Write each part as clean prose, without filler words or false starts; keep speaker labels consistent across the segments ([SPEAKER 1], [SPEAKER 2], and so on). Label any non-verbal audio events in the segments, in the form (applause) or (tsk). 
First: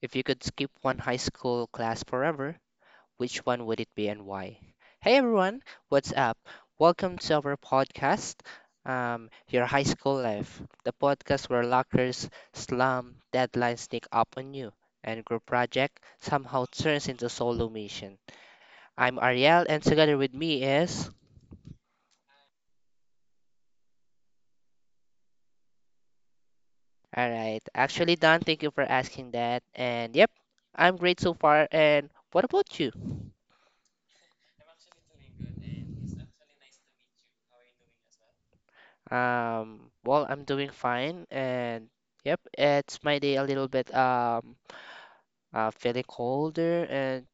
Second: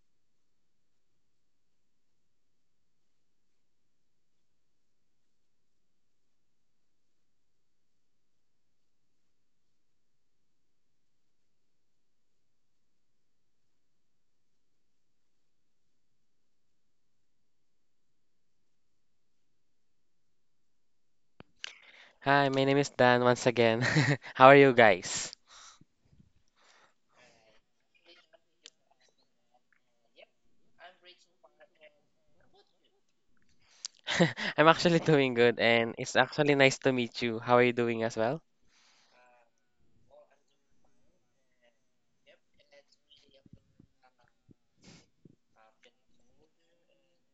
[SPEAKER 1] If you could skip one high school class forever, which one would it be and why? Hey everyone, what's up? Welcome to our podcast, Your High School Life, the podcast where lockers, slum, deadlines sneak up on you, and group project somehow turns into solo mission. I'm Ariel, and together with me is.
[SPEAKER 2] Hi, my name is Dan once again. (laughs) How are you guys?
[SPEAKER 1] Alright, actually, Don, thank you for asking that. And yep, I'm great so far. And what about you?
[SPEAKER 2] (laughs) I'm actually doing good and it's actually nice to meet you. How are you doing as well?
[SPEAKER 1] Well, I'm doing fine, and yep, it's my day a little bit feeling colder, and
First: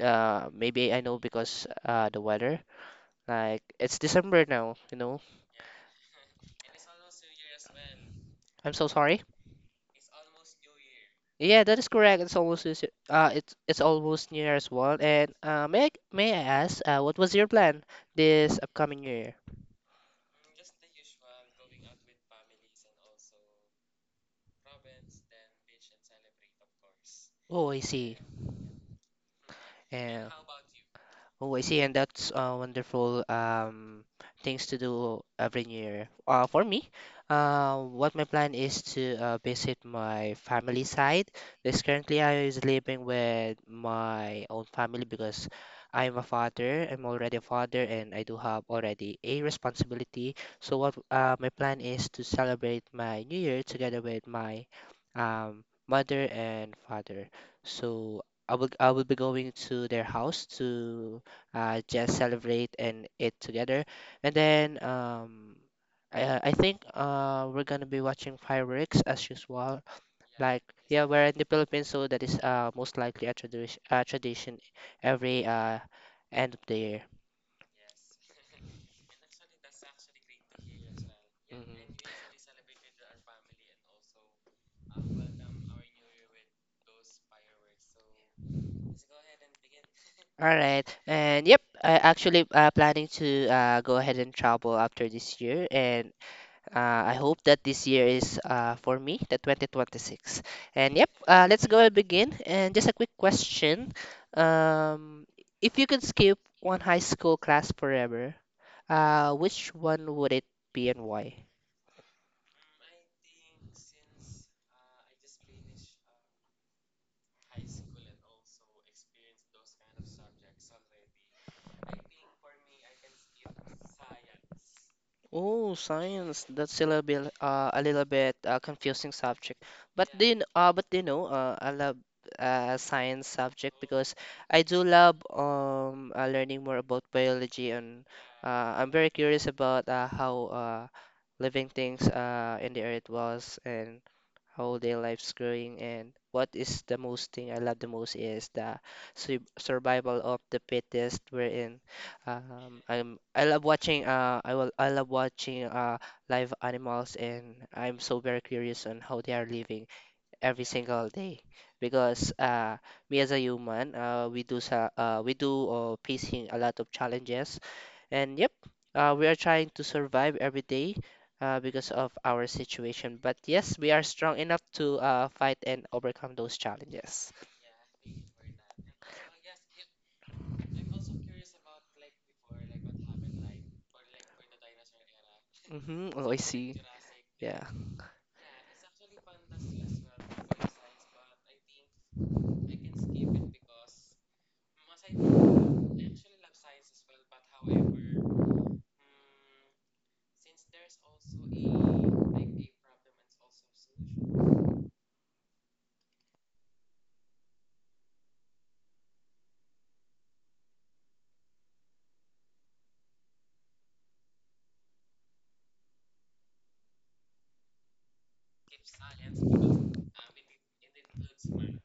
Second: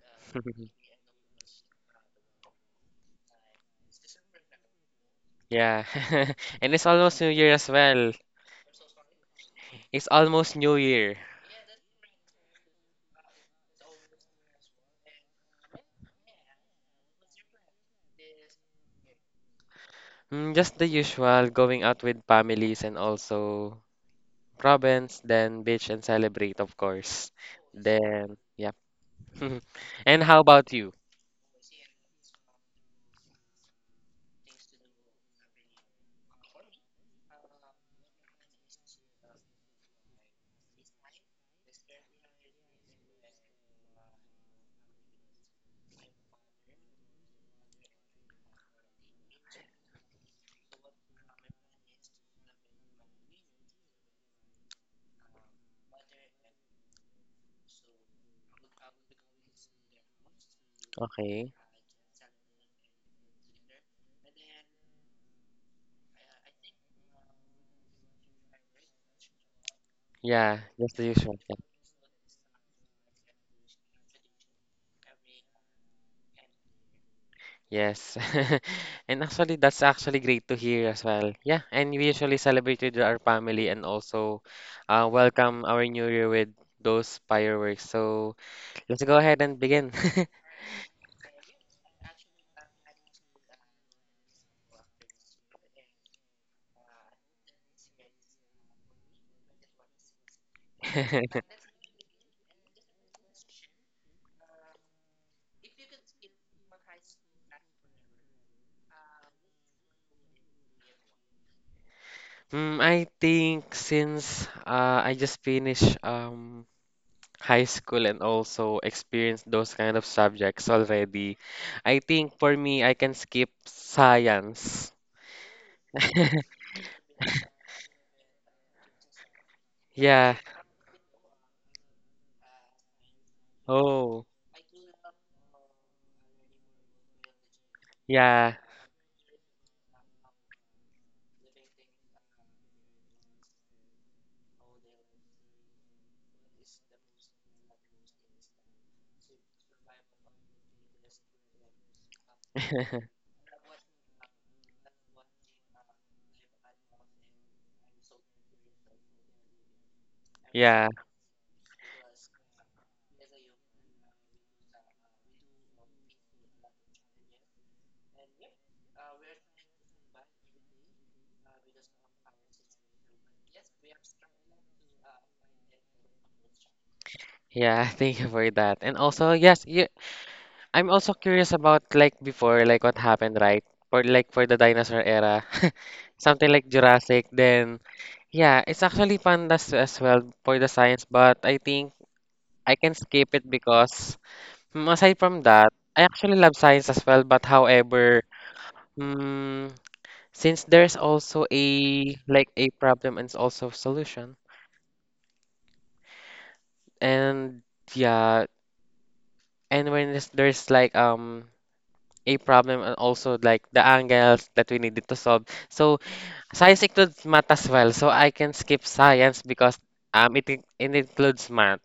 [SPEAKER 2] (laughs)
[SPEAKER 1] maybe I know because the weather. Like it's December now.
[SPEAKER 2] Yeah. (laughs) And it's almost New Year as well.
[SPEAKER 1] I'm so sorry.
[SPEAKER 2] It's almost New Year.
[SPEAKER 1] Yeah, that is correct. It's almost New Year as well. And may I ask what was your plan this upcoming year?
[SPEAKER 2] Mm, just the usual, going out with families and also province, then beach and celebrate, of course.
[SPEAKER 1] Oh, I see.
[SPEAKER 2] Then, yeah. (laughs) And
[SPEAKER 1] And
[SPEAKER 2] how about you?
[SPEAKER 1] Oh, I see, and that's wonderful things to do every new year. For me, what my plan is to visit my family side. Because currently, I is living with my own family because I'm a father. I'm already a father, and I do have already a responsibility. So, what my plan is to celebrate my new year together with my mother and father. So, I will be going to their house to
[SPEAKER 2] Okay.
[SPEAKER 1] just celebrate and eat together. And then I think we're gonna be watching fireworks as usual.
[SPEAKER 2] Yeah,
[SPEAKER 1] Like
[SPEAKER 2] just the
[SPEAKER 1] yeah, we're in
[SPEAKER 2] usual.
[SPEAKER 1] the
[SPEAKER 2] Yeah.
[SPEAKER 1] Philippines, so that is most likely a tradition every end of the year.
[SPEAKER 2] Yes. (laughs) And actually, that's actually great to hear as well. Yeah,
[SPEAKER 1] Mhm.
[SPEAKER 2] and we usually celebrate with our family and also welcome our new year with those fireworks. So let's go ahead and begin.
[SPEAKER 1] All right, and yep, I actually planning to go ahead and travel after this year, and I hope that this year is for me, the 2026. And yep,
[SPEAKER 2] (laughs)
[SPEAKER 1] let's go and begin. And just a quick question. Um, if you could skip one high school class forever, which one would it be and why?
[SPEAKER 2] Mm, I think since I just finished high school and also experienced those kind of subjects already, I think for me, I can skip science.
[SPEAKER 1] Oh, science. That's a little bit confusing subject. But do you,
[SPEAKER 2] Yeah.
[SPEAKER 1] kn- but do you know, I love science subject because
[SPEAKER 2] Oh.
[SPEAKER 1] I do love learning more about biology and
[SPEAKER 2] Yeah,
[SPEAKER 1] I'm very curious about how living things in the earth was and how their lives growing and what is the most thing I love the most is the survival of the fittest wherein I'm I love watching I will I love watching live animals and I'm so very curious on how they are living every
[SPEAKER 2] yeah.
[SPEAKER 1] single day because me as a human we do facing a lot of challenges and yep we are trying to survive every day because of our situation but yes we are strong enough to fight and overcome those challenges.
[SPEAKER 2] Yeah, (laughs) thank you for that. And also, yes, you, I'm also curious about like before, like what happened, right? For like for the dinosaur era,
[SPEAKER 1] Mm-hmm.
[SPEAKER 2] (laughs)
[SPEAKER 1] Oh, I
[SPEAKER 2] something like
[SPEAKER 1] see.
[SPEAKER 2] Jurassic.
[SPEAKER 1] Yeah.
[SPEAKER 2] Then yeah, it's actually pandas as well for the science, but I think I can skip it because mm, aside from that, I actually love science as well. But however, mm, since there's also a like a problem and also solution, and yeah, and when there's like a problem and also like the angles that we needed to solve. So science includes math as well. So I can skip science because it includes math.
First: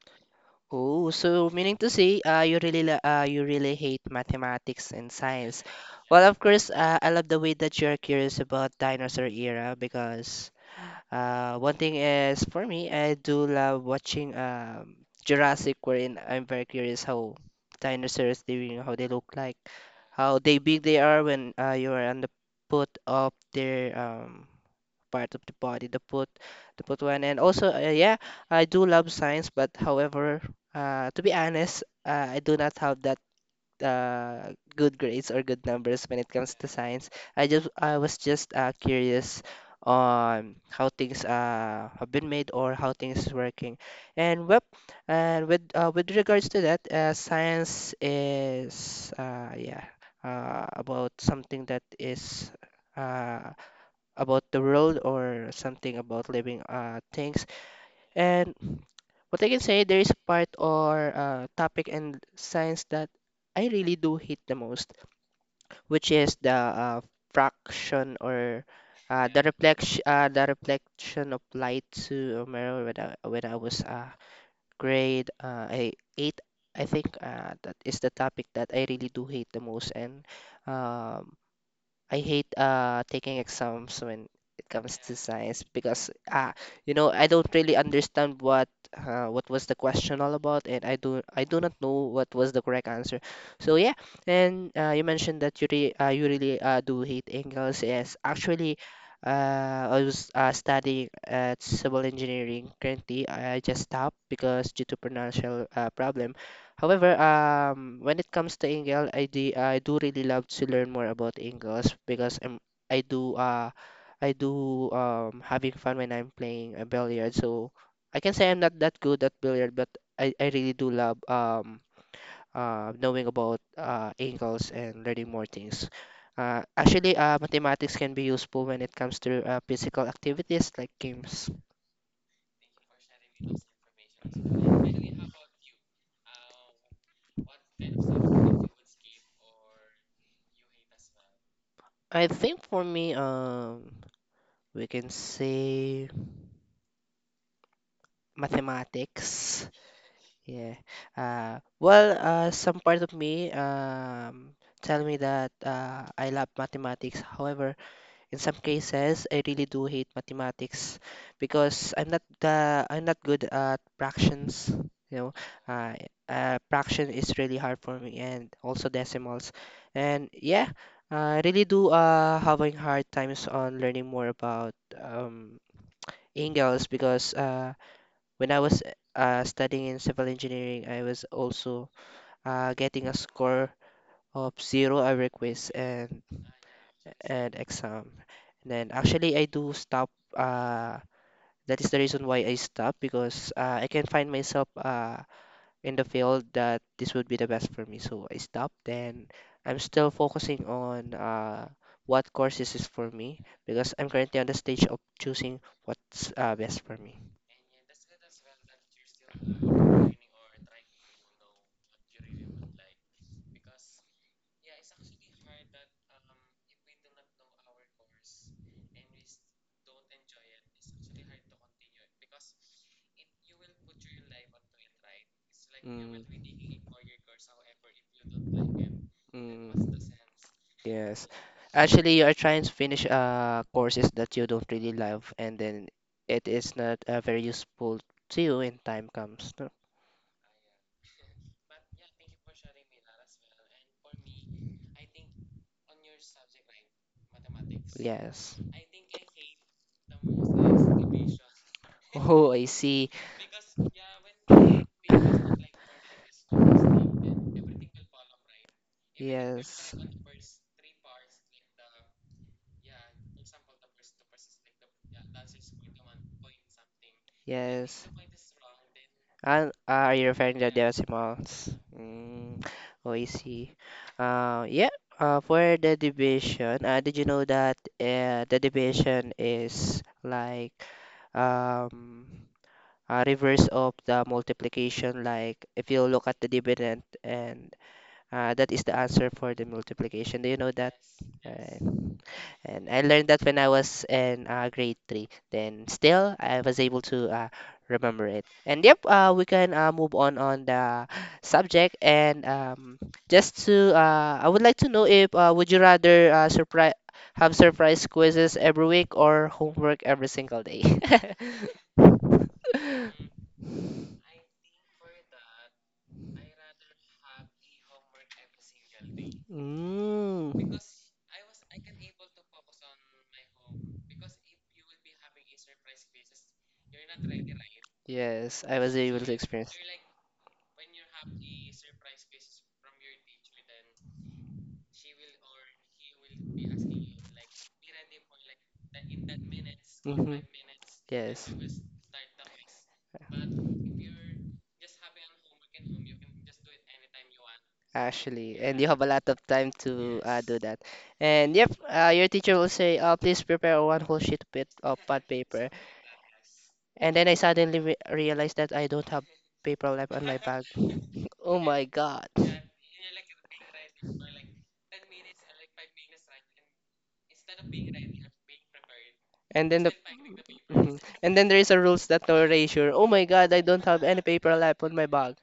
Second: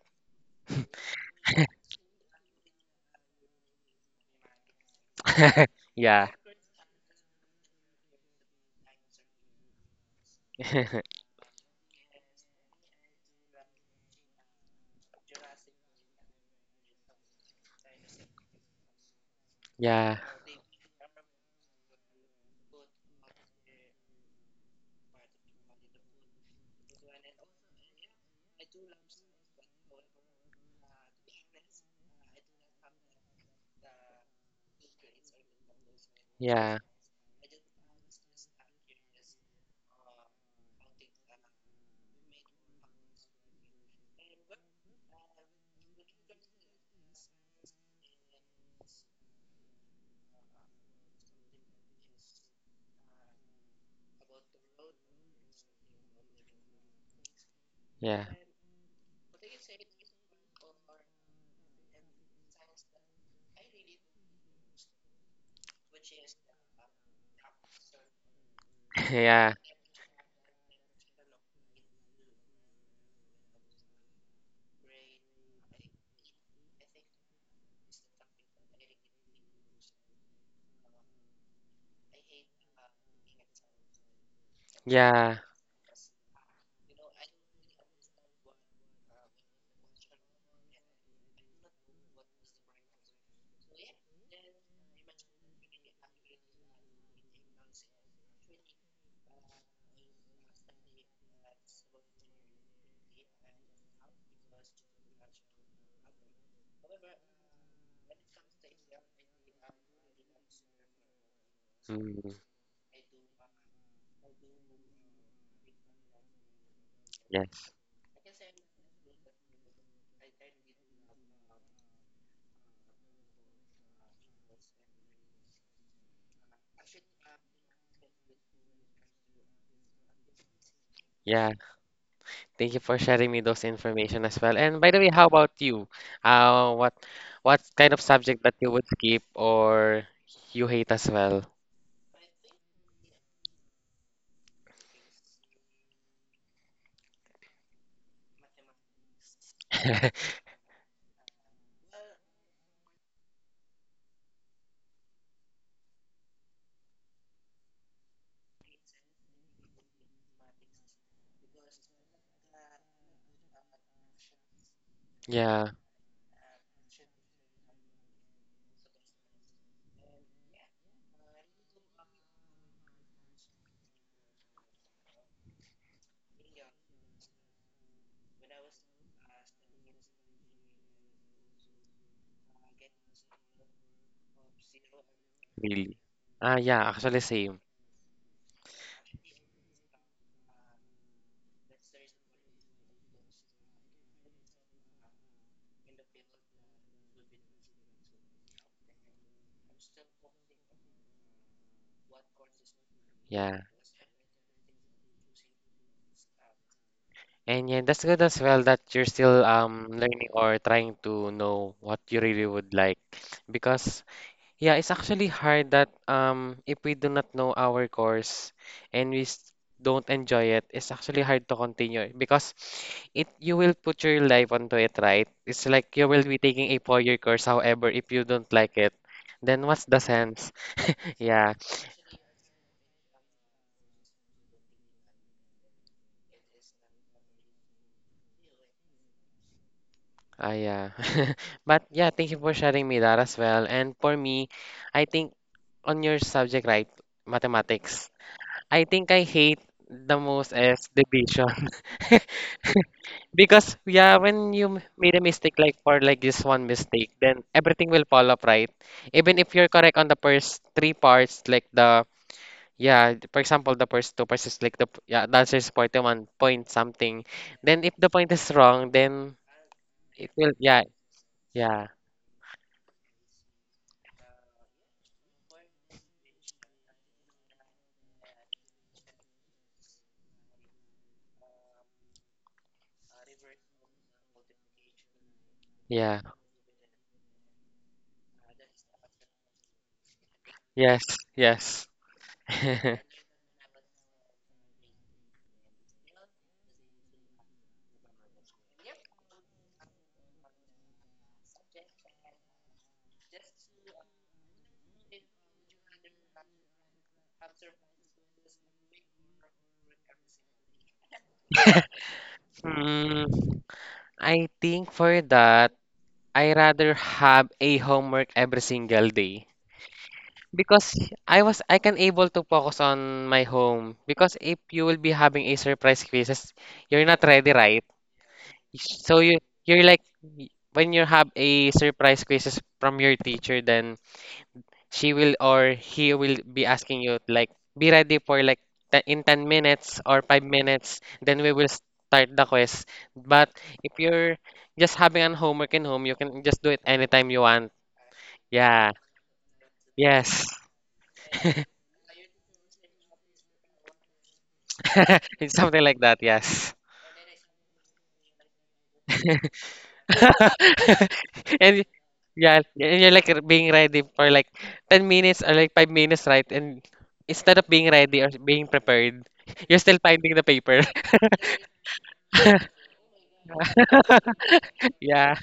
[SPEAKER 1] Oh, so meaning to say, you really hate mathematics and science.
[SPEAKER 2] (laughs)
[SPEAKER 1] Well,
[SPEAKER 2] Yeah.
[SPEAKER 1] of course, I love the way that you're curious about dinosaur era because
[SPEAKER 2] (laughs)
[SPEAKER 1] one thing is for me, I do love watching Jurassic, wherein I'm very curious how dinosaurs they how they look like,
[SPEAKER 2] Yeah.
[SPEAKER 1] how they big they are when you are on the foot of their part of the body, the foot one. And also, yeah, I do love science, but however, to be honest, I do not have that good grades or good numbers when it comes to
[SPEAKER 2] Yeah.
[SPEAKER 1] science. I was just curious on how things have been made or how things is working. And well, and with regards to that, science is yeah about something that is uh, about the world or something about living things.
[SPEAKER 2] Yeah.
[SPEAKER 1] And what I can say, there is a part or topic in science that I really do hate the most, which is the fraction or
[SPEAKER 2] (laughs) Yeah.
[SPEAKER 1] the reflection of light to a mirror when when I was grade I eight. I think that is the topic that I really do hate the most, and um I hate taking exams when it comes to
[SPEAKER 2] Yeah.
[SPEAKER 1] science because I don't really understand what what was the question all about and I do not know what was the correct answer. So yeah, and you mentioned that you really do hate Engels. Yes, actually, I was studying at civil engineering currently. I just stopped because due to financial problem. However, when it comes to Engel, I do really love to learn more about Engels
[SPEAKER 2] Mm.
[SPEAKER 1] because I'm, I do uh, I do having fun when I'm playing a billiard. So
[SPEAKER 2] Yes.
[SPEAKER 1] I can say I'm not that good at billiard, but I really do love knowing about angles and learning more things. Actually, mathematics can be useful when it comes to physical activities like games.
[SPEAKER 2] Yeah. Thank you for sharing me those information as well. And by the way, how about you? Uh, what what kind of subject that you would skip or you hate as well?
[SPEAKER 1] I think for me, we can say mathematics.
[SPEAKER 2] (laughs)
[SPEAKER 1] Yeah. Well, some part of me tell me that I love mathematics. However, in some cases, I really do hate mathematics because I'm not good at fractions. You know,
[SPEAKER 2] Yeah,
[SPEAKER 1] uh, Fraction is really hard for me, and also decimals. And yeah, I really do having hard times on learning more about Ingels because when I was studying in civil engineering, I was also getting a score of zero every request
[SPEAKER 2] really.
[SPEAKER 1] and
[SPEAKER 2] Ah, yeah, actually
[SPEAKER 1] and
[SPEAKER 2] same.
[SPEAKER 1] exam. And then actually, I do stop. Uh, that is the reason why I stopped because I can find myself in the field that this would be the best for me. So I stopped. Then I'm still focusing on what courses is for me
[SPEAKER 2] Yeah.
[SPEAKER 1] because I'm currently on the stage of choosing what's best for me.
[SPEAKER 2] And yeah, that's good as well that you're still learning or trying to know what you really would like. Because yeah, it's actually hard that if we do not know our course and don't enjoy it, it's actually hard to continue because it you will put your life onto it, right? It's like you
[SPEAKER 1] Mm.
[SPEAKER 2] will be taking a 4-year course, however, if you don't like it, then what's the
[SPEAKER 1] Mm.
[SPEAKER 2] sense? (laughs)
[SPEAKER 1] Yes.
[SPEAKER 2] Yeah,
[SPEAKER 1] Actually, you are trying to finish courses that you don't really love, and then it is not very useful to you when time comes. No?
[SPEAKER 2] ah yeah. (laughs) But yeah, thank you for sharing me that as well. And for me, I think on your subject, right, mathematics,
[SPEAKER 1] Yes.
[SPEAKER 2] I think I hate the most is division.
[SPEAKER 1] (laughs)
[SPEAKER 2] (laughs)
[SPEAKER 1] Oh, I see.
[SPEAKER 2] Because yeah, when made a mistake like for like this one mistake, then everything will fall up right. Even if you're
[SPEAKER 1] Yes.
[SPEAKER 2] correct on the first three parts, like the yeah, for example, the first two parts is like yeah, the answer is 41 point something. Then if
[SPEAKER 1] Yes.
[SPEAKER 2] the point is wrong, then
[SPEAKER 1] And are you
[SPEAKER 2] it will
[SPEAKER 1] referring to
[SPEAKER 2] yeah
[SPEAKER 1] decimals?
[SPEAKER 2] yeah
[SPEAKER 1] Mm, oh, I see. Yeah. For the division, did you know that the division is like um a reverse of the multiplication? Like if you
[SPEAKER 2] yeah
[SPEAKER 1] look at the dividend, and that is the answer for the multiplication. Do you know that?
[SPEAKER 2] yes
[SPEAKER 1] Right.
[SPEAKER 2] yes.
[SPEAKER 1] And
[SPEAKER 2] (laughs)
[SPEAKER 1] I learned that when I was in grade three. Then still, I was able to remember it. And yep, we can move on the subject. And I would like to know if would you rather surprise have surprise quizzes every week or homework every single day? (laughs)
[SPEAKER 2] Mm, I think for that, I rather have a homework every single day.
[SPEAKER 1] Mm.
[SPEAKER 2] Because I can able to focus on my home because if you will be having a surprise quizzes, you're not ready, right?
[SPEAKER 1] Yes, I was
[SPEAKER 2] So
[SPEAKER 1] able to
[SPEAKER 2] you
[SPEAKER 1] experience.
[SPEAKER 2] you're like when you have a surprise quizzes from your teacher, then she will or he will be asking you like be ready for in 10 minutes or
[SPEAKER 1] Hmm.
[SPEAKER 2] 5 minutes, then we
[SPEAKER 1] Yes.
[SPEAKER 2] will start the quiz. But if you're just having an homework in home, you can just do it anytime you want.
[SPEAKER 1] Actually, and you
[SPEAKER 2] Yeah.
[SPEAKER 1] have a lot of time to
[SPEAKER 2] Yes.
[SPEAKER 1] do that. And yep, your teacher will say, please prepare one whole sheet of pad
[SPEAKER 2] (laughs) It's
[SPEAKER 1] paper.
[SPEAKER 2] something like that. Yes.
[SPEAKER 1] And then I suddenly re realized that I don't have
[SPEAKER 2] (laughs)
[SPEAKER 1] paper left on my bag. (laughs) Oh
[SPEAKER 2] And
[SPEAKER 1] my
[SPEAKER 2] y-
[SPEAKER 1] God.
[SPEAKER 2] yeah, and you're like being ready for like 10 minutes or like 5 minutes, right? And instead of being ready or being prepared, (laughs)
[SPEAKER 1] And
[SPEAKER 2] you're
[SPEAKER 1] then the
[SPEAKER 2] still finding the paper.
[SPEAKER 1] mhm. (laughs) And then there is a rules that no
[SPEAKER 2] (laughs)
[SPEAKER 1] erasure. Oh my God, I don't have any paper left on my
[SPEAKER 2] Yeah.
[SPEAKER 1] bag.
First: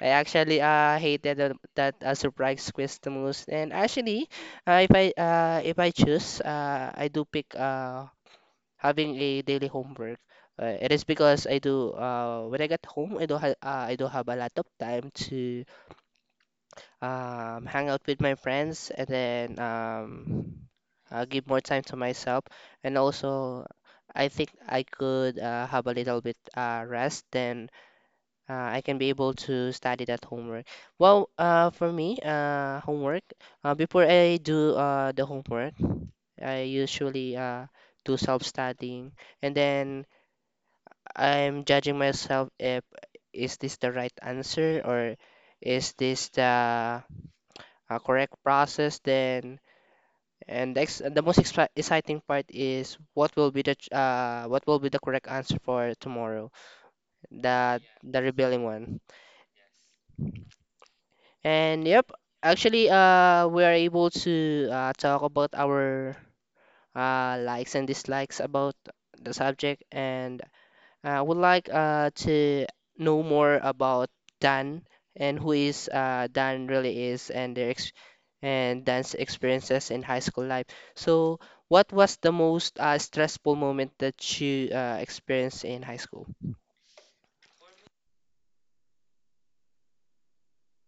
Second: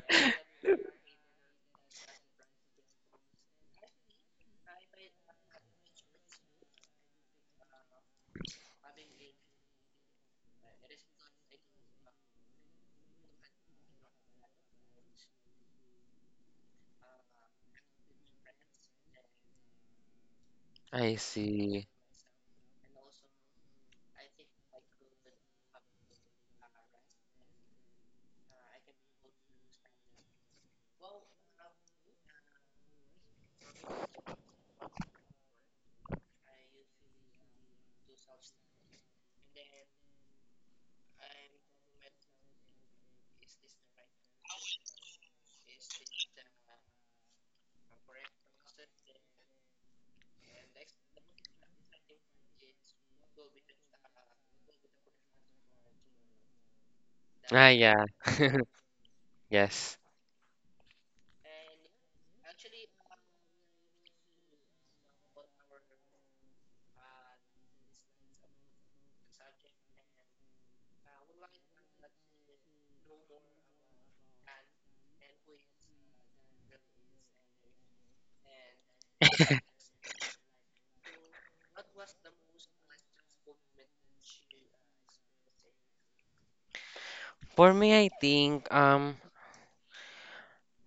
[SPEAKER 1] I actually hated that surprise quiz the most. And actually, if I choose, I do pick having a daily homework. It is because I do when I get home, I do have a lot of time to hang out with my friends and then
[SPEAKER 2] I
[SPEAKER 1] give more time
[SPEAKER 2] see.
[SPEAKER 1] to myself. And also, I think I could have a little bit rest than I can be able to study that homework. Well, for me, homework, before I do the homework, I usually do self-studying and then I'm judging myself if is this the right answer or is this the correct process then and the most exciting part is what will be the what will be the correct answer for tomorrow
[SPEAKER 2] Ah,
[SPEAKER 1] the
[SPEAKER 2] yeah.
[SPEAKER 1] the rebelling one.
[SPEAKER 2] Yes.
[SPEAKER 1] And yep, actually, we are able to talk about our likes and dislikes about the subject, and I would like to know more about Dan and who is Dan really is and their ex and Dan's experiences in high school life. So, what was the most stressful moment that you experienced in high school?
[SPEAKER 2] For me, I think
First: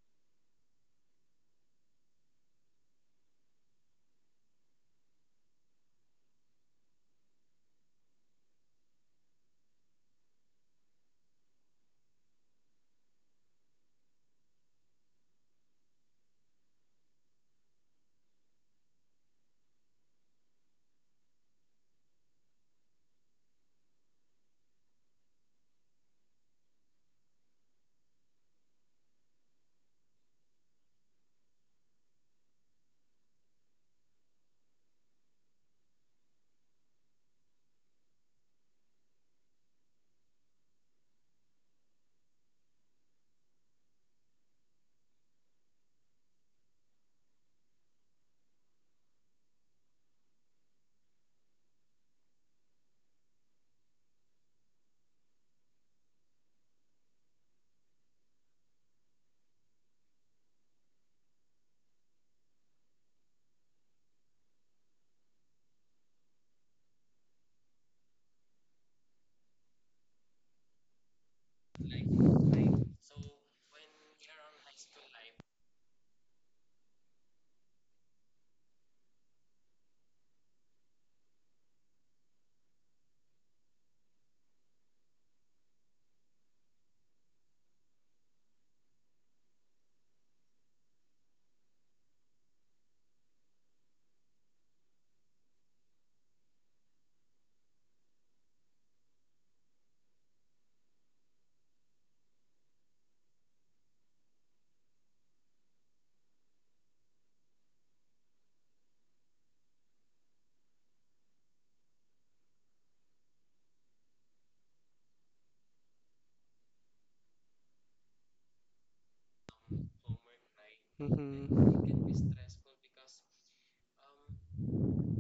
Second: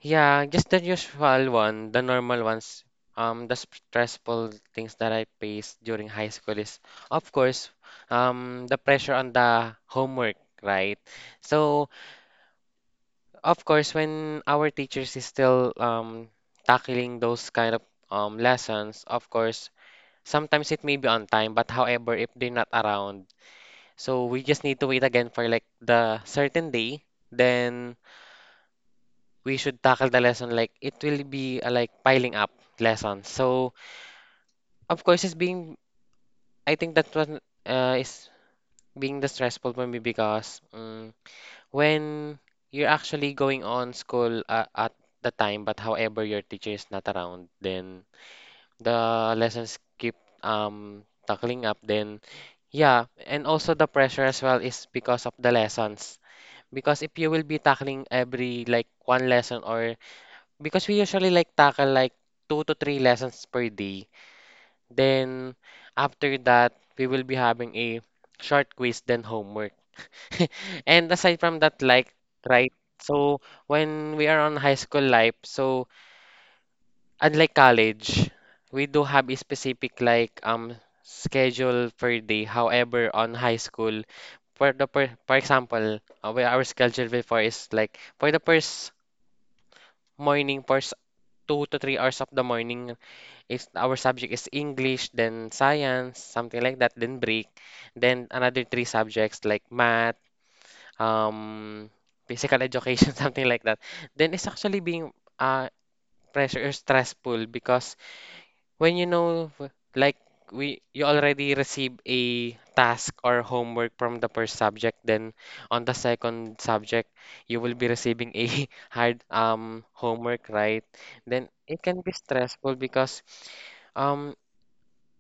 [SPEAKER 2] yeah, just the usual one, the normal ones. The stressful things that I faced during high school is, of course, the pressure on the homework, right? So, of course, when our teachers is still tackling those kind of lessons, of course, sometimes it may be on time, but however, if they're not around, so we just need to wait again for like the certain day, then we should tackle the lesson like it will be a, like piling up lessons. So of course it's being I think that one is being the stressful for me because when you're actually going on school at the time but however your teacher is not around then the lessons keep tackling up then yeah and also the pressure as well is because of the lessons because if you will be tackling every like one lesson or because we usually like tackle like two to three lessons per day. Then after that, we will be having a short quiz then homework. (laughs) And aside from that, like, right? So when we are on high school life, so unlike college, we do have a specific like schedule per day. However, on high school, for the per, for example, where our schedule before is like for the first morning, first 2 to 3 hours of the morning. If our subject is English, then science, something like that, then break. Then another three subjects like math, um, physical education, (laughs) something like that. Then it's actually being uh, pressure or stressful because when you know, like we, you already receive a task or homework from the first subject, then on the second subject, you will be receiving a (laughs) hard homework, right?
[SPEAKER 1] Mhm.
[SPEAKER 2] Then it can be stressful because. Um,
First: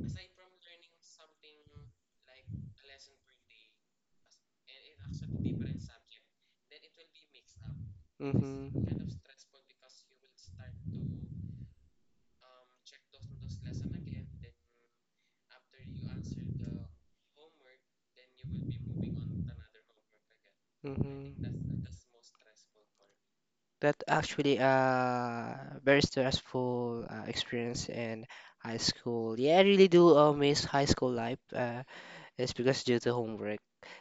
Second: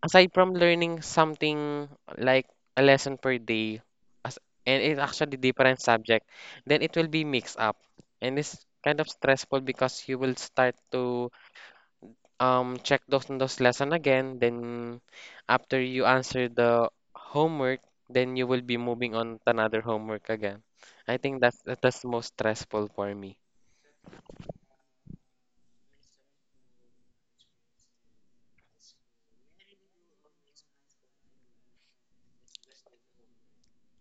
[SPEAKER 2] Aside from learning something like a lesson per day, as and it's actually different subject, then it will be mixed up. And it's kind of
[SPEAKER 1] Mm-hmm.
[SPEAKER 2] stressful because you will start to check those lesson again. Then after you answer the homework, then you will be moving on to another homework again. I think
[SPEAKER 1] Mm-hmm.
[SPEAKER 2] that's most stressful for me.
[SPEAKER 1] That actually very stressful experience in high school. Yeah, I really do miss high school life. It's because due to homework.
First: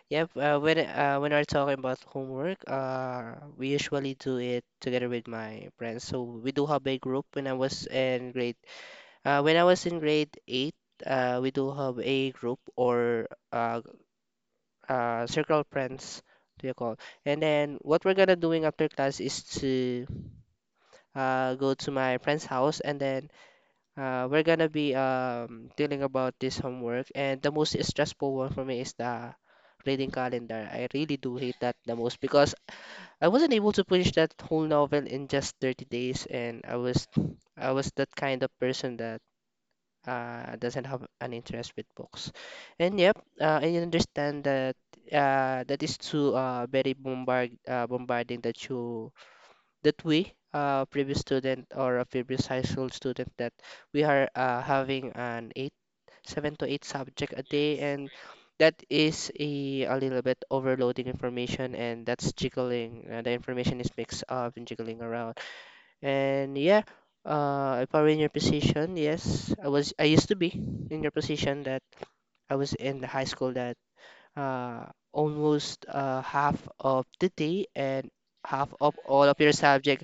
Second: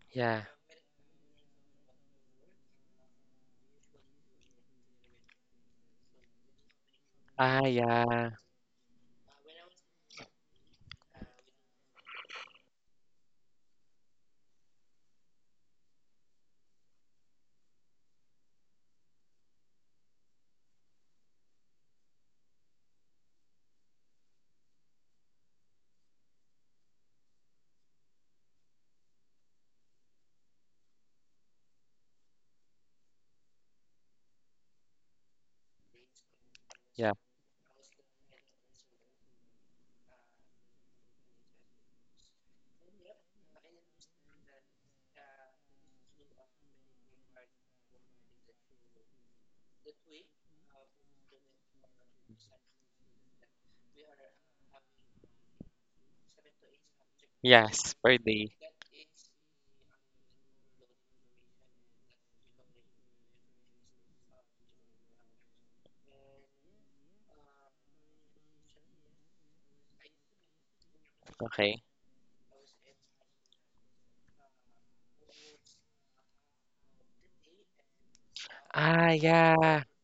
[SPEAKER 1] Yep.
[SPEAKER 2] Yeah.
[SPEAKER 1] When we're talking about homework, we usually do it together with my friends. So we do have a group.
[SPEAKER 2] Ah, yeah.
[SPEAKER 1] When I was in grade eight, we do have a group or uh, circle friends do you call, and then what we're gonna doing after class is to go to my friend's house and then we're gonna be dealing about this homework. And the most stressful one for me is the reading calendar. I really do hate that the most because I wasn't able to finish that whole novel in just 30 days. And I was
[SPEAKER 2] Yeah.
[SPEAKER 1] I was that kind of person that doesn't have an interest with books. And yep, I understand that that is too very bombard bombarding, that you that we previous student, or a previous high school student, that we are having an eight seven to eight subject a day,
[SPEAKER 2] Yes,
[SPEAKER 1] and
[SPEAKER 2] per day.
[SPEAKER 1] that is a little bit overloading information. And that's jiggling the information is mixed up and jiggling around. And yeah, if I were in your position, yes, I was. I used to be in your position,
[SPEAKER 2] Okay.
[SPEAKER 1] that I was in the high school, that uh, almost half of the day and half of
[SPEAKER 2] Ah,
[SPEAKER 1] all of your
[SPEAKER 2] yeah.
[SPEAKER 1] subject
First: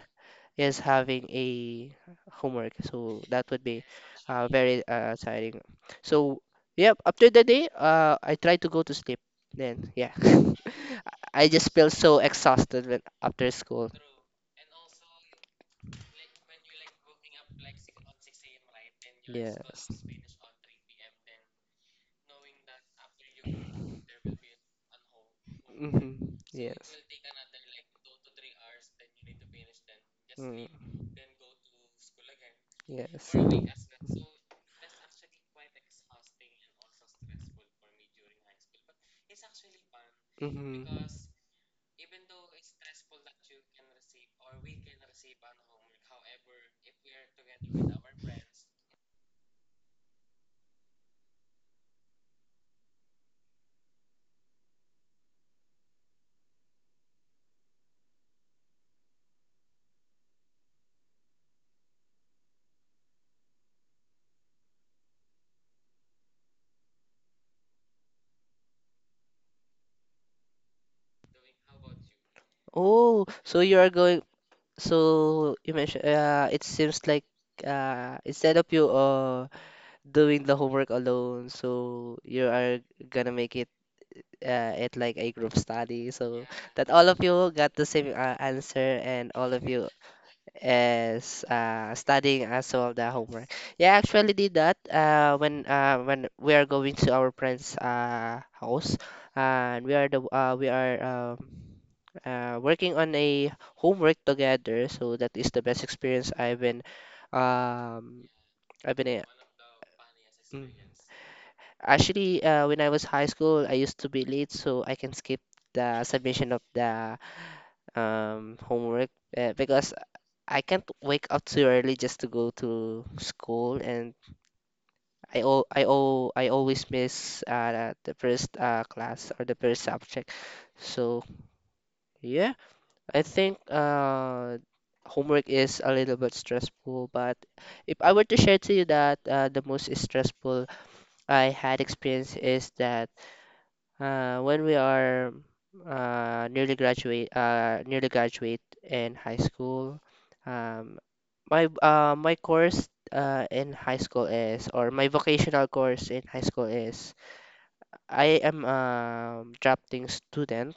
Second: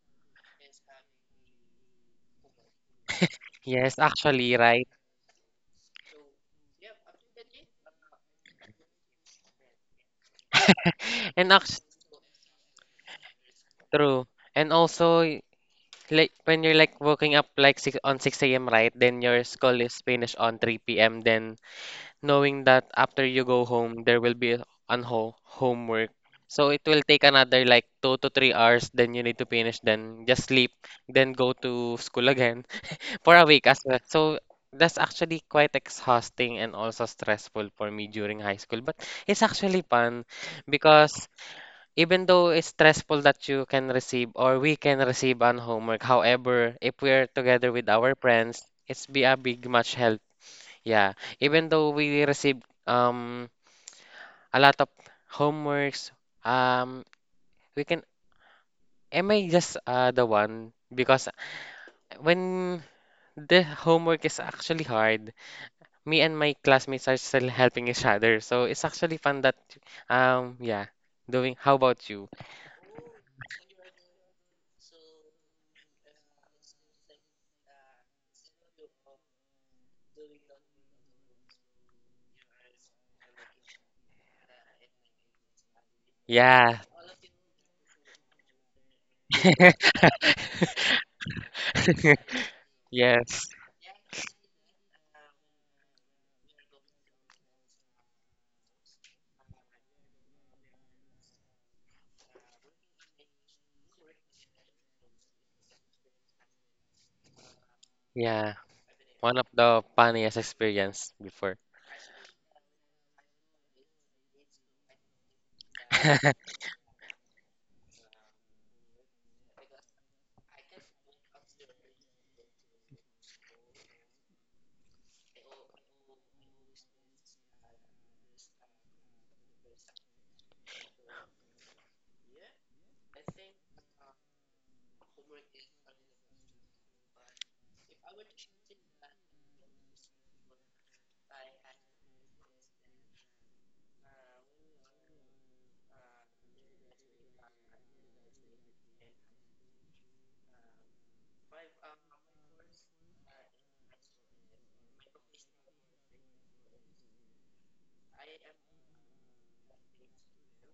[SPEAKER 1] is having a homework. So that would be
[SPEAKER 2] Yes, actually, right.
[SPEAKER 1] very tiring. So yeah, after the day, I try to go to sleep. Then yeah, (laughs) I
[SPEAKER 2] And
[SPEAKER 1] just
[SPEAKER 2] that's
[SPEAKER 1] feel so exhausted when after school.
[SPEAKER 2] true. And also, like when you're like waking up like six, on 6 a.m., right? Then your school
[SPEAKER 1] Yes.
[SPEAKER 2] is
[SPEAKER 1] Mm-hmm.
[SPEAKER 2] finished on 3 p.m. Then knowing that after you go home, there will be an ho homework. So it
[SPEAKER 1] Yes.
[SPEAKER 2] will take another like 2 to 3 hours. Then you need to finish. Then just
[SPEAKER 1] Mm.
[SPEAKER 2] sleep. Then go to school again. For a week as
[SPEAKER 1] Yes.
[SPEAKER 2] well. So that's actually quite exhausting and also stressful for me during high school. But it's actually fun
[SPEAKER 1] Mm-hmm.
[SPEAKER 2] because even though it's stressful that you can receive or we can receive on homework, however, if we're together with our friends, it's be a big much help. Yeah. Even though we receive a lot of homeworks, um we can am I just the one because when the homework is actually hard me and my classmates are still helping each other. So it's actually fun that, yeah, doing. How about you?
[SPEAKER 1] Oh, so you are going. So you mentioned. It seems like instead of you doing the homework alone, so you are gonna make it at like a group study. So
[SPEAKER 2] Yeah,
[SPEAKER 1] that all of you got the same answer and all of you
[SPEAKER 2] (laughs)
[SPEAKER 1] is studying as well the
[SPEAKER 2] yes,
[SPEAKER 1] homework. Yeah, I actually did that when we are going to our friend's house, and we are the we are working on a homework together. So that is the best experience um,
[SPEAKER 2] yeah.
[SPEAKER 1] I've been
[SPEAKER 2] One of the funniest
[SPEAKER 1] uh, mm.
[SPEAKER 2] experience before.
[SPEAKER 1] Actually, when I was high school, I used to be late, so I can skip the submission
[SPEAKER 2] (laughs)
[SPEAKER 1] of the homework because I can't wake up too early just to go to school. And I always miss the first class or the first subject. So yeah, I think homework is a little bit stressful, but if I were to share to you that the most stressful I had experience is that when we are nearly graduate in high school. um, my course in high school is, or my vocational course in high school is, I am a drafting student.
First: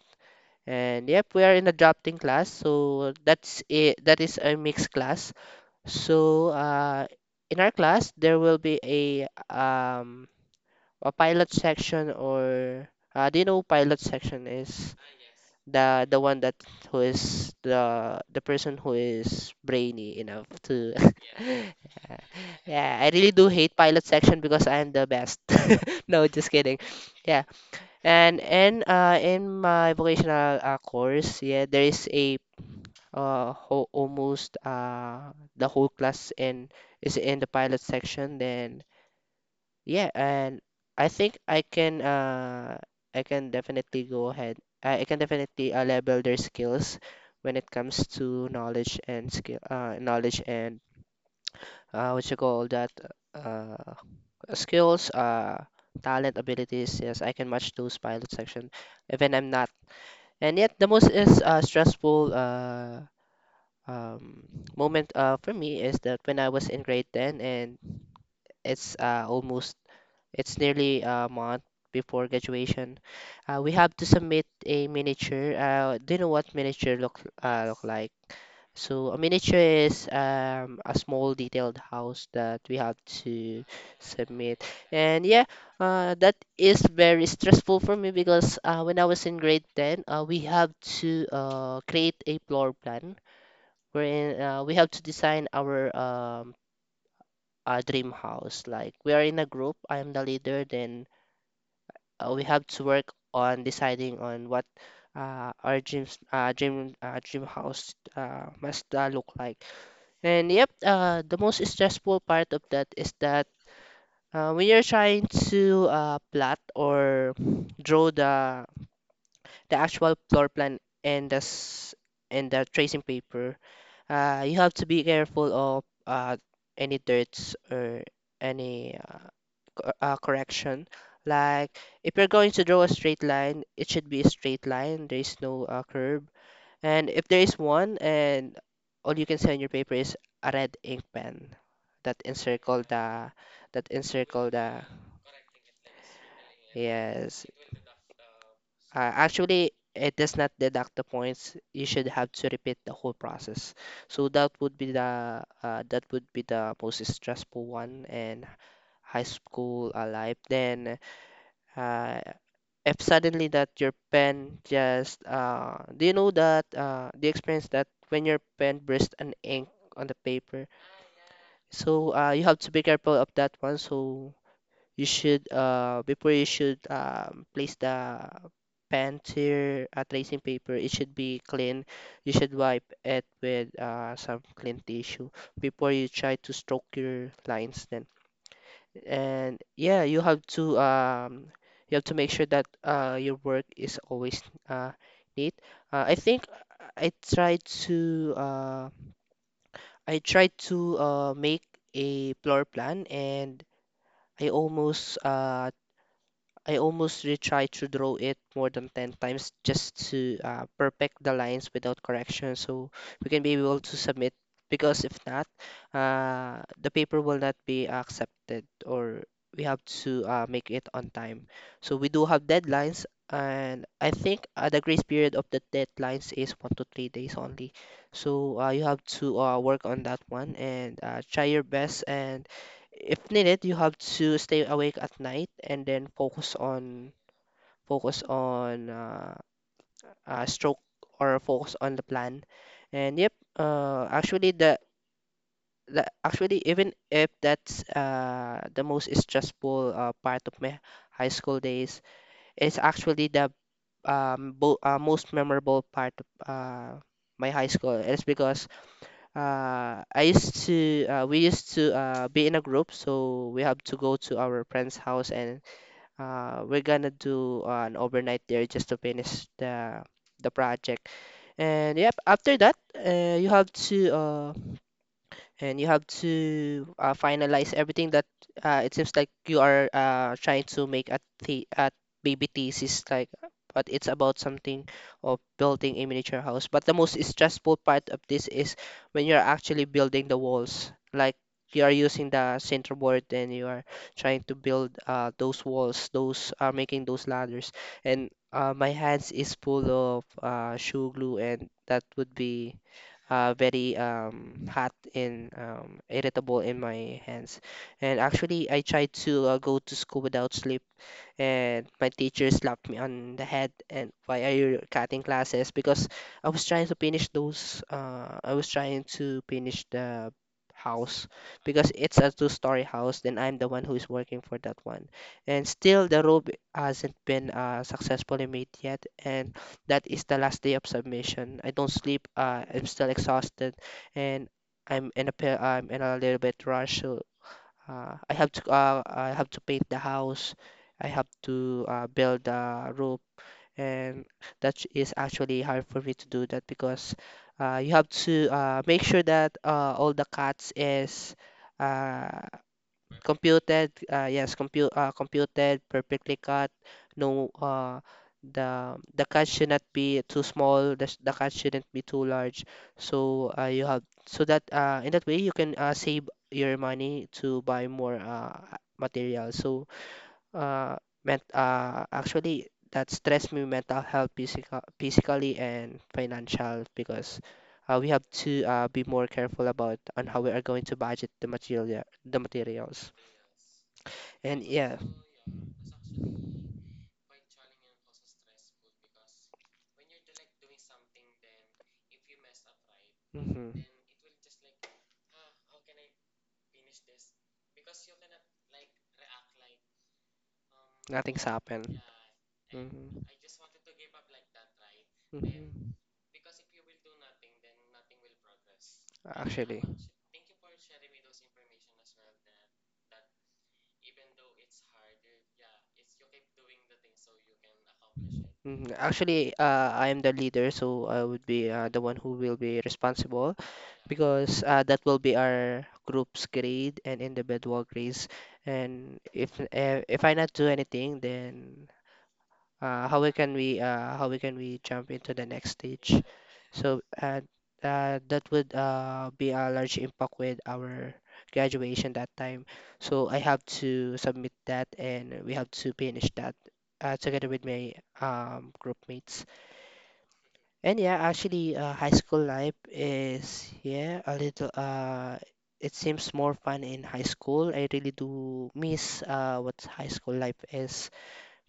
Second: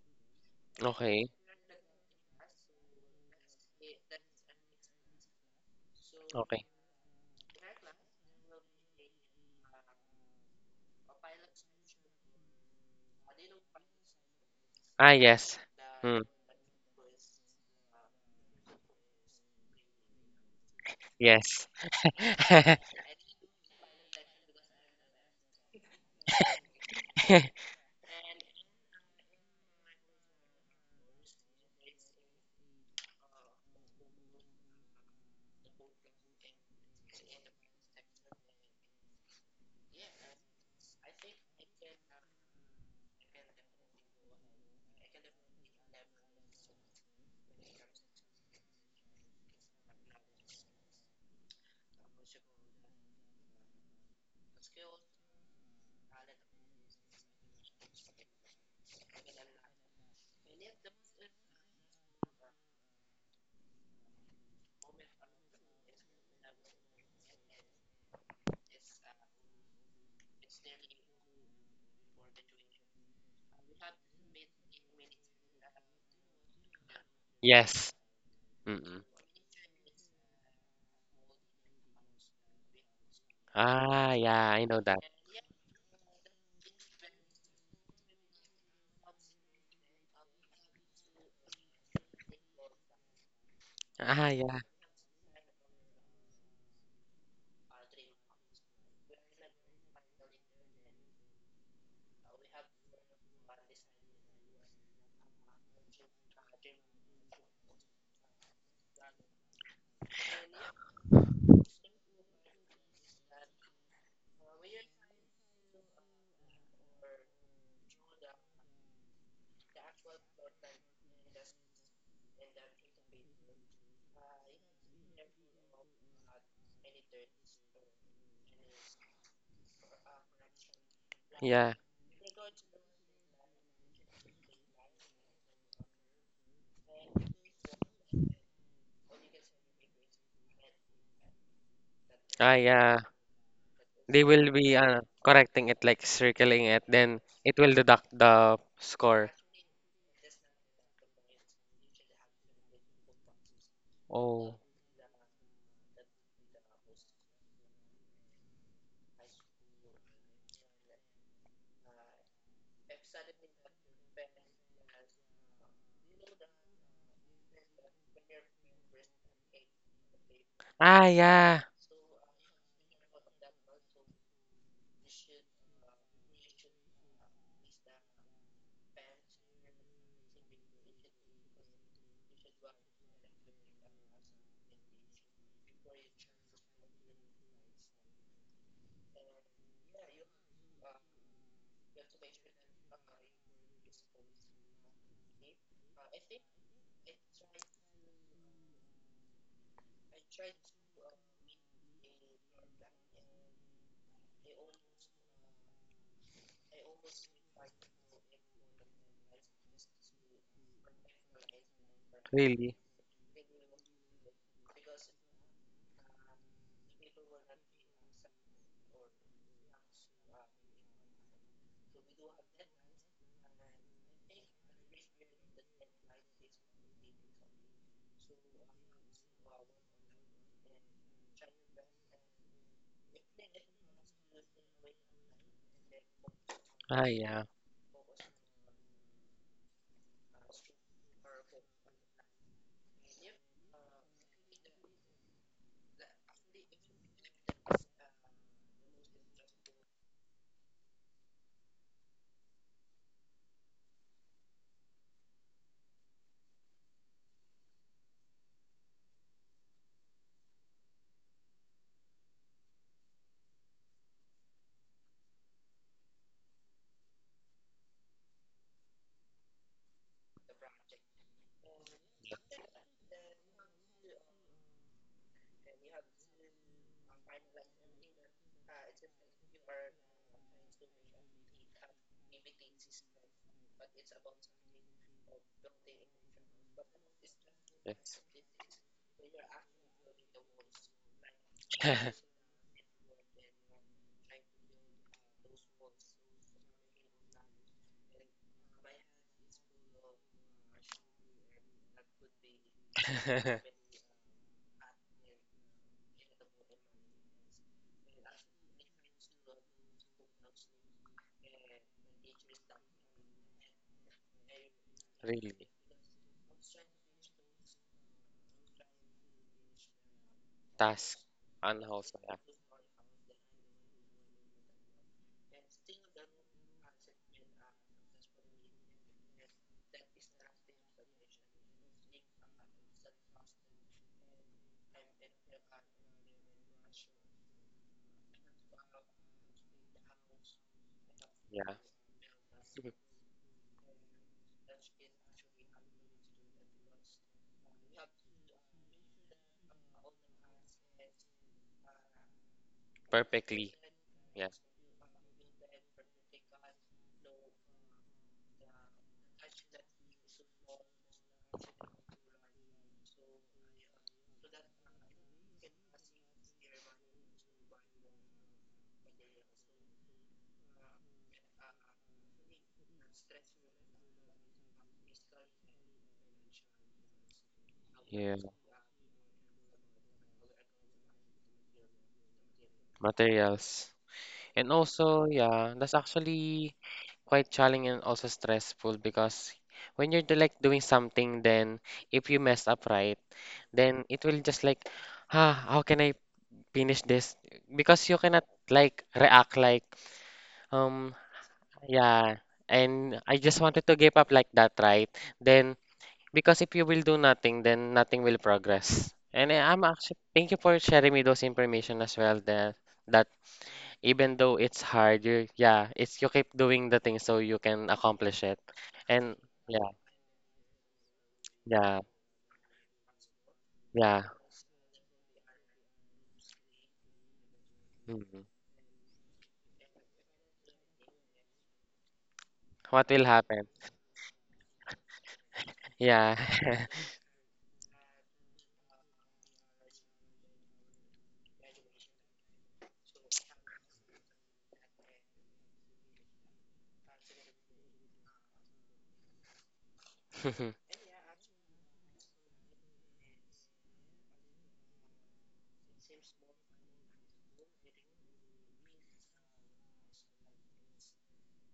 [SPEAKER 1] And yep,
[SPEAKER 2] Okay,
[SPEAKER 1] we are in a drafting class, so that's it. That is a mixed class. So
[SPEAKER 2] okay.
[SPEAKER 1] in our class there will be um, a pilot section, or do you know pilot section is
[SPEAKER 2] Ah, yes.
[SPEAKER 1] the
[SPEAKER 2] Hmm.
[SPEAKER 1] one that, who is the person who is brainy enough to (laughs)
[SPEAKER 2] Yes.
[SPEAKER 1] yeah, I
[SPEAKER 2] (laughs)
[SPEAKER 1] really do hate pilot section because I am the best. (laughs) No, just kidding. Yeah. And in my vocational course, yeah, there is a ho almost the whole class in is in the pilot section. Then yeah. And I think I can definitely go ahead. I can definitely level their skills when it comes to knowledge and skill knowledge and what you call that uh skills, talent, abilities. Yes, I can match those pilot section, even I'm not. And yet the most is stressful um moment for me is that when I was in grade 10, and it's uh almost it's nearly a month before graduation. We have to submit a miniature. Do you know what miniature look
[SPEAKER 2] Yes.
[SPEAKER 1] like?
[SPEAKER 2] Mm-mm.
[SPEAKER 1] So a miniature is a small detailed house that we have to
[SPEAKER 2] Ah, yeah,
[SPEAKER 1] submit.
[SPEAKER 2] I know that.
[SPEAKER 1] And yeah, that is very stressful for me because when I was in grade 10, we have to create a floor plan,
[SPEAKER 2] Ah,
[SPEAKER 1] wherein
[SPEAKER 2] yeah,
[SPEAKER 1] we have to design our dream house. Like, we are in a group, I am the leader, then we have to work on deciding on what our dream house must look like. And yep, the most stressful part of that is that when you're trying to plot or draw the actual floor plan and and the tracing paper, you have to be careful of any dirts or any correction.
[SPEAKER 2] yeah.
[SPEAKER 1] Like, if you're going to draw a straight line, it should be a straight line. There is no curve. And if there is one, and all you can see on your paper is a red ink pen that
[SPEAKER 2] Ah,
[SPEAKER 1] encircle
[SPEAKER 2] yeah.
[SPEAKER 1] the, that
[SPEAKER 2] They will
[SPEAKER 1] encircle
[SPEAKER 2] be
[SPEAKER 1] the
[SPEAKER 2] correcting it, like circling it, then
[SPEAKER 1] yes.
[SPEAKER 2] it will deduct the score.
[SPEAKER 1] Actually, it does not deduct the points. You should have to repeat the whole process. So that
[SPEAKER 2] Oh.
[SPEAKER 1] would be the most stressful one and high school life. Then uh, if suddenly that your pen just do you know that the experience that when your pen bursts an ink on the paper,
[SPEAKER 2] Ah, yeah.
[SPEAKER 1] so you have to be careful of that one. So you should before you should place the pen to your tracing paper, it should be clean. You should wipe it with some clean tissue before you try to stroke your lines. Then, and yeah, you have to make sure that your work is always uh neat. I think I try to uh I try to make a floor plan. And I almost uh I almost retry to draw it more than 10 times just to perfect the lines without correction,
[SPEAKER 2] Really?
[SPEAKER 1] so we can be able to submit. Because if not, the paper will not be accepted, or we have to make it on time. So we do have deadlines, and I think the grace period of the deadlines is 1 to 3 days only. So you have to work on that one, and try your best. And if needed, you have to stay awake at night and then focus
[SPEAKER 2] Ah,
[SPEAKER 1] on
[SPEAKER 2] yeah.
[SPEAKER 1] focus on stroke or focus on the plan. And yep, actually, even if that's the most stressful part of my high school days, it's actually the bo most memorable part of my high school. It's because I used to we used to be in a group, so we have to go to our friend's house. And we're gonna do an overnight there just to finish the project. And yep, after that, you have to and you have to finalize everything, that it seems like you are trying to make a baby thesis like, but it's about something of building a miniature house. But the most stressful part of this is when you're actually building the walls. Like, you are using the center board, and you are trying to build
[SPEAKER 2] (laughs)
[SPEAKER 1] those walls, those are making those ladders. And my hands is full of shoe glue, and that would be
[SPEAKER 2] (laughs)
[SPEAKER 1] very hot and irritable in my hands. And actually, I tried to go to school without sleep, and my teacher slapped me on the head. And why are you cutting
[SPEAKER 2] Really?
[SPEAKER 1] classes? Because I was trying to finish those. I was trying to finish the
[SPEAKER 2] Task.
[SPEAKER 1] house because
[SPEAKER 2] Unwholesome.
[SPEAKER 1] it's a two-story house. Then I'm the one who is working for that one, and still the robe hasn't been successfully made yet. And that is the last day of submission. I don't sleep. I'm still exhausted, and I'm in a little bit rush. So I have to paint the house. I have
[SPEAKER 2] Yeah. Yeah.
[SPEAKER 1] to build the roof, and that is actually hard for me to do that because you have to make sure that all the cuts is uh,
[SPEAKER 2] (laughs) Perfectly. Yeah.
[SPEAKER 1] Computed, perfectly cut. No, the cut should not be too small. The cut shouldn't be too large. So you have, so that in that way you can save your money to buy more material. So ment actually, that stress me mental health, physical, physically and financial, because we have
[SPEAKER 2] Yeah.
[SPEAKER 1] to be more careful about on how we are going to budget the materials.
[SPEAKER 2] Materials.
[SPEAKER 1] And
[SPEAKER 2] And
[SPEAKER 1] yeah.
[SPEAKER 2] also, yeah, that's actually quite challenging and also stressful because when you're like doing something, then if you mess up right,
[SPEAKER 1] Mm-hmm.
[SPEAKER 2] then it will just like, ah, how can I finish this? Because you cannot like react like, um,
[SPEAKER 1] Nothing's happened.
[SPEAKER 2] yeah, and
[SPEAKER 1] Mm-hmm.
[SPEAKER 2] I just wanted to give up like that, right? Then
[SPEAKER 1] Mm-hmm.
[SPEAKER 2] because if you will do nothing, then nothing will progress. And I'm
[SPEAKER 1] Actually.
[SPEAKER 2] actually thank you for sharing me those information as well. That that even though it's harder, yeah, it's you keep doing the thing so you can accomplish it.
[SPEAKER 1] Mhm.
[SPEAKER 2] And
[SPEAKER 1] Actually,
[SPEAKER 2] yeah,
[SPEAKER 1] I am the leader, so I would be
[SPEAKER 2] yeah,
[SPEAKER 1] the one who will be responsible
[SPEAKER 2] yeah.
[SPEAKER 1] because that will be our group's grade and individual grades.
[SPEAKER 2] Mhm.
[SPEAKER 1] And if I not do anything, then
[SPEAKER 2] What will happen?
[SPEAKER 1] how we can we jump into the next stage?
[SPEAKER 2] Yeah.
[SPEAKER 1] So that would be a large impact with our graduation that time. So I have to submit that, and we have to finish that together with my group mates.
[SPEAKER 2] (laughs)
[SPEAKER 1] And yeah, actually, high school life is yeah a little. It seems more fun in high school. I really do miss what high school life is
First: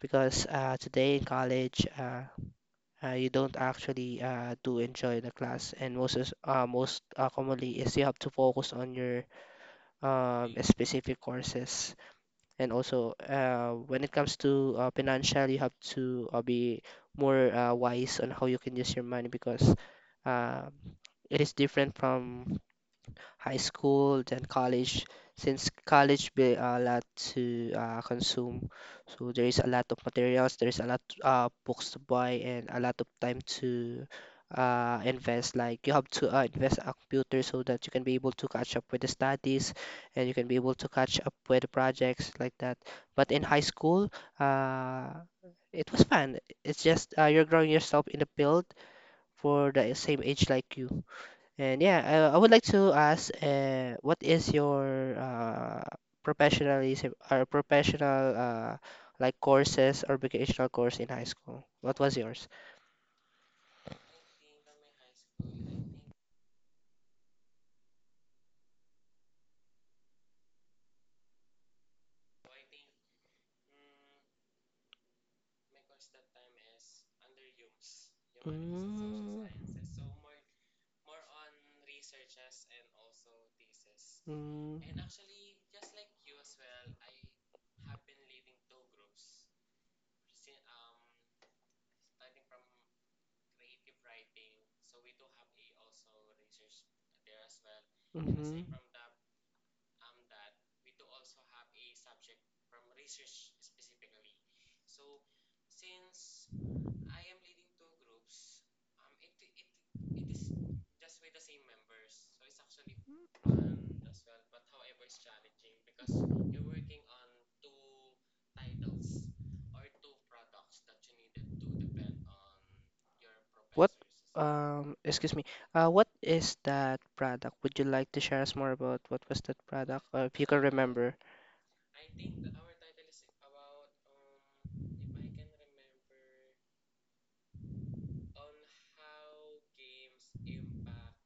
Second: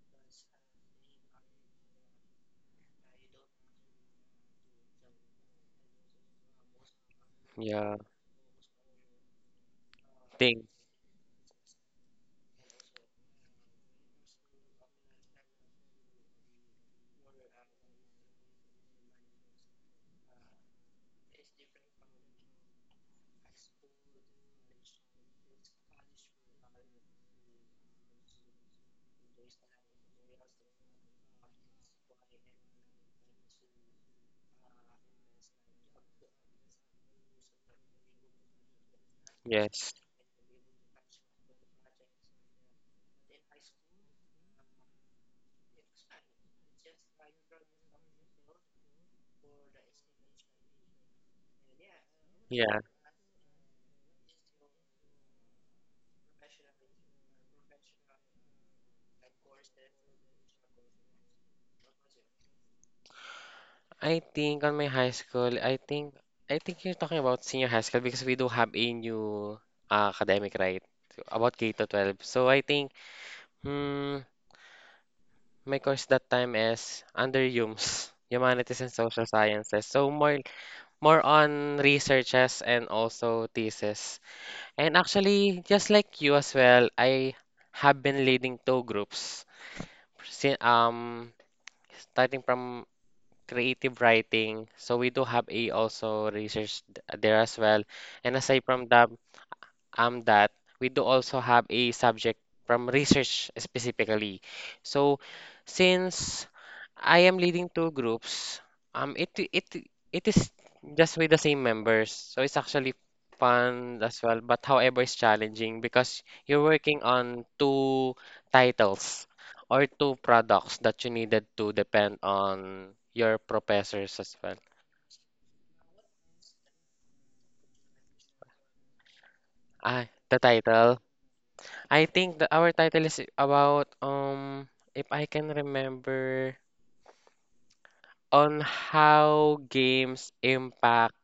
[SPEAKER 1] because today in college, you don't actually do enjoy the class, and most commonly
[SPEAKER 2] Yeah.
[SPEAKER 1] is you have to focus on your
[SPEAKER 2] Thing.
[SPEAKER 1] specific courses. And also, when it comes to financial, you have to be more wise on how you can use your money because uh, it is different from high school, then college. Since college be a lot to consume, so there is a lot of materials, there is a lot books to buy, and a lot of time to invest. Like you have to invest a computer so that you can be able to catch up with the studies,
[SPEAKER 2] Yes.
[SPEAKER 1] and you can be able to catch up with the projects like that. But in high school, uh, it was fun. It's just you're growing yourself in the field for the same age like you. And yeah, I would like
[SPEAKER 2] Yeah.
[SPEAKER 1] to ask, what is your professionalism or professional like courses or vocational course in high school? What was yours?
[SPEAKER 2] I think on my high school, I think you're talking about senior high school because we do have a new academic right so, about K to 12. So I think hmm, my course that time is under HUMS, (laughs) Humanities and Social
[SPEAKER 1] Mm.
[SPEAKER 2] Sciences. So more on researches and also thesis. And actually, just like you as well, I have been leading two groups. si- Um, Starting from creative writing. So we do have a also research there as well.
[SPEAKER 1] Mm.
[SPEAKER 2] And
[SPEAKER 1] Mhm.
[SPEAKER 2] aside from that, that we do also have a subject from research specifically. So since I am leading two groups, um, it it it is just with the same members, so it's actually fun as well. But however, it's challenging because you're working on two titles or two products that you needed to depend on your
[SPEAKER 1] What,
[SPEAKER 2] professors as well.
[SPEAKER 1] excuse me, what is that product? Would you like to share us more about what was that product,
[SPEAKER 2] Ah,
[SPEAKER 1] or if
[SPEAKER 2] the
[SPEAKER 1] you can
[SPEAKER 2] title.
[SPEAKER 1] remember?
[SPEAKER 2] I think that our title is about if I can remember on how games impact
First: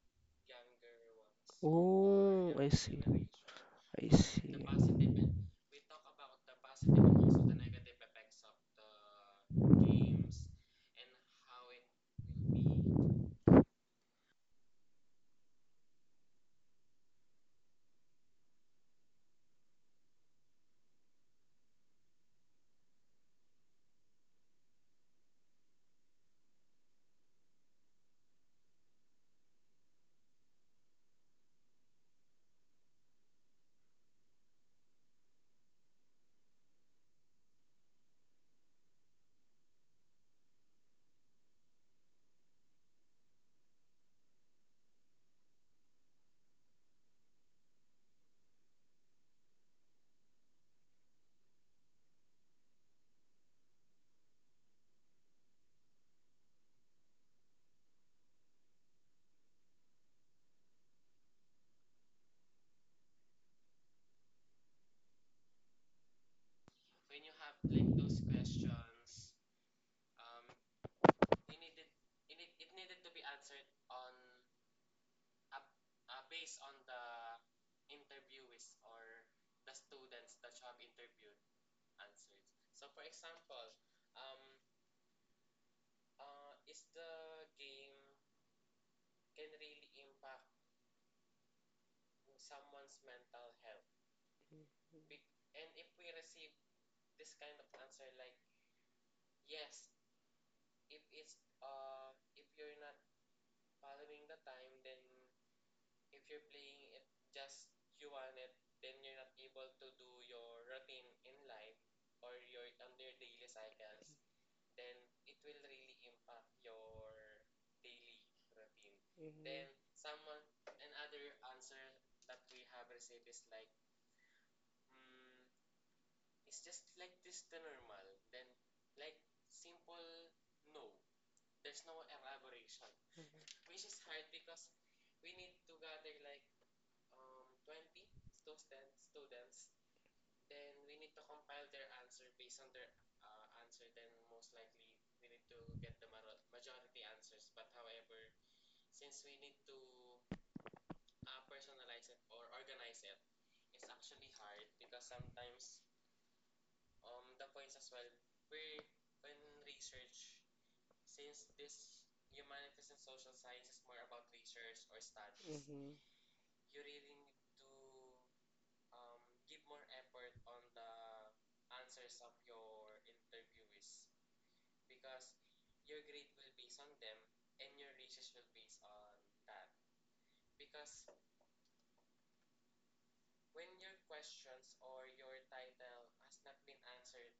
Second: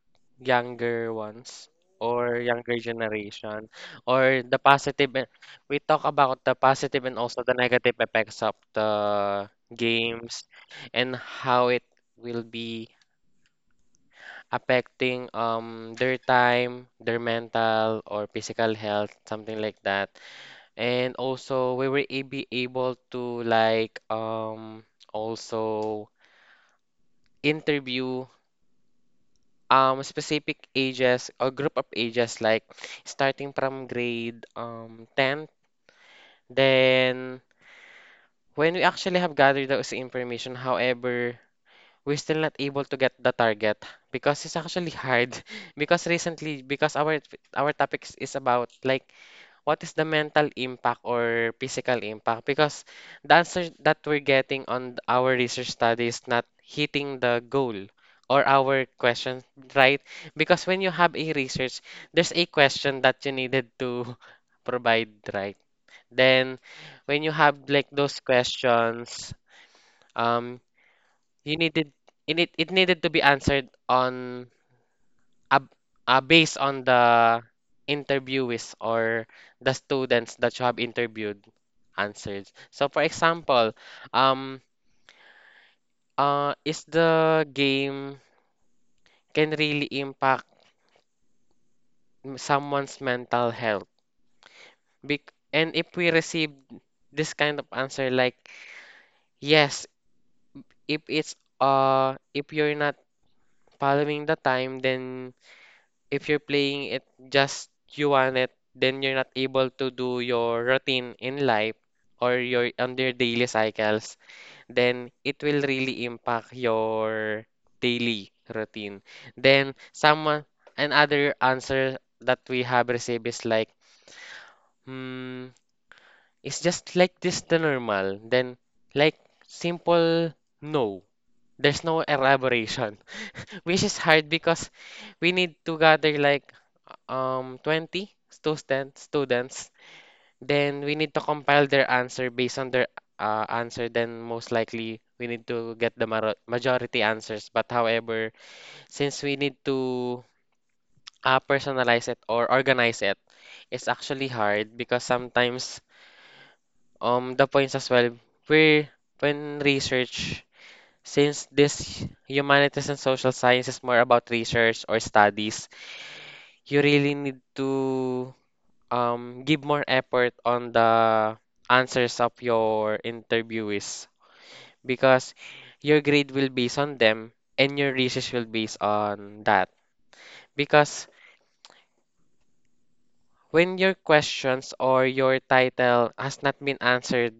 [SPEAKER 2] younger ones or
[SPEAKER 1] Oh, I
[SPEAKER 2] younger
[SPEAKER 1] see.
[SPEAKER 2] generation
[SPEAKER 1] I
[SPEAKER 2] or
[SPEAKER 1] see.
[SPEAKER 2] the positive and- we talk about the positive and also the negative effects of the games and how it will be affecting their time, their mental or physical health, something like that. And also we were be able to like also interview specific ages or group of ages like starting from grade 10. Then when we actually have gathered those information, however, we're still not able to get the target because it's actually hard (laughs) because recently because our topics is about like what is the mental impact or physical impact? Because the answer that we're getting on our research study is not hitting the goal or our question, right? Because when you have a research, there's a question that you needed to (laughs) provide, right? Then when you have like those questions, um, you needed it, it needed to be answered on uh, based on the interviewees or the students that you have interviewed answers. So for example, um, is the game can really impact someone's mental health? And if we receive this kind of answer like yes, if it's if you're not following the time, then if you're playing it just you want it, then you're not able to do your routine in life or your on your daily cycles, then it will really impact your daily routine. Then someone another answer that we have received is like, hmm, it's just like this the normal. Then like simple no. There's no elaboration which is hard because we need to gather like 20 students. Then we need to compile their answer based on their answer. Then most likely we need to get the majority answers. But however, since we need to personalize it or organize it, it's actually hard because sometimes the points as well we when research, since this humanities and social science is more about research or studies, you really need to give more effort on the answers of your interviewees, because your grade will based on them and your research will based on that. Because when your questions or your title has not been answered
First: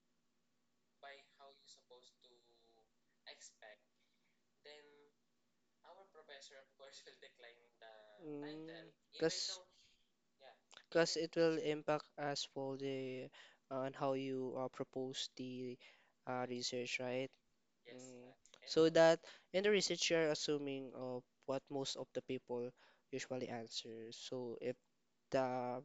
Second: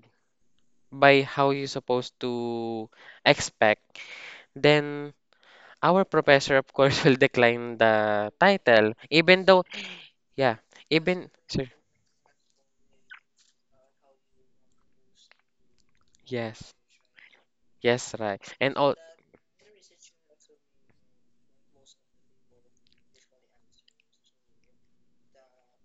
[SPEAKER 2] by how you supposed to expect, then our professor, of course, (laughs) will decline the
[SPEAKER 1] Mm.
[SPEAKER 2] title. Even
[SPEAKER 1] 'cause-
[SPEAKER 2] though, yeah,
[SPEAKER 1] because
[SPEAKER 2] even,
[SPEAKER 1] it will
[SPEAKER 2] sure.
[SPEAKER 1] impact as well the on how you propose the
[SPEAKER 2] Yes.
[SPEAKER 1] research, right?
[SPEAKER 2] Yes,
[SPEAKER 1] Mm.
[SPEAKER 2] right. And
[SPEAKER 1] So
[SPEAKER 2] all,
[SPEAKER 1] that in the research you're assuming of what most of the people usually answer. So the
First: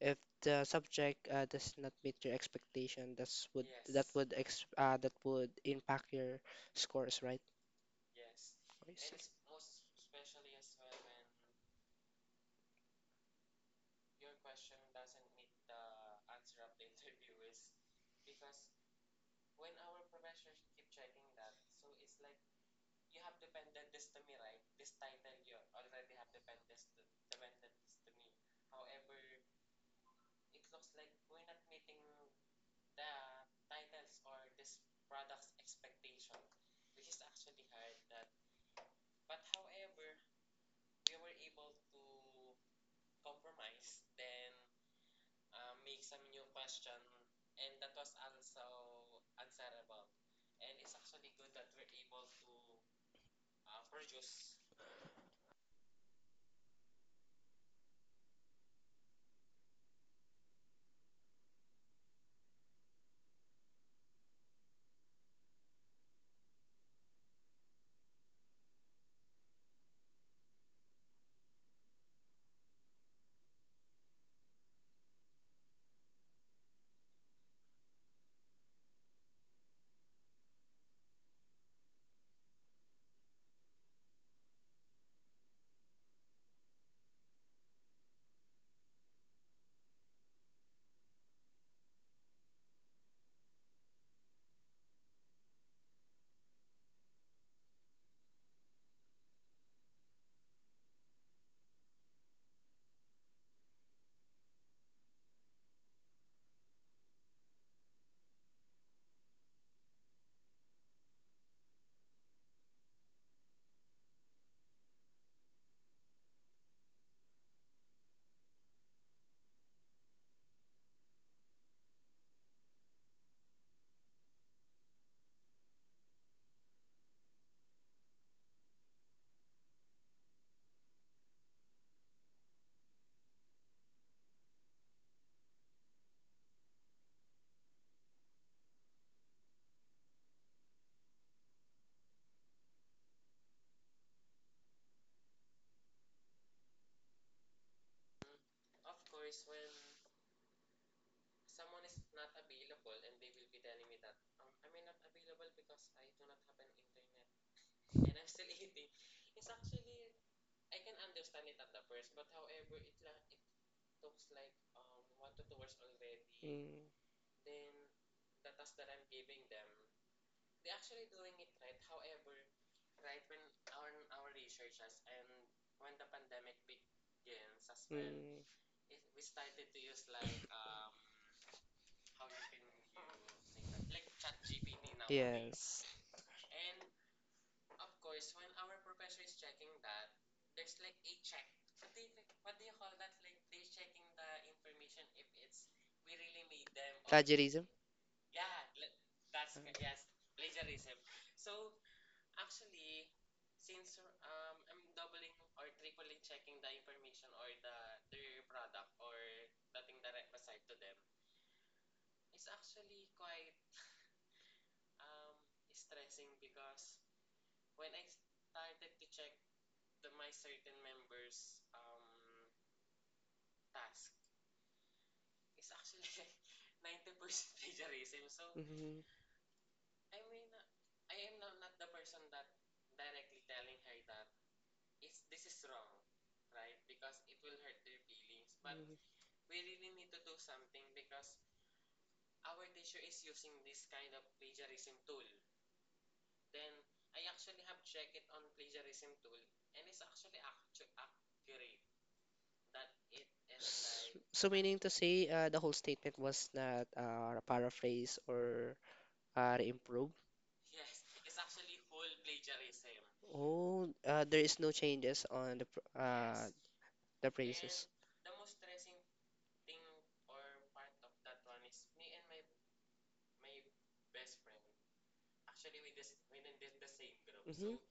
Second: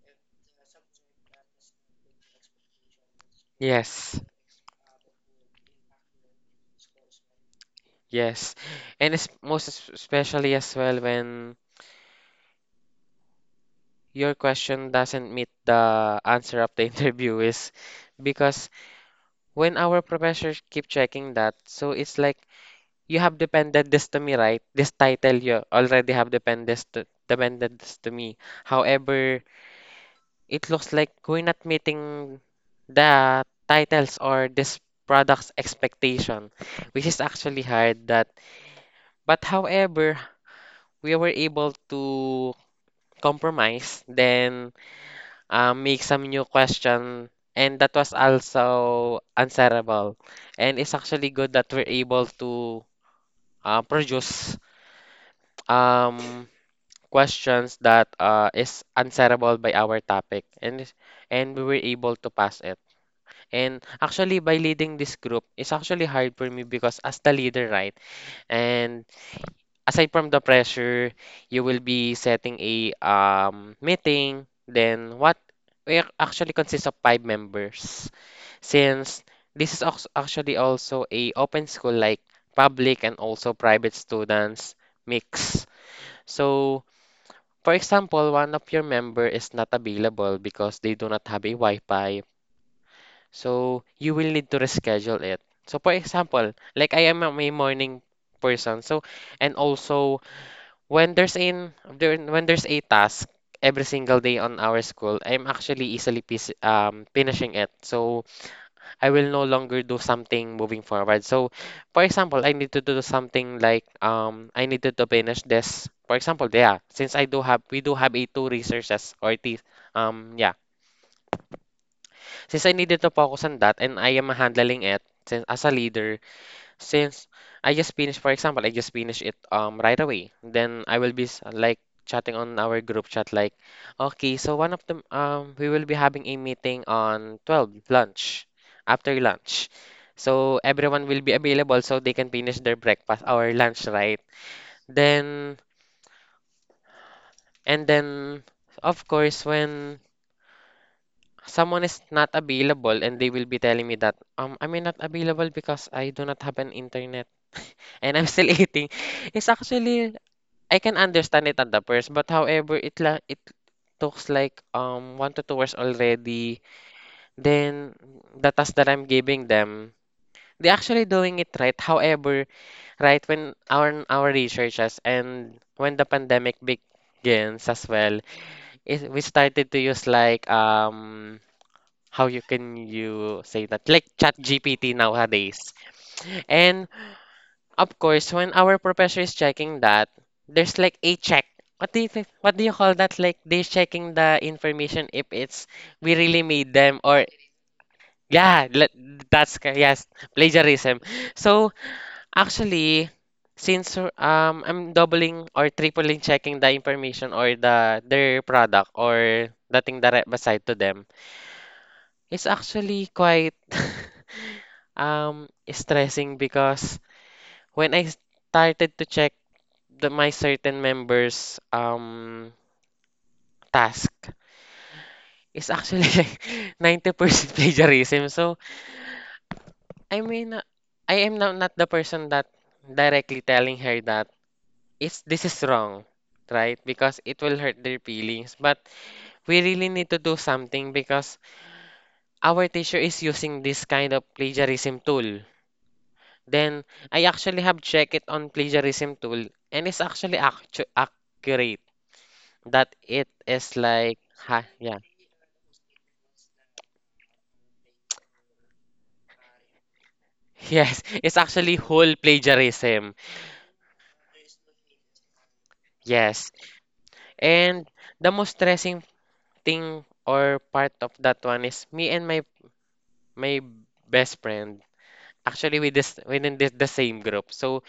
[SPEAKER 1] if the subject does not meet your expectation, that's would that
[SPEAKER 2] yes.
[SPEAKER 1] would ex that would impact your scores, right?
[SPEAKER 2] Yes.
[SPEAKER 1] I
[SPEAKER 2] And
[SPEAKER 1] see.
[SPEAKER 2] it's most especially as well when your question doesn't meet the answer of the (laughs) interview is because when our professors keep checking that, so it's like, you have depended this to me, right? This title, you already have depended this to me. However, it looks like we're not meeting the titles or this product's expectation, which is actually hard, that, but however, we were able to compromise, then make some new question, and that was also answerable. And it's actually good that we're able to produce um questions that is answerable by our topic, and we were able to pass it. And actually, by leading this group is actually hard for me because, as the leader, right? And aside from the pressure, you will be setting a meeting. Then what? We actually consists of five members. Since this is actually also a open school, like public and also private students mix. So, for example, one of your member is not available because they do not have a Wi-Fi. So you will need to reschedule it. So for example, like, I am a may morning person. So, and also when there's in there, when there's a task every single day on our school, I'm actually easily finishing it. So I will no longer do something moving forward. So for example, I need to do something like, I needed to finish this. For example, yeah, since I do have we do have a two researches, or the yeah, since I needed to focus on that and I am handling it since, as a leader, since I just finished, for example, I just finished it right away. Then I will be like chatting on our group chat like, okay, so one of them, we will be having a meeting on 12 lunch, after lunch. So everyone will be available so they can finish their breakfast or lunch, right? Then and then of course, when someone is not available and they will be telling me that, I'm not available because I do not have an internet and I'm still (laughs) eating. It's actually, I can understand it at the first, but however it talks like 1 to 2 hours already.
[SPEAKER 1] Mm.
[SPEAKER 2] Then the task that I'm giving them, they actually doing it right. However, right when our researchers, and when the pandemic
[SPEAKER 1] Yes,
[SPEAKER 2] begins
[SPEAKER 1] as
[SPEAKER 2] as
[SPEAKER 1] well.
[SPEAKER 2] well,
[SPEAKER 1] Mm.
[SPEAKER 2] we started to use like,
[SPEAKER 1] How
[SPEAKER 2] how you can you say
[SPEAKER 1] you
[SPEAKER 2] that,
[SPEAKER 1] can use things like,
[SPEAKER 2] like
[SPEAKER 1] like
[SPEAKER 2] Chat GPT
[SPEAKER 1] ChatGPT nowadays.
[SPEAKER 2] nowadays.
[SPEAKER 1] Yes.
[SPEAKER 2] And of course, when our professor is checking that, there's like a check, what do you call that, like, they're checking the information if it's
[SPEAKER 1] We
[SPEAKER 2] we really
[SPEAKER 1] really need
[SPEAKER 2] made
[SPEAKER 1] them,
[SPEAKER 2] them
[SPEAKER 1] or
[SPEAKER 2] or,
[SPEAKER 1] plagiarism.
[SPEAKER 2] yeah, yes, plagiarism. So actually, since I'm doubling or tripling checking the information or their product or the thing that I beside to them, it's actually quite (laughs) stressing, because when I started to check the my certain members' task, is actually (laughs) like 90%
[SPEAKER 1] Mm-hmm.
[SPEAKER 2] plagiarism. So
[SPEAKER 1] Mhm.
[SPEAKER 2] I mean, I am now not the person that directly telling her that it's this is wrong, right? Because it will hurt their feelings. But we really need to do something because our teacher is using this kind of plagiarism tool. Then I actually have checked it on plagiarism tool and it's actually actu accurate,
[SPEAKER 1] that
[SPEAKER 2] that
[SPEAKER 1] it
[SPEAKER 2] it
[SPEAKER 1] is
[SPEAKER 2] is
[SPEAKER 1] S-
[SPEAKER 2] like
[SPEAKER 1] like So
[SPEAKER 2] ha
[SPEAKER 1] meaning to
[SPEAKER 2] yeah.
[SPEAKER 1] say, the whole statement was not paraphrase or improve.
[SPEAKER 2] (laughs) Yes, it's actually whole plagiarism,
[SPEAKER 1] Oh, there is no changes on yes,
[SPEAKER 2] yes.
[SPEAKER 1] the and phrases.
[SPEAKER 2] And the most stressing thing, or part of that one, is me and my my best friend. Actually, we this within this the same group,
[SPEAKER 1] Mhm.
[SPEAKER 2] so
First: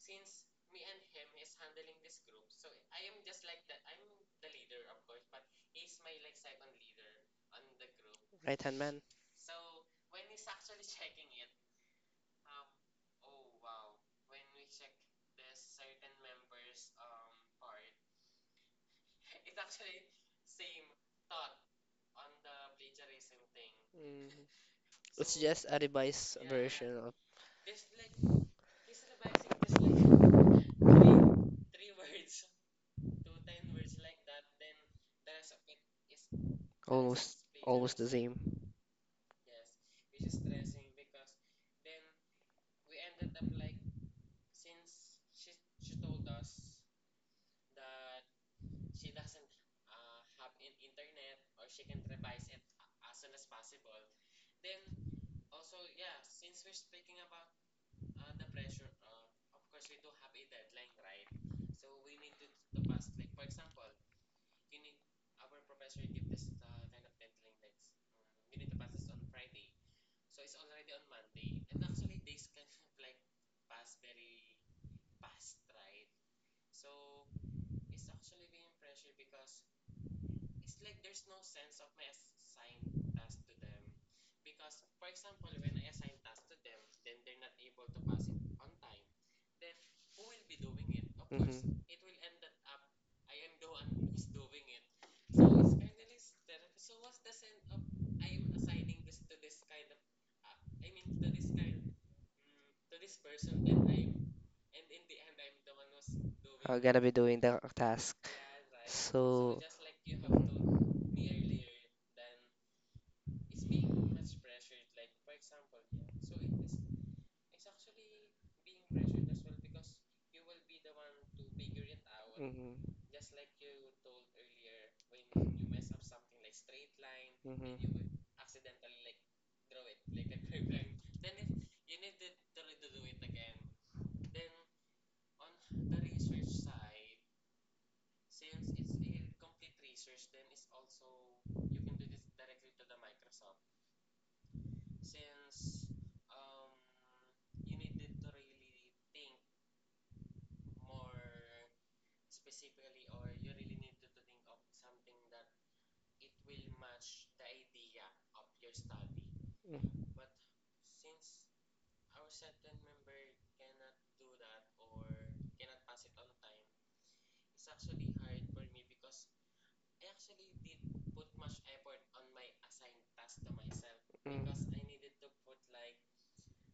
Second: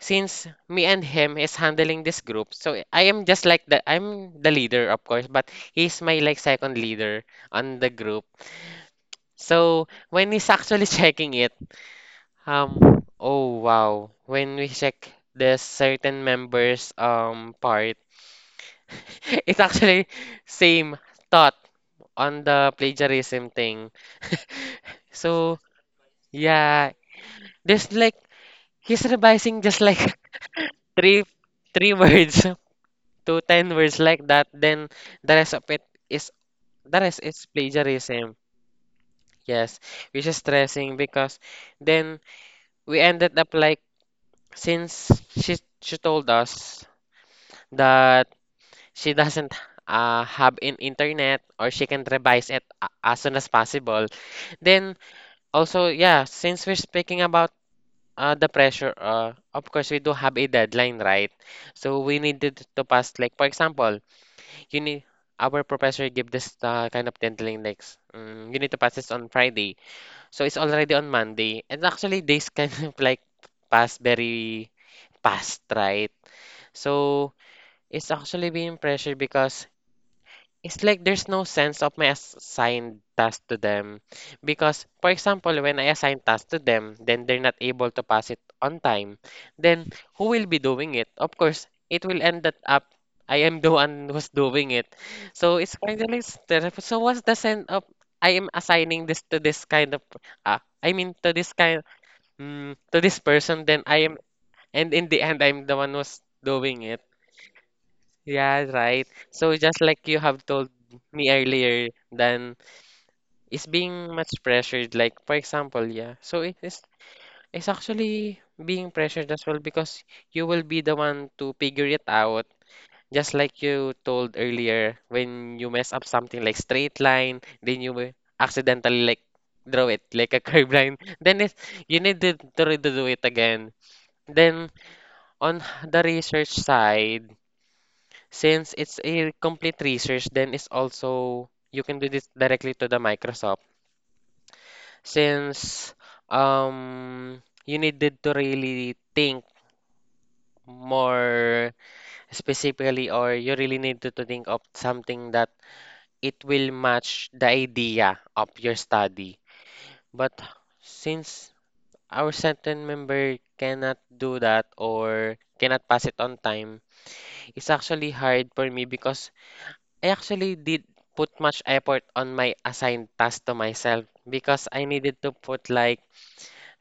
[SPEAKER 2] since me and him is handling this group, so I am just like the I'm the leader, of course, but he's my like second leader on the group.
[SPEAKER 1] Right hand man.
[SPEAKER 2] So when he's actually (laughs) checking it, oh, wow, when we check the certain members part, (laughs) it's actually same thought on the plagiarism thing.
[SPEAKER 1] Mm. It's so
[SPEAKER 2] So
[SPEAKER 1] just a revised, yeah,
[SPEAKER 2] yeah,
[SPEAKER 1] version.
[SPEAKER 2] there's like, he's revising just like (laughs) three three words (laughs) to 10 words like that. Then the rest of it is the rest
[SPEAKER 1] Almost,
[SPEAKER 2] is
[SPEAKER 1] almost the same.
[SPEAKER 2] plagiarism. Yes, which is stressing, because then we ended up like, since she told us that she doesn't have in internet, or she can revise it as soon as possible. Then also, yeah, since we're speaking about the pressure, of course we do have a deadline, right, so we needed to pass, like, for example, you need, our professor give this kind of deadline like, you need to pass this on Friday, so it's already on Monday, and actually days kind (laughs) of like pass very fast, right. So it's actually being pressured because it's like there's no sense of my assigned task to them. Because, for example, when I assign tasks to them, then they're not able to pass it on time. Then who will be doing it? Of course,
[SPEAKER 1] Mm-hmm.
[SPEAKER 2] it will end that up I am the one who's doing it. So it's kind of like stressful. So what's the sense of I am assigning this to this kind of, I mean, to this kind, to this person, then I am, and in the end I'm the one who's doing
[SPEAKER 1] I'm gonna
[SPEAKER 2] it.
[SPEAKER 1] be doing the task.
[SPEAKER 2] Yeah, right. So
[SPEAKER 1] So,
[SPEAKER 2] just like you have told
[SPEAKER 1] mhm,
[SPEAKER 2] me earlier, then it's being much pressured. Like for example, yeah. So it's actually being pressured as well because you will be the one to figure it out. Just like you told earlier, when you mess up something like straight line,
[SPEAKER 1] mhm,
[SPEAKER 2] then you will accidentally like draw it like a curved line. (laughs) Then it you need to redo it again. Then on the research side. Since it's a complete research, then it's also you can do this directly to the Microsoft. Since um you needed to really think more specifically, or you really need to think of something that it will match the idea of your study.
[SPEAKER 1] mhm,
[SPEAKER 2] But since our certain member cannot do that or cannot pass it on time, it's actually hard for me because I actually did put much effort on my assigned task to myself, because I
[SPEAKER 1] mhm.
[SPEAKER 2] needed to put like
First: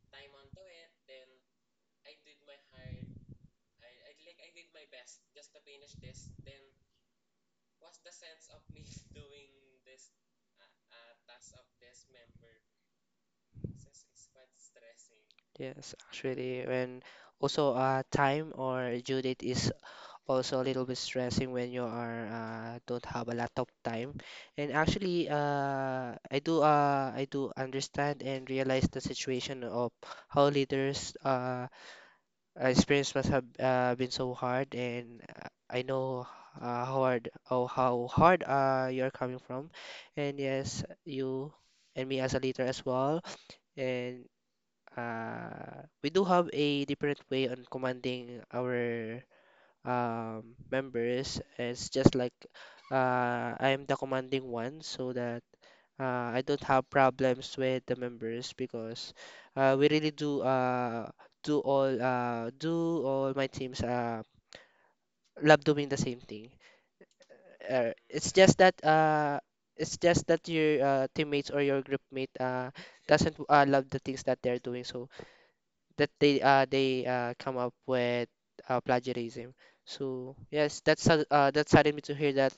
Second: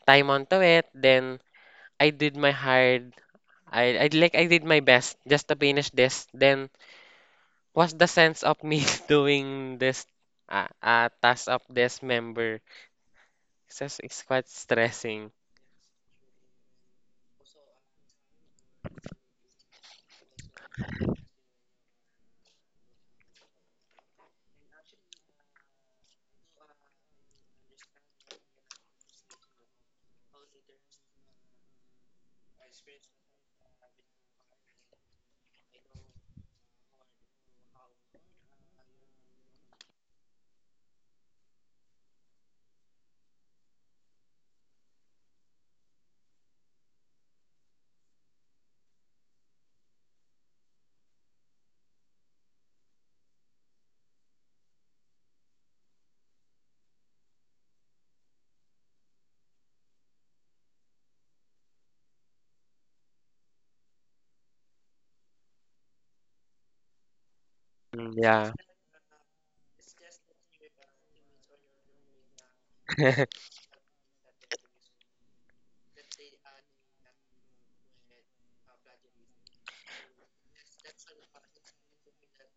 [SPEAKER 2] time onto it. Then I did my hard. I Like I did my best just to finish this. Then what's the sense of me (laughs) doing this task of this member? It's just, it's quite stressing.
[SPEAKER 1] Yes, actually, when also time or due date is also a little bit stressing when you are don't have a lot of time. And actually, I do understand and realize the situation of how leaders experience must have been so hard, and I know how hard you're coming from, and yes, you and me as a leader as well, and we do have a different way on commanding our members. It's just like I am the commanding one, so that I don't have problems with the members because we really do all my teams love doing the same thing. Uh,
[SPEAKER 2] Mm,
[SPEAKER 1] it's
[SPEAKER 2] yeah.
[SPEAKER 1] just that uh, it's just that your teammates or your group mate doesn't love the things that they're
[SPEAKER 2] (laughs)
[SPEAKER 1] doing, so that they come up with plagiarism. So yes, that saddened me to hear that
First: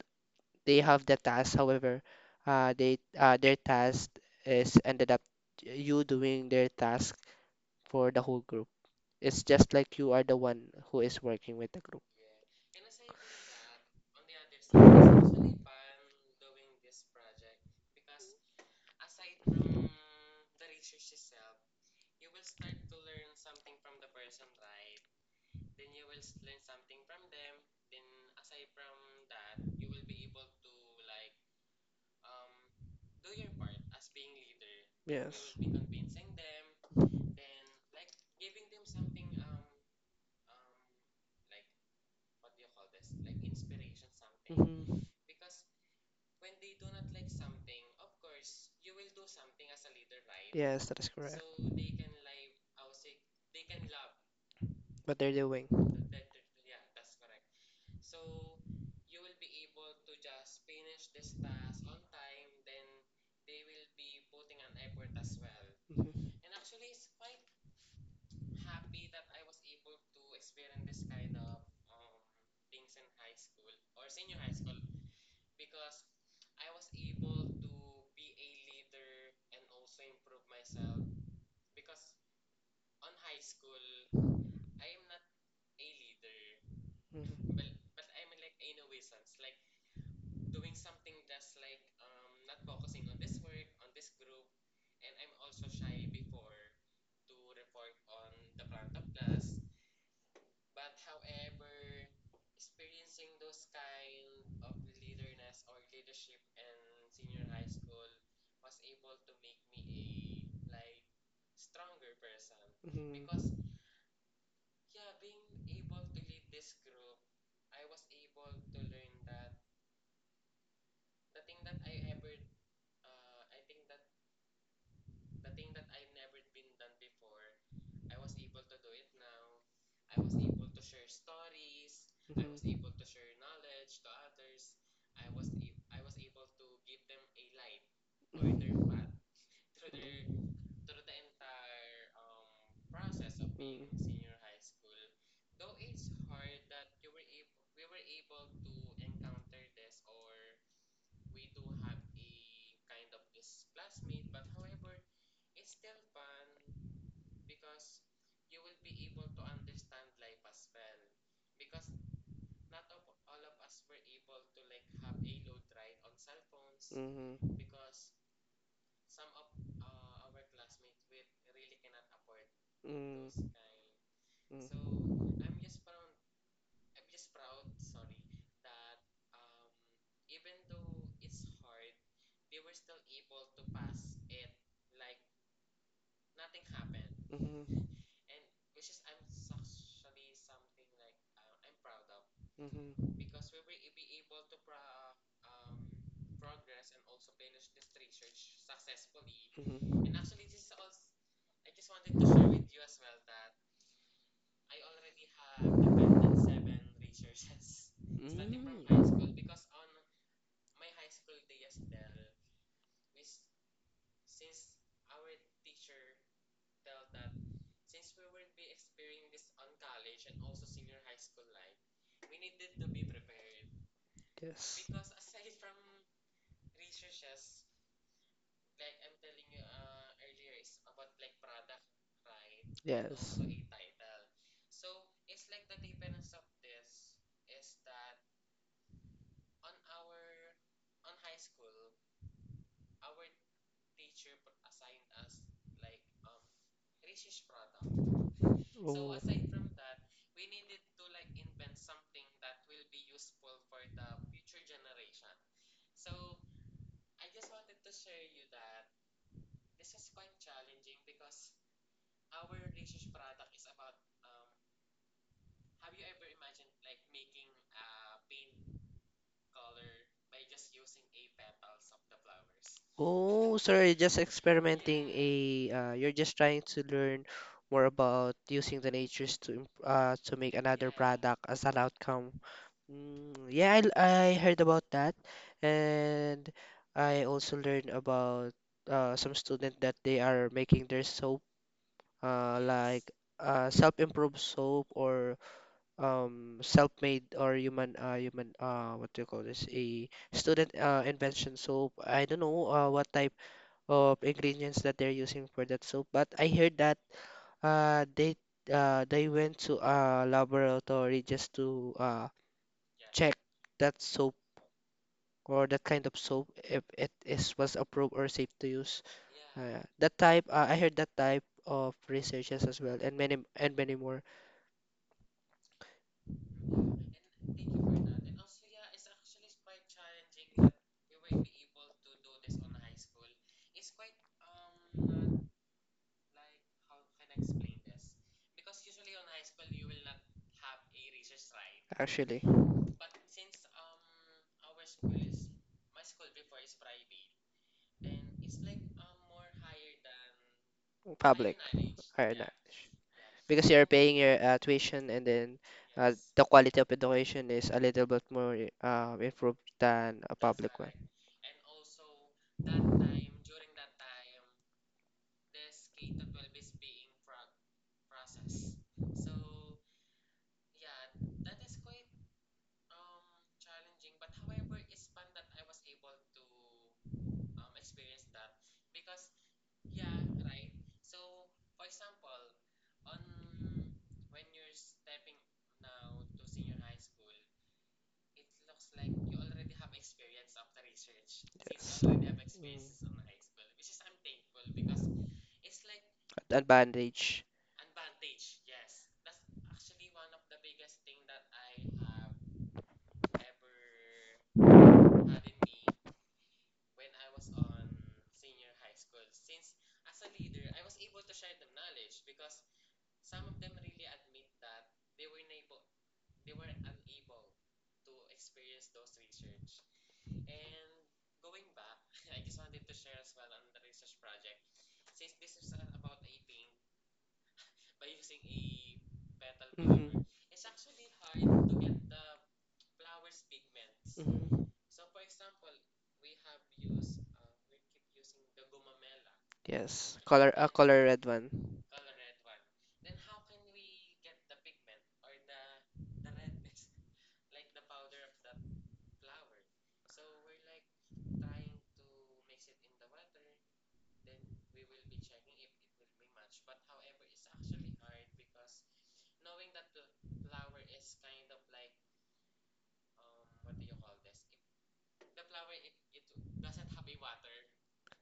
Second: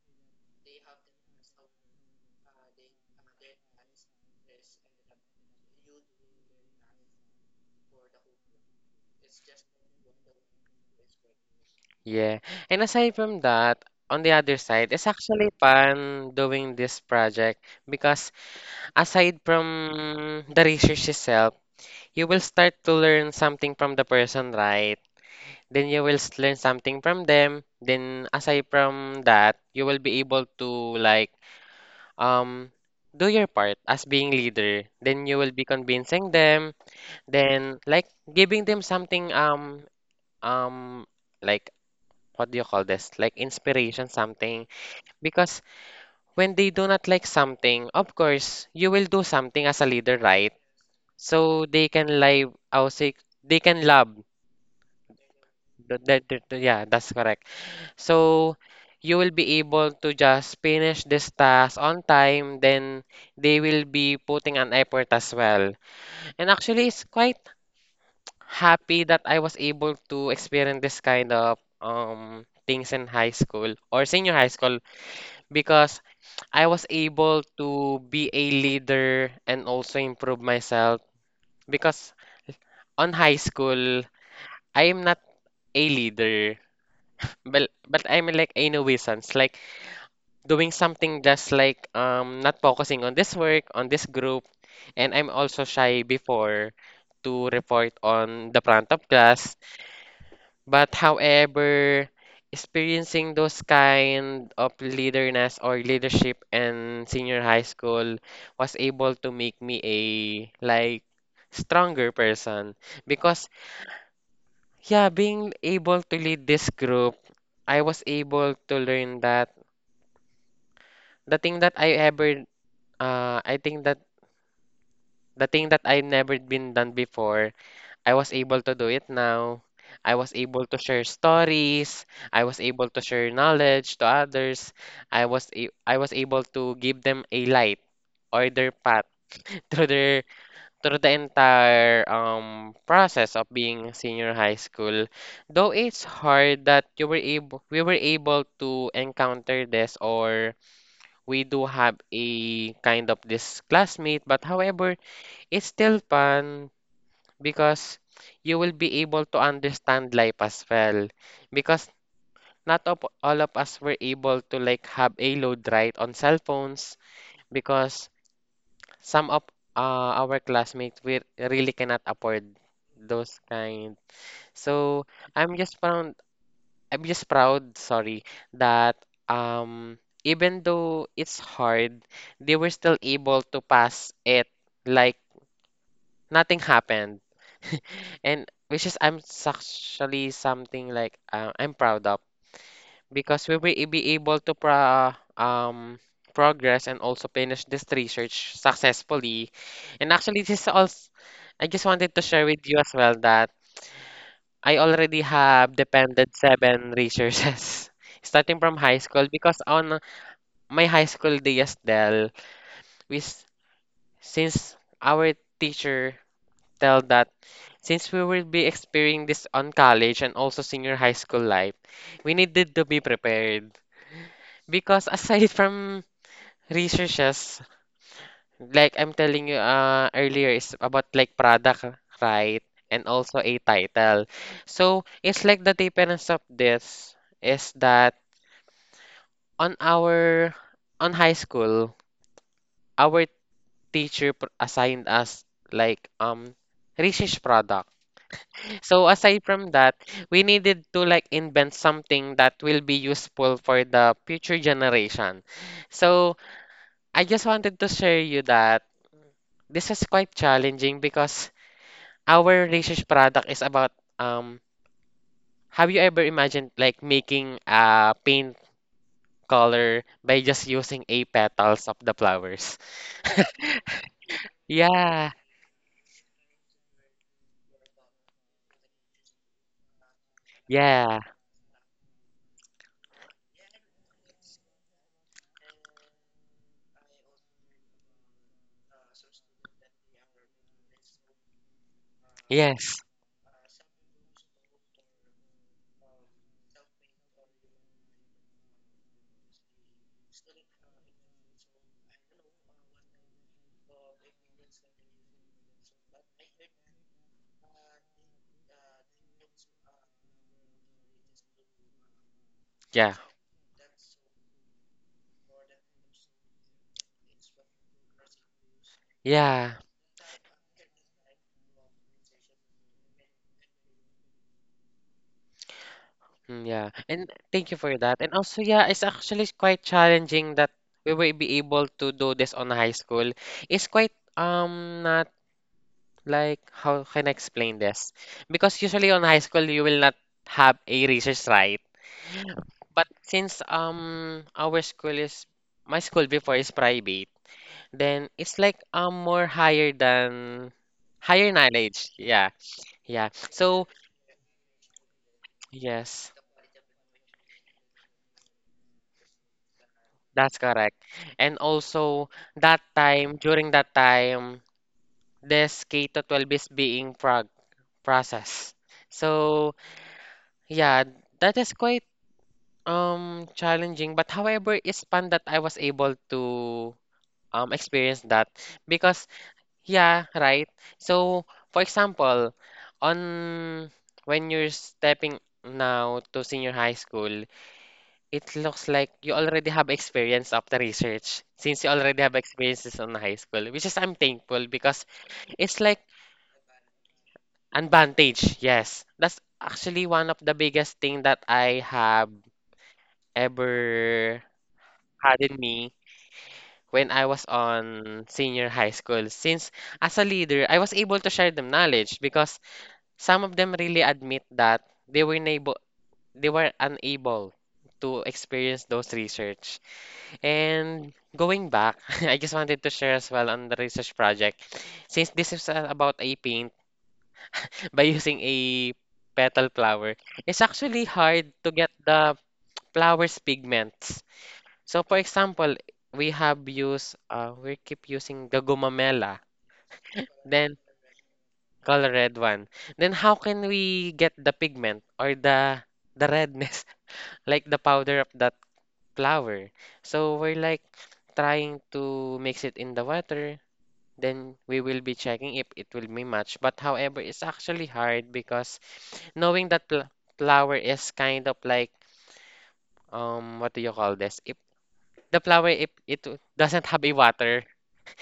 [SPEAKER 1] they have the task. However, they their task is ended up you doing their task for the whole group. It's just like you are the one who is working with the group.
[SPEAKER 2] Yeah. And aside from that, on the other side, it's actually fun doing this project because aside from the research itself, you will start to learn something from the person, right? Then you will learn something from them. Then aside from that, you will be able to like um do your part as being leader. Then you will
[SPEAKER 1] Yes.
[SPEAKER 2] be
[SPEAKER 1] Mhm.
[SPEAKER 2] convincing them, then like giving them something um um like what do you call this? Like inspiration, something. Because when they do not like something, of course, you will do something as a leader, right?
[SPEAKER 1] Yes, that is correct.
[SPEAKER 2] So they can live, I would say, they can love.
[SPEAKER 1] What they're
[SPEAKER 2] Th-
[SPEAKER 1] doing.
[SPEAKER 2] that- that- that- yeah, that's correct. So you will be able to just finish this task on time, then they will be putting an effort as well.
[SPEAKER 1] Mhm,
[SPEAKER 2] And actually, it's quite happy that I was able to experience this kind of things in high school or senior high school because I was able to be a leader and also improve myself because on high school I am not a leader,
[SPEAKER 1] mhm,
[SPEAKER 2] but I'm like a nuisance like doing something just like not focusing on this work on this group, and I'm also shy before to report on the front of class. But however, experiencing those kind of leaderness or leadership in senior high school was able to make me a, like, stronger person because
[SPEAKER 1] mhm,
[SPEAKER 2] yeah, being able to lead this group, I was able to learn that the thing that I ever I think that the thing that I never been done before, I was able to do it now. I was able to share stories. I was able to
[SPEAKER 1] mhm.
[SPEAKER 2] share knowledge to others. I was able to give them a light or their path (laughs) through their through the entire process of
[SPEAKER 1] Mm,
[SPEAKER 2] being senior high school. Though it's hard that you were able we were able to encounter this, or we do have a kind of this classmate, but however, it's still fun because you will be able to understand life as well. Because not of, all of us were able to like have a load right on cell phones
[SPEAKER 1] mhm,
[SPEAKER 2] because some of our classmates we really cannot afford
[SPEAKER 1] mm,
[SPEAKER 2] those kind. So
[SPEAKER 1] mm,
[SPEAKER 2] I'm just proud. I'm just proud. Sorry that um even though it's hard, they were still able to pass it. Like nothing happened. (laughs)
[SPEAKER 1] mhm,
[SPEAKER 2] And which is actually something like I'm proud of
[SPEAKER 1] mhm,
[SPEAKER 2] because we will be able to progress and also finish this research successfully.
[SPEAKER 1] mhm,
[SPEAKER 2] And actually this is also, I just wanted to share with you as well that I already have depended seven resources (laughs) starting from high school
[SPEAKER 1] mm.
[SPEAKER 2] because on my high school days, Del, we s- since our teacher tell that since we will be experiencing this on college and also senior high school life, we needed to be prepared.
[SPEAKER 1] Yes.
[SPEAKER 2] Because aside (laughs) from researches, like I'm telling you earlier, is about like product, right? And
[SPEAKER 1] Yes.
[SPEAKER 2] also a title. So it's like the difference of this is that on our on high school, our assigned us like research product. So
[SPEAKER 1] Oh.
[SPEAKER 2] aside from that, we needed to like invent something that will be useful for the future generation. So I just wanted to share you that this is quite challenging because our research product is about, um have you ever imagined like making a paint color by just using a petals of the flowers?
[SPEAKER 1] Oh,
[SPEAKER 2] (laughs)
[SPEAKER 1] so
[SPEAKER 2] Yeah,
[SPEAKER 1] you're just trying to learn more about using the natures to make another
[SPEAKER 2] yeah,
[SPEAKER 1] product as an outcome. Mm, yeah, I heard about that, and I also learned about some student that they are making their soap,
[SPEAKER 2] yes,
[SPEAKER 1] like self-improved soap or self-made or human human what do you call this? A student invention soap. I don't know what type of ingredients that they're using for that soup. But I heard that uh they they went to a laboratory just to
[SPEAKER 2] yeah,
[SPEAKER 1] check that soap or that kind of soap if it is was approved or safe to use.
[SPEAKER 2] yeah.
[SPEAKER 1] That type I heard that type of researches as well and many more.
[SPEAKER 2] Mm, yeah, and thank you for that. And also, yeah, it's actually quite challenging that we will be able to do this on high school. It's quite not like, how can I explain this? Because usually on high school you will not have a research, right?
[SPEAKER 1] Actually.
[SPEAKER 2] But since our school is, my school before is private, then it's like more higher than higher
[SPEAKER 1] Public.
[SPEAKER 2] knowledge.
[SPEAKER 1] Higher
[SPEAKER 2] Yeah,
[SPEAKER 1] knowledge.
[SPEAKER 2] yeah.
[SPEAKER 1] Because you're
[SPEAKER 2] So
[SPEAKER 1] paying your tuition and then
[SPEAKER 2] yes.
[SPEAKER 1] the quality of education is a little bit more improved than a
[SPEAKER 2] That's
[SPEAKER 1] public one.
[SPEAKER 2] correct. And also, that time, during that time, this K to 12 is being prog processed. So, yeah, that is quite challenging. But however, it's fun that I was able to experience that because yeah, right. So, for example, on when you're stepping now to senior high school, it looks like you already have experience of the research since you already have experiences on high school, which is I'm thankful because it's like
[SPEAKER 1] Advantage.
[SPEAKER 2] advantage. Yes, that's actually one of the biggest thing that I have ever had in me when I was on senior high school. Since as a leader, I was able to share them knowledge because some of them really admit that they were unable to experience those research. And going back, (laughs) I just wanted to share as well on the research project. Since this is about a paint, (laughs) by using a petal flower,
[SPEAKER 1] Flower.
[SPEAKER 2] it's actually hard to get the flower's pigments.
[SPEAKER 1] Hmm.
[SPEAKER 2] So for example, we keep using the gumamela,
[SPEAKER 1] Yes. Color
[SPEAKER 2] then
[SPEAKER 1] red one.
[SPEAKER 2] color red one. Then how can we get the pigment or the redness, (laughs) like the powder of that flower? So we're like trying to mix it in the water, then we will be checking if it will be matched. But however, it's actually hard because knowing that pl flower is kind of like, what do you call this? If the flower, if it doesn't have a water,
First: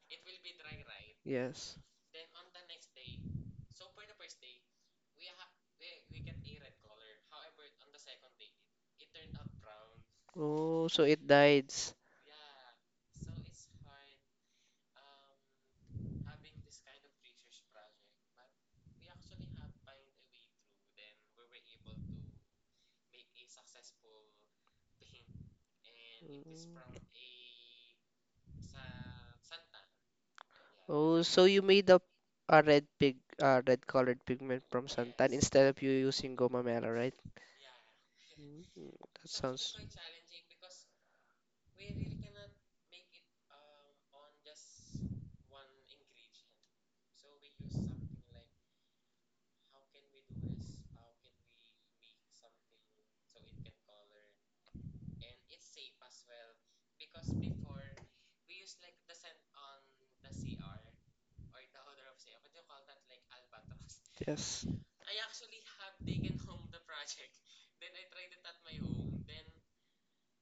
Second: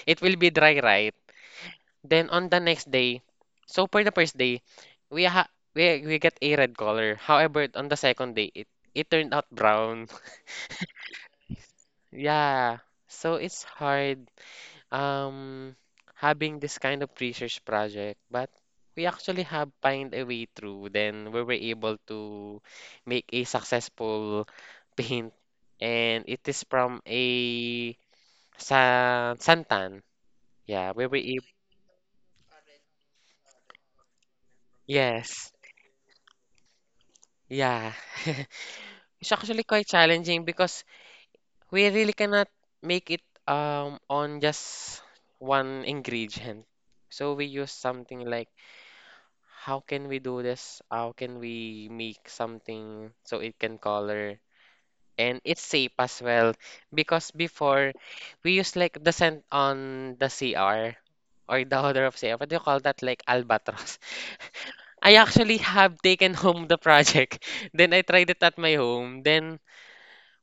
[SPEAKER 2] it will be dry, right?
[SPEAKER 1] Yes.
[SPEAKER 2] Then on the next day, so for the first day, we ha we get a red color. However, on the second day, it turned out brown. (laughs)
[SPEAKER 1] Oh, so it dies.
[SPEAKER 2] Yeah. So it's hard um having this kind of research project, but we actually have find a way through. Then we were able to make a successful (laughs) paint, and it is from a sa Santan. Yeah, we
[SPEAKER 1] Oh,
[SPEAKER 2] were
[SPEAKER 1] yeah, so
[SPEAKER 2] able.
[SPEAKER 1] you made a red colored pigment from santan
[SPEAKER 2] Yes,
[SPEAKER 1] instead of you using goma mela, right?
[SPEAKER 2] yeah. (laughs)
[SPEAKER 1] Yeah. Mm. That
[SPEAKER 2] It's
[SPEAKER 1] It's
[SPEAKER 2] actually quite
[SPEAKER 1] actually,
[SPEAKER 2] challenging because we really cannot make it on just one ingredient. So we use something like, how can we do this? How can we make something so it can color? And it's safe as well because before we use like the scent on the CR or the (laughs) odor of CR. What do you call that? Like albatross.
[SPEAKER 1] yes.
[SPEAKER 2] (laughs) I actually have taken (laughs) home the project. (laughs) Then I tried it at my home. Then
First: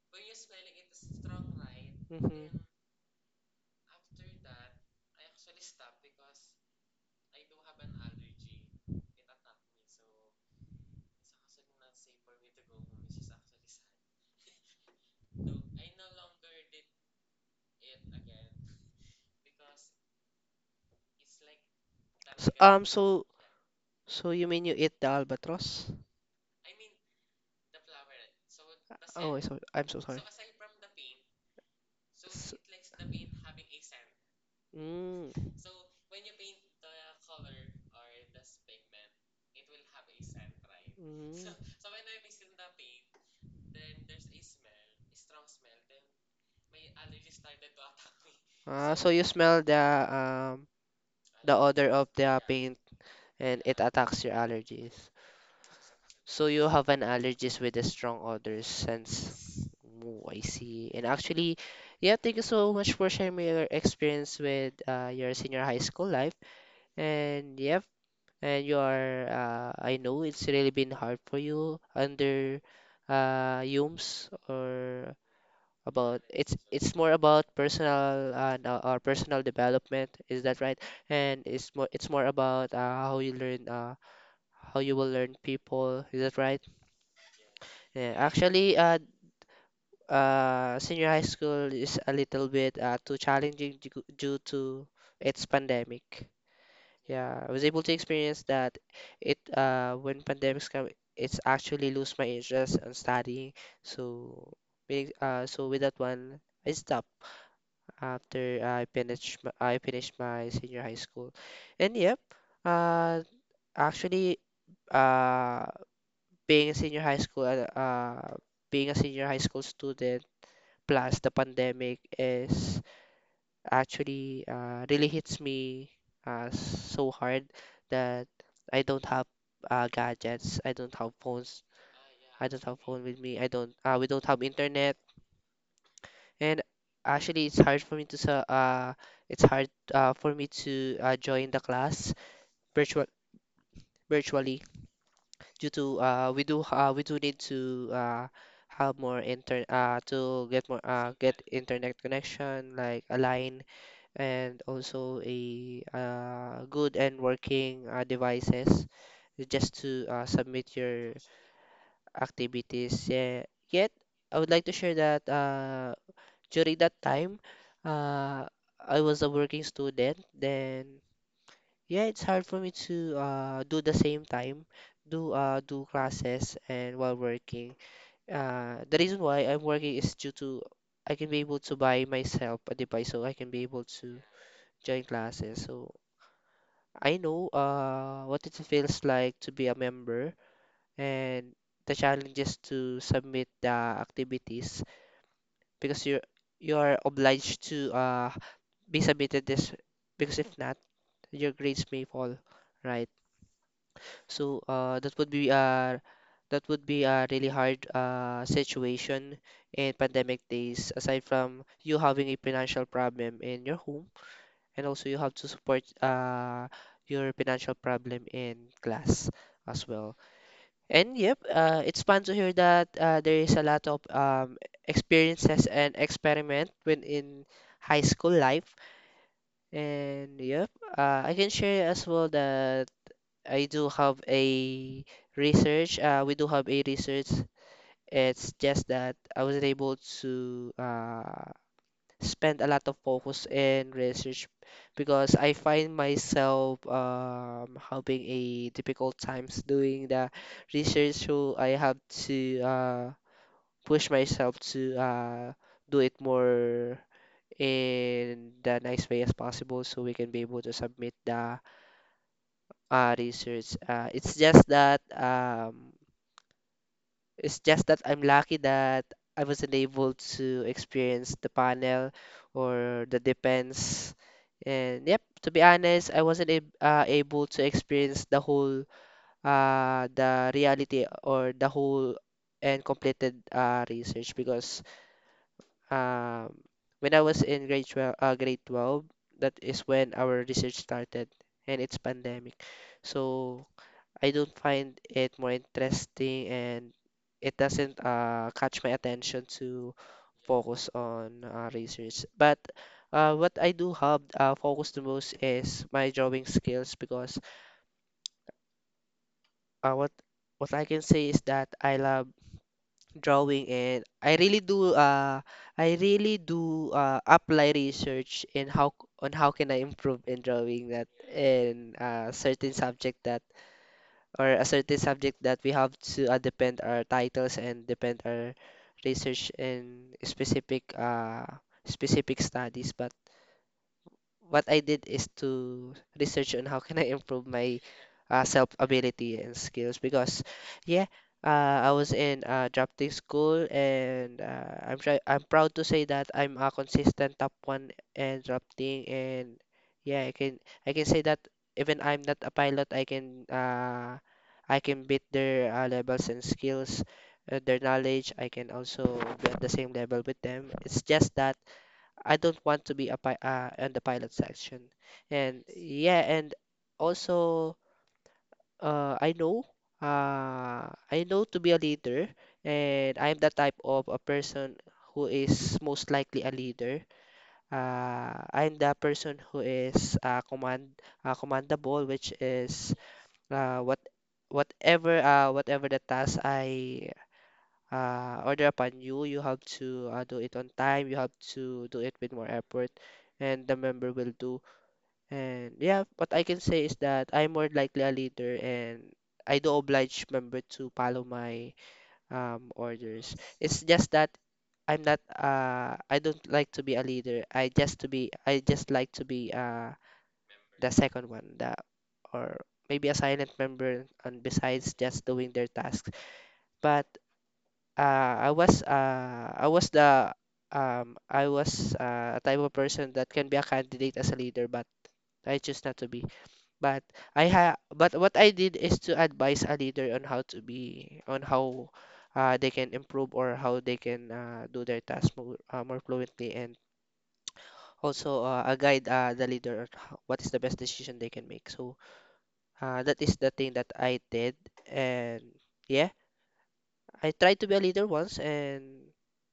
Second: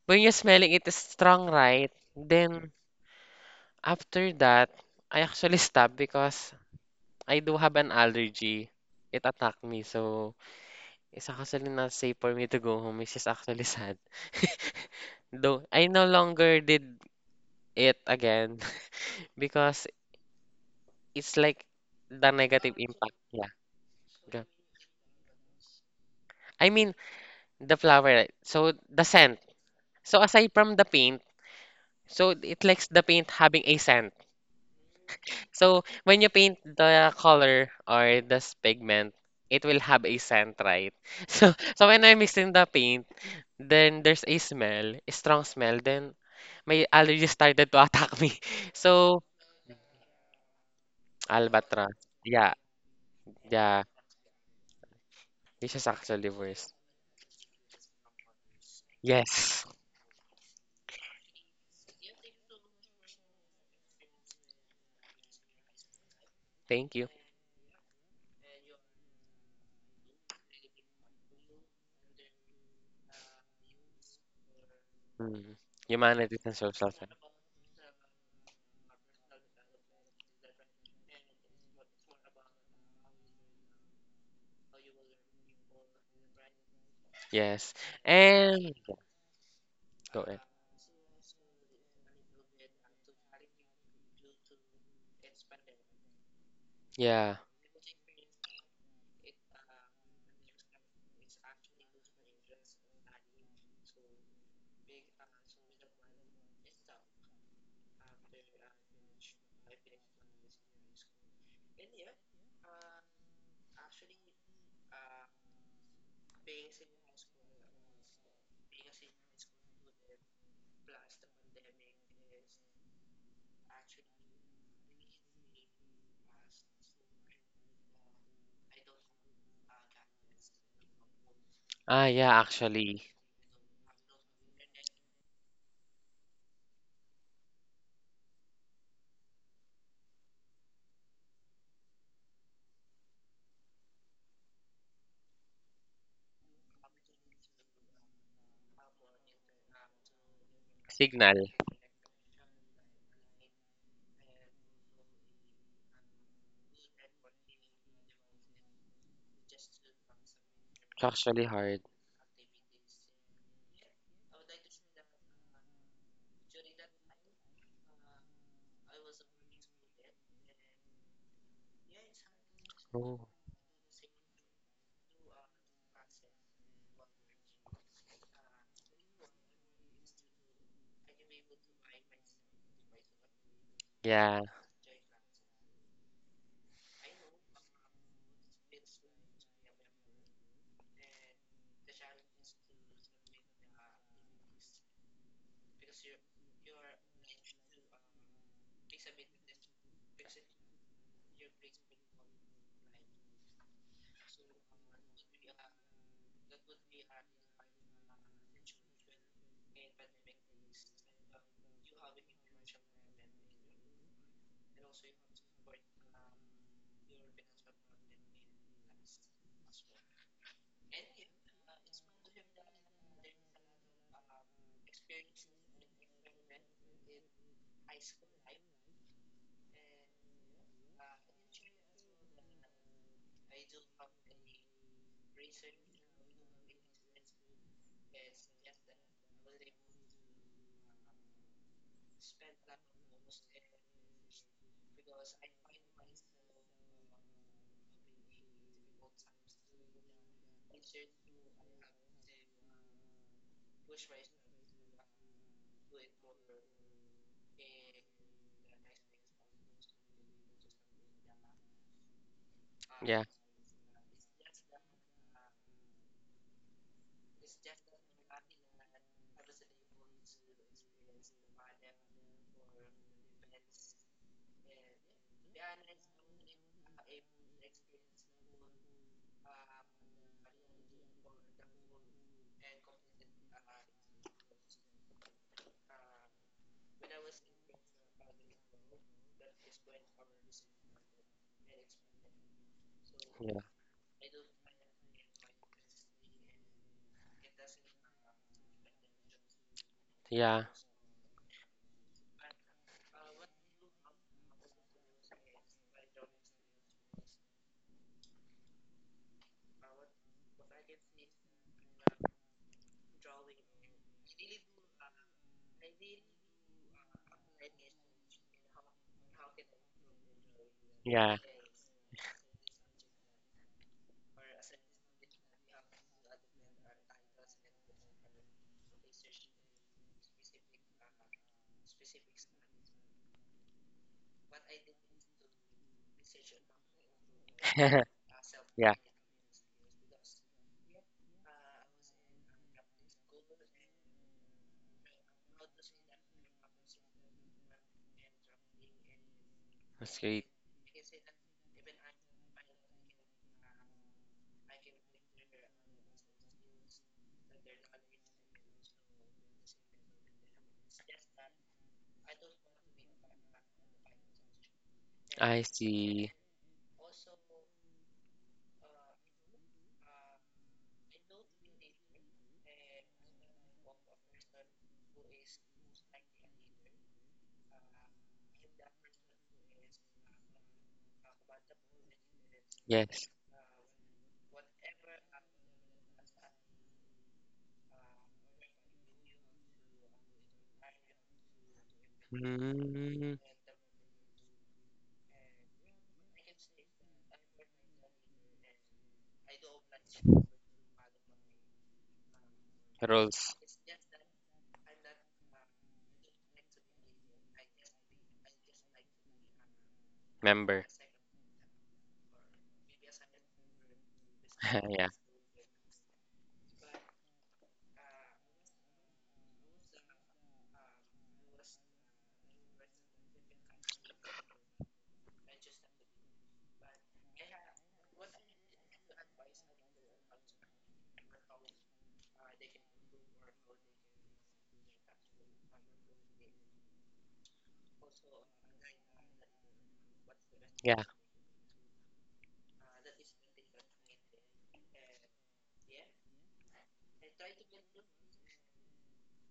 [SPEAKER 2] when you're smelling it, is strong, right? Then after that, I actually stopped because I do have an allergy. It attacked me, so it's actually not safe for me to go home, which is actually sad. (laughs) Though I no longer did it again (laughs) because it's like the negative impact. Yeah.
[SPEAKER 1] So
[SPEAKER 2] Go.
[SPEAKER 1] you mean you eat the albatross?
[SPEAKER 2] I mean the flower, right? So the
[SPEAKER 1] Oh,
[SPEAKER 2] scent.
[SPEAKER 1] so I'm so sorry.
[SPEAKER 2] So aside from the paint, so
[SPEAKER 1] S-
[SPEAKER 2] it likes the paint having a scent.
[SPEAKER 1] Mm,
[SPEAKER 2] So when you paint the color or this pigment, it will have a scent, right? (laughs)
[SPEAKER 1] mm.
[SPEAKER 2] So so when I mix in the paint, then there's a smell, a strong smell. Then my allergies started to attack me. (laughs)
[SPEAKER 1] Ah, so you
[SPEAKER 2] So,
[SPEAKER 1] smell um the odor
[SPEAKER 2] albatross.
[SPEAKER 1] of the
[SPEAKER 2] Yeah,
[SPEAKER 1] paint and it
[SPEAKER 2] yeah.
[SPEAKER 1] attacks your allergies.
[SPEAKER 2] This is actually
[SPEAKER 1] So you
[SPEAKER 2] worse.
[SPEAKER 1] have an allergies with a strong odor sense.
[SPEAKER 2] Yes.
[SPEAKER 1] Oh, I see. And actually, yeah, thank you so much for sharing your experience with your senior high school life.
[SPEAKER 2] Thank you.
[SPEAKER 1] And yeah, and you are I know it's really been hard for you under Hume's, or
[SPEAKER 2] Mm.
[SPEAKER 1] about
[SPEAKER 2] Humanities
[SPEAKER 1] it's
[SPEAKER 2] and social
[SPEAKER 1] it's more
[SPEAKER 2] science.
[SPEAKER 1] about personal and no, or personal development, is that right? And it's more about how you learn how you will learn people, is that right?
[SPEAKER 2] Yes.
[SPEAKER 1] Yeah, actually,
[SPEAKER 2] And yeah, go ahead.
[SPEAKER 1] senior high school is a little bit too challenging due to its pandemic. Yeah,
[SPEAKER 2] Yeah.
[SPEAKER 1] I was able to experience that it when pandemics come, it's actually lose my interest on studying. So so with that one, I stopped after I finished my senior high school. And yep, uh actually, uh being a senior high school uh uh, being a senior high school student plus the pandemic is actually really hits me so hard that I don't have gadgets. I don't have phones.
[SPEAKER 2] Ah, yeah,
[SPEAKER 1] I don't have phone
[SPEAKER 2] actually.
[SPEAKER 1] with me. I don't. We don't have internet. And actually, it's hard for me to join the class virtual virtually due to we do need to have more inter to get more
[SPEAKER 2] Signal.
[SPEAKER 1] get internet connection like a line and also a good and working devices just to submit
[SPEAKER 2] It's
[SPEAKER 1] your
[SPEAKER 2] actually hard.
[SPEAKER 1] activities. Yeah. Yet, I would like to share that during that time, uh, I was a working student. Then, yeah, it's hard for me to
[SPEAKER 2] Oh.
[SPEAKER 1] do the same time, do classes and while working. The reason why I'm working is due to I can be able to buy myself a device, so I can be able to
[SPEAKER 2] Yeah,
[SPEAKER 1] join classes. So I know what it feels like to be a member and the challenges to submit the activities because you are obliged to be submitted this, because if not your grades may fall, right? So that would be a really hard situation in pandemic days, aside from you having a financial problem in your home and also you have to support your financial problem in class as well. And yep, it's fun to hear that there is a lot of experiences and experiment when in high school life. And yep, I can share as well that I do have a research. We do have a research. It's just that I wasn't able to spend a lot of focus in research because I find myself having a difficult times doing the research, so I have to push myself to do it more in the nice way as possible so we can be able to submit the
[SPEAKER 2] yeah,
[SPEAKER 1] research. It's just that I'm lucky that I wasn't able to experience the panel or the defense. And yep, to be honest, I wasn't ab able to experience the whole the reality or the whole and completed research because um when I was in grade 12 that is when our research started and it's pandemic.
[SPEAKER 2] yeah,
[SPEAKER 1] So I don't find it more interesting, and it doesn't catch my attention to
[SPEAKER 2] yeah.
[SPEAKER 1] focus on research. But what I do have focus the most is my drawing skills because uh, what what I can say is that I love drawing, and I really do apply research in how on how can I improve in drawing that
[SPEAKER 2] Yeah.
[SPEAKER 1] in a certain subject that or a certain subject that we have to depend our titles and depend our research in specific specific studies. But what I did is to research on how can I improve my
[SPEAKER 2] (laughs)
[SPEAKER 1] self
[SPEAKER 2] Yeah.
[SPEAKER 1] ability and skills because yeah, I was in drafting school, and I'm proud to say that I'm a consistent top one in drafting, and yeah,
[SPEAKER 2] Street.
[SPEAKER 1] I can say that even I'm not a pilot, I can beat their levels and skills, their knowledge. I can also be at the same level with them. It's just that I don't want to be a pi on the pilot section. And
[SPEAKER 2] I
[SPEAKER 1] yeah,
[SPEAKER 2] see.
[SPEAKER 1] and also uh, I know I know to be a leader, and I'm the type of a person who is most likely a leader. I'm the person who is commandable, which is
[SPEAKER 2] Yes.
[SPEAKER 1] uh, what whatever the task I order upon you. You have to do it on time. You have to do it with more effort,
[SPEAKER 2] Mm,
[SPEAKER 1] and the member will do. And yeah, what I can say is that I'm more likely a leader, and I do oblige member to follow my orders.
[SPEAKER 2] rules
[SPEAKER 1] It's just that I'm not. I don't like to be a leader. I just like to be
[SPEAKER 2] member.
[SPEAKER 1] the second one, the or maybe a silent member, and
[SPEAKER 2] (laughs)
[SPEAKER 1] besides
[SPEAKER 2] Yeah.
[SPEAKER 1] just doing their tasks. But I was the I was a type of person that can be a candidate as a leader, but I choose not to be. But I ha but what I did is to advise a leader on how to be on how they can improve or how they can do their task more, more fluently, and also a guide the leader on how, what is the best
[SPEAKER 2] Yeah.
[SPEAKER 1] decision they can make. So that is the thing that I did, and yeah. I tried to be a leader once, and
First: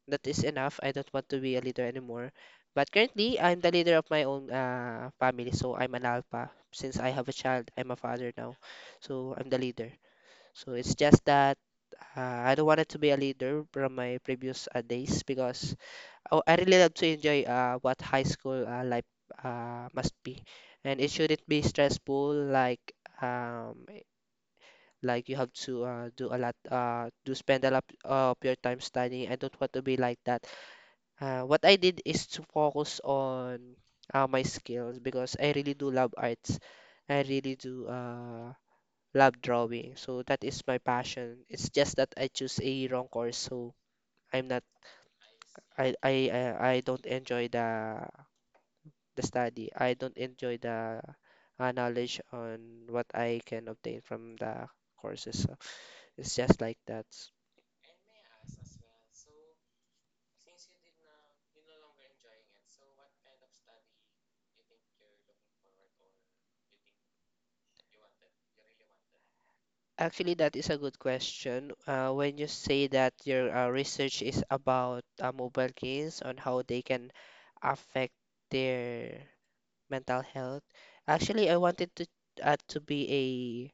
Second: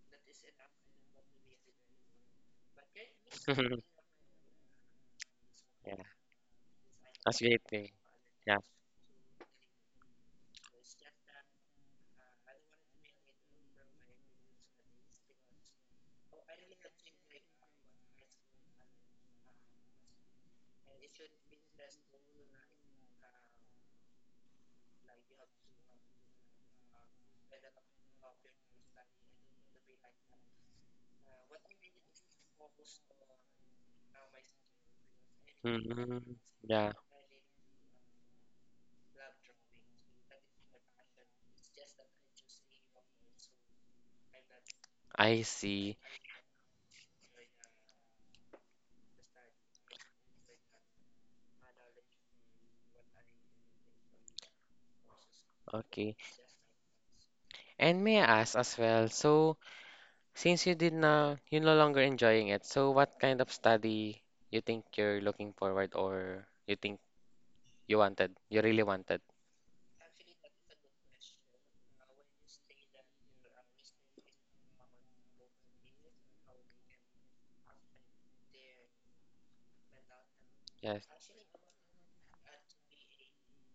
[SPEAKER 1] that is enough. I don't want to be a leader anymore. But currently, I'm the
[SPEAKER 2] (laughs)
[SPEAKER 1] leader of my own family, so I'm
[SPEAKER 2] Yeah.
[SPEAKER 1] an alpha. Since I have a
[SPEAKER 2] That's a great
[SPEAKER 1] child,
[SPEAKER 2] thing.
[SPEAKER 1] I'm a father now,
[SPEAKER 2] Yeah.
[SPEAKER 1] so I'm the leader. So it's just that I don't want it to be a leader from my previous days because I really love to enjoy what high school life must be, and it shouldn't be stressful um like you have to do spend a lot of your time studying. I don't want to be like that. What I did is to focus on my skills because I really do love
[SPEAKER 2] Hmm.
[SPEAKER 1] arts.
[SPEAKER 2] Yeah.
[SPEAKER 1] I really do love drawing. So that is my passion. It's just that I choose a wrong course, so I'm not.
[SPEAKER 2] I
[SPEAKER 1] I
[SPEAKER 2] see.
[SPEAKER 1] I I I don't enjoy the study. I don't enjoy the knowledge on what I can obtain from the courses. So
[SPEAKER 2] Okay.
[SPEAKER 1] it's just like that.
[SPEAKER 2] And may I ask as well, so since you did na, you're no longer enjoying it, so what kind of study you think you're looking forward or you think you wanted, you really wanted?
[SPEAKER 1] Actually, that is a good question. When you say that your research is about mobile games on how they can affect their mental health,
[SPEAKER 2] Yes.
[SPEAKER 1] actually, I wanted to be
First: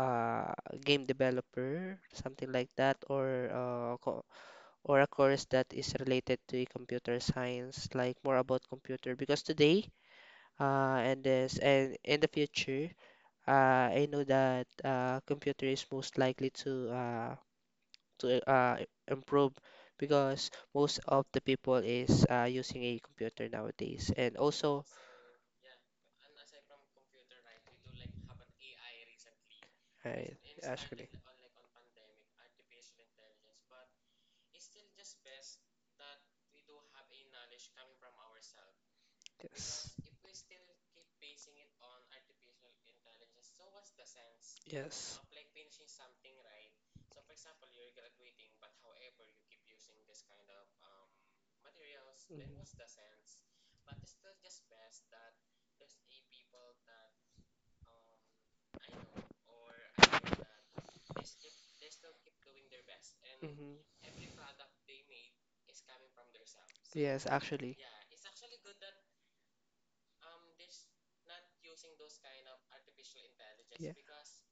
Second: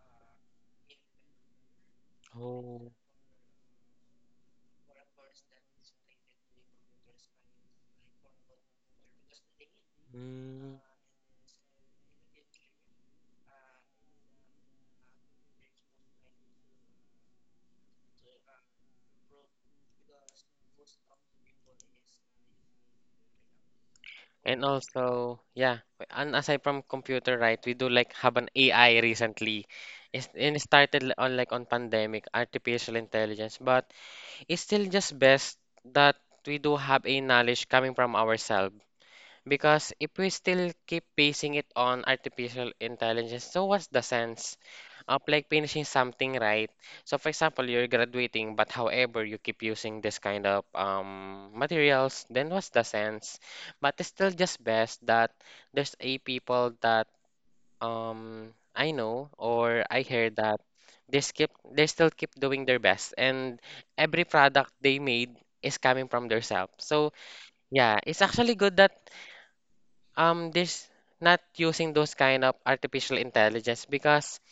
[SPEAKER 1] a game developer, something like
[SPEAKER 2] Oh.
[SPEAKER 1] that, or co or a course that is related to computer science, like more about computer. Because today,
[SPEAKER 2] Mm.
[SPEAKER 1] and in the future, I know that computer is most likely to to uh, improve because most of the people is using a computer nowadays. And
[SPEAKER 2] And
[SPEAKER 1] also
[SPEAKER 2] also, yeah, and aside from computer, right, we do like have an AI recently. It's,
[SPEAKER 1] right,
[SPEAKER 2] and
[SPEAKER 1] actually,
[SPEAKER 2] on like on pandemic, artificial intelligence, but it's still just best that we do have a knowledge coming from ourselves.
[SPEAKER 1] yes,
[SPEAKER 2] Because if we still keep basing it on artificial intelligence, so what's the sense
[SPEAKER 1] yes.
[SPEAKER 2] of like finishing something, right? So for example, you're graduating, but however you keep using this kind of materials, then what's the sense? But it's still just best that there's a people that, I know or I hear that they still keep doing their best, and
[SPEAKER 1] Mhm.
[SPEAKER 2] every product they made is
[SPEAKER 1] Is
[SPEAKER 2] coming
[SPEAKER 1] coming from
[SPEAKER 2] from their
[SPEAKER 1] their self.
[SPEAKER 2] self.
[SPEAKER 1] So
[SPEAKER 2] So
[SPEAKER 1] yes, actually. Yeah.
[SPEAKER 2] yeah, it's
[SPEAKER 1] It's
[SPEAKER 2] actually
[SPEAKER 1] actually good
[SPEAKER 2] good
[SPEAKER 1] that
[SPEAKER 2] that this not
[SPEAKER 1] not
[SPEAKER 2] using
[SPEAKER 1] using
[SPEAKER 2] those
[SPEAKER 1] those
[SPEAKER 2] kind
[SPEAKER 1] kind
[SPEAKER 2] of
[SPEAKER 1] of
[SPEAKER 2] artificial
[SPEAKER 1] artificial intelligence.
[SPEAKER 2] intelligence
[SPEAKER 1] Yeah.
[SPEAKER 2] because
[SPEAKER 1] Because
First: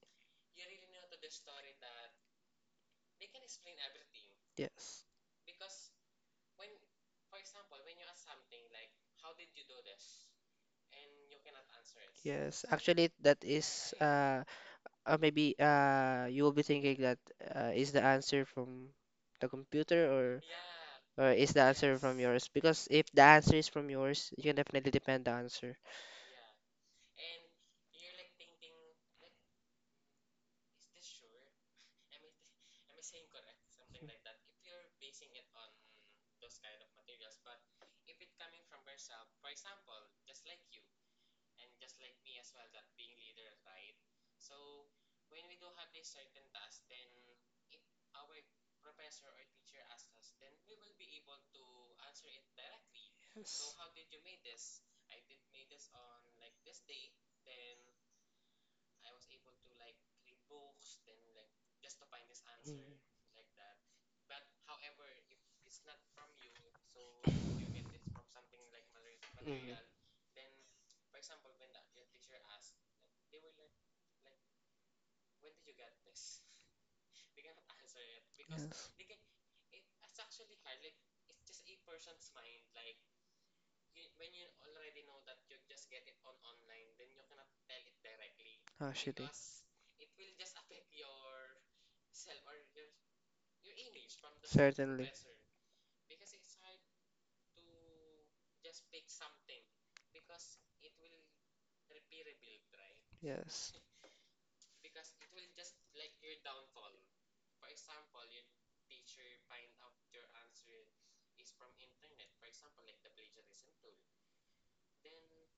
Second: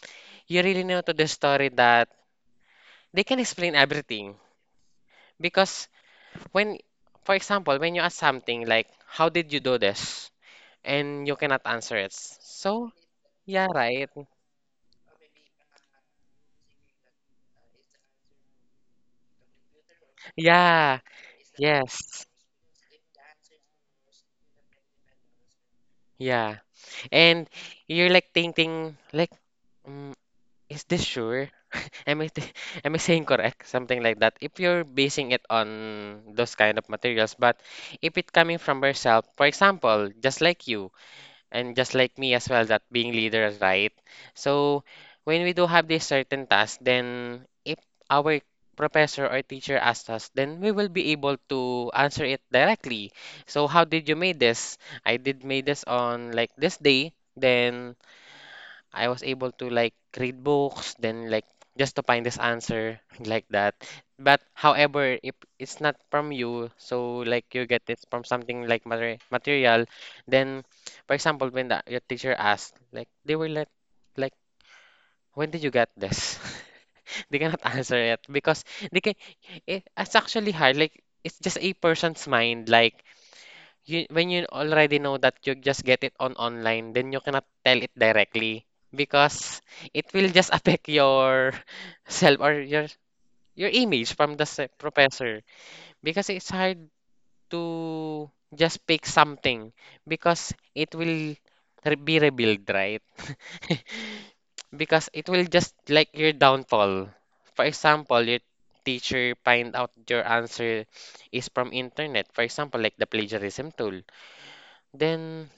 [SPEAKER 2] you really know to the story that they can explain everything
[SPEAKER 1] yes.
[SPEAKER 2] because when, for example, when you ask something like, how did you do this
[SPEAKER 1] And
[SPEAKER 2] and you
[SPEAKER 1] you
[SPEAKER 2] cannot
[SPEAKER 1] cannot
[SPEAKER 2] answer
[SPEAKER 1] answer it.
[SPEAKER 2] it?
[SPEAKER 1] Yes,
[SPEAKER 2] So
[SPEAKER 1] actually, that
[SPEAKER 2] yeah,
[SPEAKER 1] is
[SPEAKER 2] right,
[SPEAKER 1] right. Maybe you will be thinking that is the answer from the computer or
[SPEAKER 2] yeah,
[SPEAKER 1] yeah, or is the answer from yes,
[SPEAKER 2] yes,
[SPEAKER 1] yours? Because if the answer is from yours, you can definitely depend the answer.
[SPEAKER 2] yeah. And you're like thinking like, mm, is this sure? (laughs) Am I th- am I saying correct? Something like that. If you're basing it on those kind of materials, but if it coming from yourself, for example, just like you and just like me as well, that being leaders, right. So when we do have this certain task, then if our professor or teacher asks us, then we will be able to answer it directly.
[SPEAKER 1] So
[SPEAKER 2] So
[SPEAKER 1] yes.
[SPEAKER 2] how
[SPEAKER 1] How
[SPEAKER 2] did
[SPEAKER 1] did
[SPEAKER 2] you
[SPEAKER 1] you
[SPEAKER 2] make
[SPEAKER 1] make
[SPEAKER 2] this?
[SPEAKER 1] this?
[SPEAKER 2] I did made this on like this day. Then I was able to like read books, then like just to find this
[SPEAKER 1] Mm.
[SPEAKER 2] answer (laughs) like that. But however, if it's not from you, so like you get it from something like
[SPEAKER 1] Mm.
[SPEAKER 2] material, then for example, your teacher asked, like they will let like when did you get this? (laughs) They cannot answer it because they can. It's actually hard. Like it's just a person's mind. Like you, when you already know that you just get it on online, then you cannot tell it directly
[SPEAKER 1] Actually,
[SPEAKER 2] because it will just affect your (laughs) self or your image from the
[SPEAKER 1] certainly.
[SPEAKER 2] professor because it's hard to just pick something because it will be revealed, right?
[SPEAKER 1] Yes.
[SPEAKER 2] (laughs) Because it will just like your downfall. For example, your teacher find out your answer is from internet. For example, like the plagiarism tool, then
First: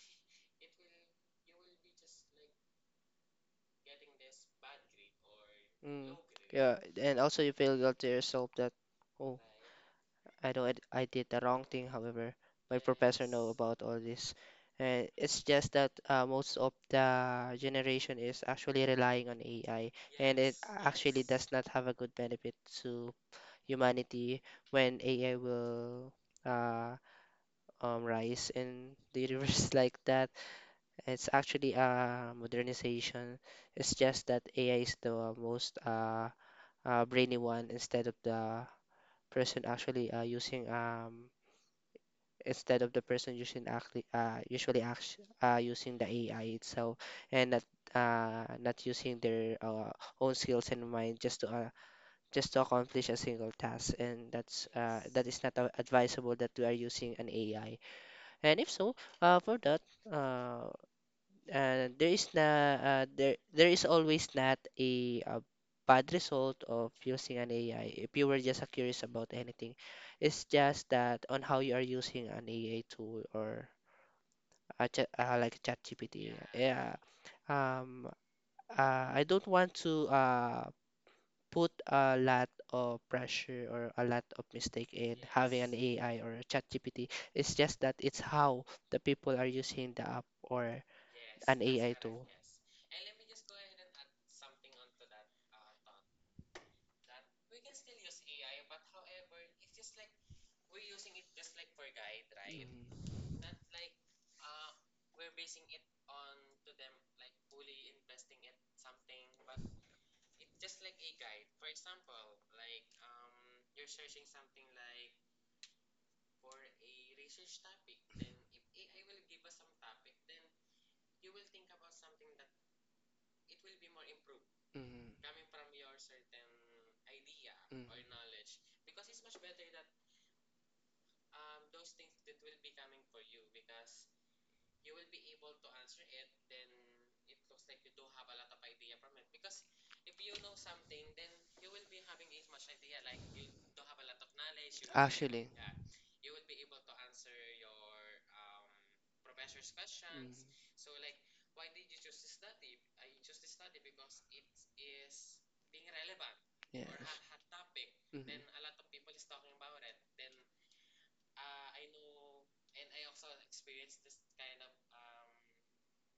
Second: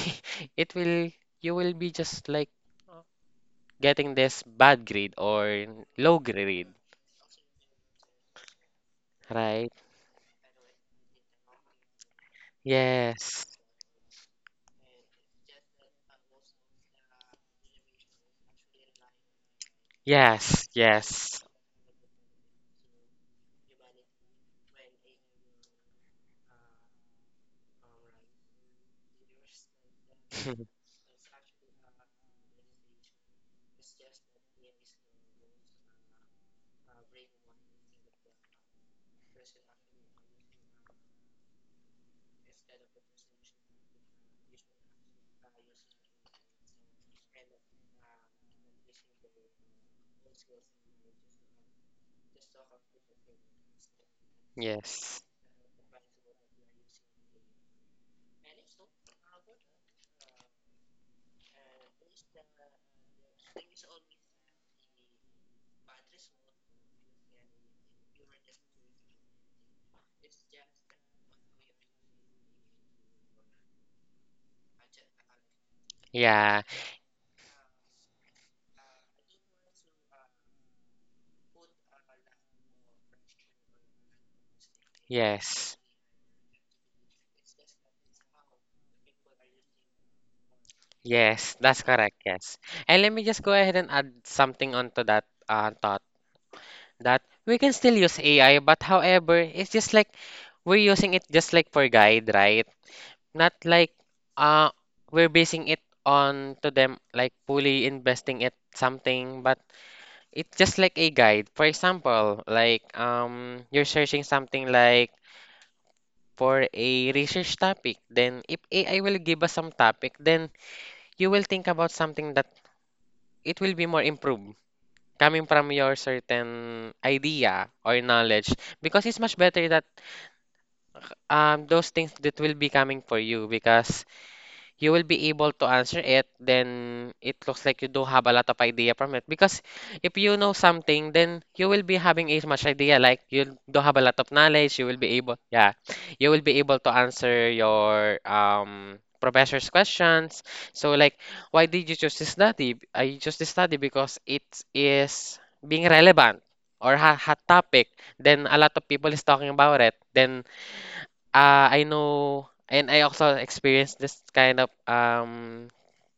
[SPEAKER 2] (laughs) it will you will be just like getting this bad grade or low
[SPEAKER 1] Mm.
[SPEAKER 2] grade,
[SPEAKER 1] Yeah, and also you feel guilty yourself that, oh,
[SPEAKER 2] right?
[SPEAKER 1] I know I did the wrong thing. However, my professor
[SPEAKER 2] Yes.
[SPEAKER 1] know about all this. And it's just that most of the generation is actually relying on AI, and it
[SPEAKER 2] Yes,
[SPEAKER 1] actually
[SPEAKER 2] yes.
[SPEAKER 1] does not have a good benefit to humanity when AI will uh, rise in the universe (laughs) like that.
[SPEAKER 2] (laughs)
[SPEAKER 1] It's actually a modernization. It's just that AI is the most brainy one instead of the person actually using instead of the person using actually usually act using the AI itself and not not using their own skills and mind just to accomplish a single task. And that's
[SPEAKER 2] Yes.
[SPEAKER 1] that is not advisable that we are using an AI. And if so, for that, uh, there there is always not a, bad result of using an AI if you were just curious about anything. It's just that on how you are using an AI tool or a chat, like ChatGPT,
[SPEAKER 2] Yeah.
[SPEAKER 1] yeah. um I don't want to put a lot of pressure or a lot of mistake in having an
[SPEAKER 2] Yes.
[SPEAKER 1] AI or a ChatGPT. It's just that it's how the people are using the app or
[SPEAKER 2] Yes,
[SPEAKER 1] an
[SPEAKER 2] that's
[SPEAKER 1] AI
[SPEAKER 2] correct.
[SPEAKER 1] tool.
[SPEAKER 2] Yes. And let me just go ahead and add something onto that thought. That we can still use AI, but however, it's just like we're using it just like for guide, right? Not like uh we're basing it on to them like fully investing it something, but it's just like a guide. For example, like you're searching something like for a research topic, then if AI will give us some topic, then you will think about something that it will be more improved coming from your certain idea
[SPEAKER 1] Mm, mm,
[SPEAKER 2] or knowledge because it's much better that those things that will be coming for you because you will be able to answer it, then it looks like you do have a lot of idea from it. Because if you know something, then you will be having as much idea. Like you do have a lot of knowledge, you
[SPEAKER 1] mm,
[SPEAKER 2] will be
[SPEAKER 1] actually,
[SPEAKER 2] able,
[SPEAKER 1] mm,
[SPEAKER 2] yeah, you will be able to answer your professor's questions. So like, why did you choose this study? I chose this study because it is being relevant
[SPEAKER 1] yes.
[SPEAKER 2] or ha hot topic. Then a lot of people is talking about it.
[SPEAKER 1] Mm,
[SPEAKER 2] Then I know, and I also experienced this kind of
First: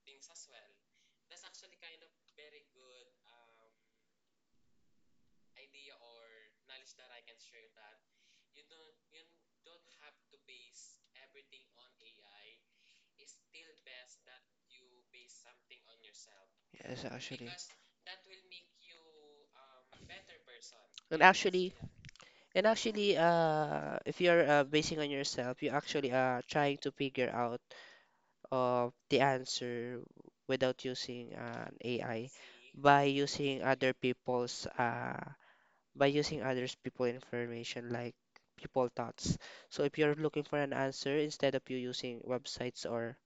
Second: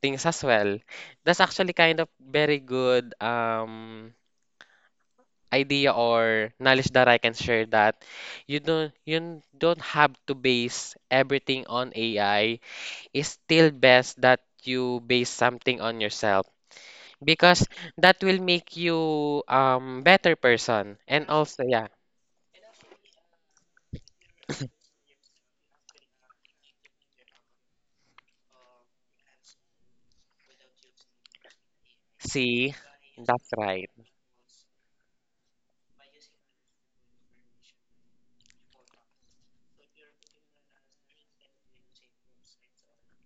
[SPEAKER 2] things as well. That's actually kind of very good idea or knowledge that I can share that you don't have to base everything on AI. It's still best that you base something on yourself
[SPEAKER 1] yes, actually.
[SPEAKER 2] because that will make you better person
[SPEAKER 1] And
[SPEAKER 2] and also
[SPEAKER 1] actually,
[SPEAKER 2] yeah,
[SPEAKER 1] and actually, if you're basing on yourself, you actually are trying to figure out the answer without using an AI,
[SPEAKER 2] see,
[SPEAKER 1] by
[SPEAKER 2] that's
[SPEAKER 1] using
[SPEAKER 2] right.
[SPEAKER 1] other people's by using others people information, like people thoughts. So if you're looking for an answer, instead of you using websites or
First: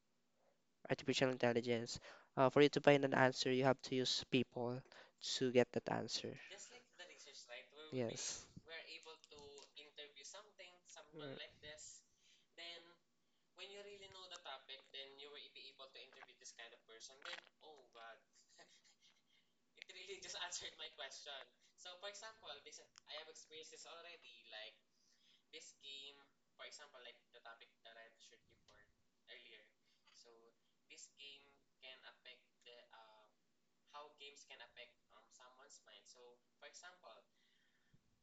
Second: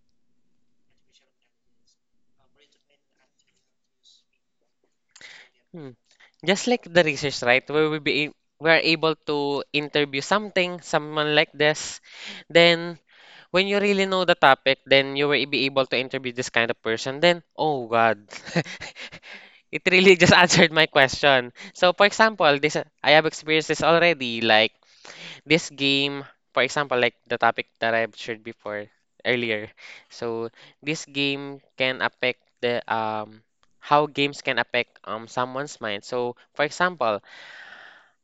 [SPEAKER 1] artificial intelligence, for you to find an answer, you have to use people to get that
[SPEAKER 2] Hmm.
[SPEAKER 1] answer.
[SPEAKER 2] Just like the research, right? Where
[SPEAKER 1] Yes.
[SPEAKER 2] we are able to interview something, someone like this. Then when you really know the topic, then you will be able to interview this kind of person. Then, oh God, (laughs) it really just (laughs) answered my question. So for example, this I have experienced this already. Like this game, for example, like the topic that I've shared before earlier. So this game can affect the how games can affect someone's mind. So for example,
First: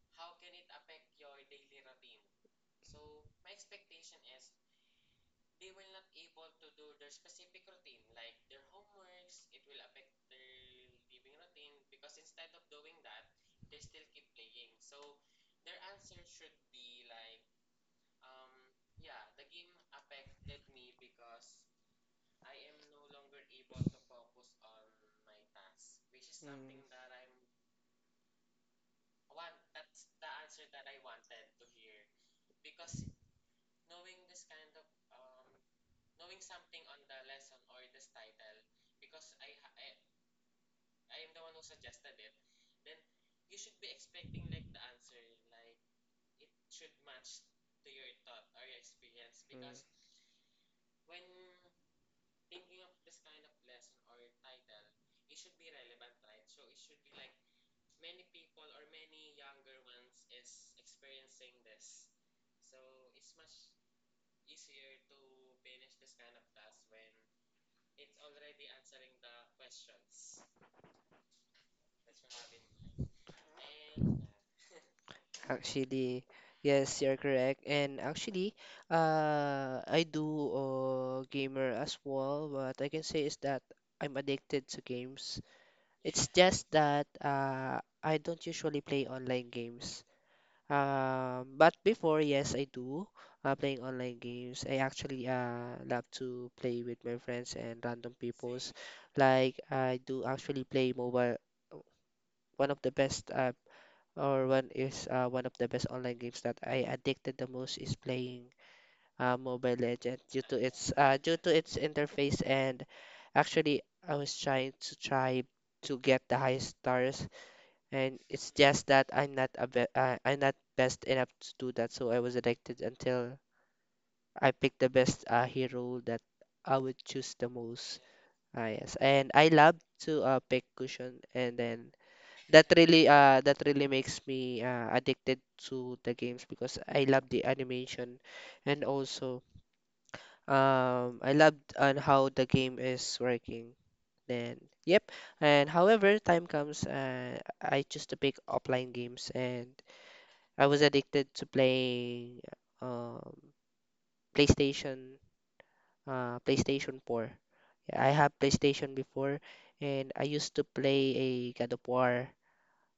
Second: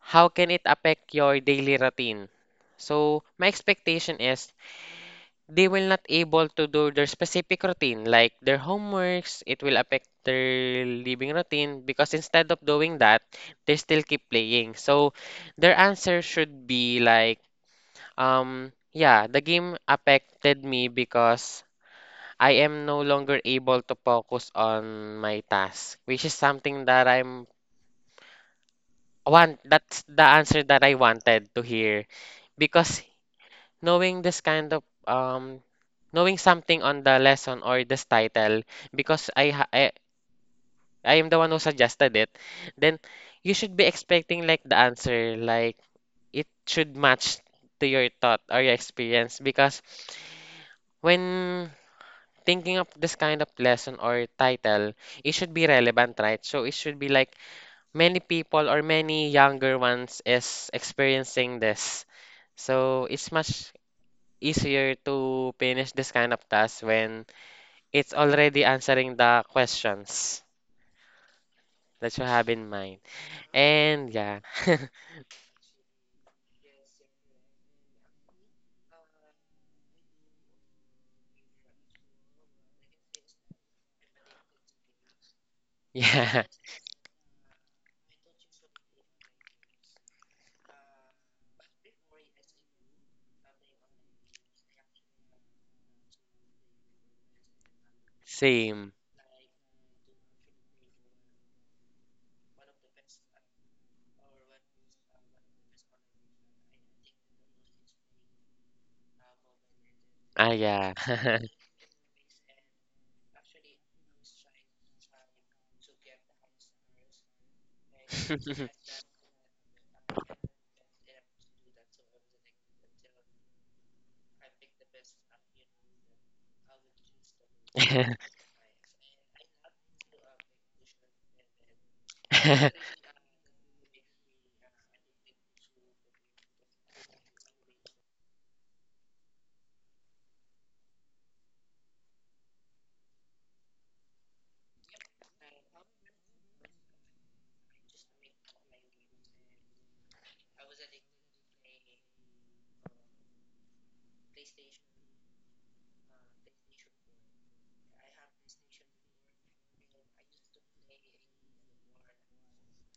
[SPEAKER 2] how can it affect your daily routine? So my expectation is they will not able to do their specific routine, like their homeworks, it will affect their living routine because instead of doing that, they still keep playing. So their answer should be like yeah, the game affected me because I am no longer able to focus on my task, which is something that I'm want that's the answer that I wanted to hear because knowing this kind of knowing something on the lesson or this title because I am the one who suggested it, then you should be expecting like the answer like it should match to your thought or your experience because when thinking of this kind of lesson or title, it should be relevant, right? So it should be like many people or many younger ones is experiencing this. So it's much easier to finish this kind of task when it's already answering the questions that you have in mind. And yeah, (laughs)
[SPEAKER 1] Actually, yes, you're correct. And actually, I do gamer as well. What I can say is that I'm addicted to games. It's
[SPEAKER 2] yeah,
[SPEAKER 1] just that I don't usually play online games. But before, yes, I do playing online games. I actually love to play with my friends and random peoples.
[SPEAKER 2] same.
[SPEAKER 1] Like I do actually play mobile. One of the best or one is one of the best online games that I addicted the most is playing Mobile Legends
[SPEAKER 2] Ah, yeah.
[SPEAKER 1] due to its interface. And actually, I was trying to try to get the highest stars, and it's just
[SPEAKER 2] (laughs)
[SPEAKER 1] that I'm not best enough to do that, so I was addicted
[SPEAKER 2] (laughs)
[SPEAKER 1] until I picked the best hero that I would choose the most.
[SPEAKER 2] (laughs)
[SPEAKER 1] Ah, yes, and I love to pick cushion, and then that really makes me addicted to the games because I love the animation and also I loved on how the game is working. Then yep, and however time comes, I choose to pick offline games, and I was addicted to playing um PlayStation PlayStation 4. Yeah, I have PlayStation before, and I used to play a God of War,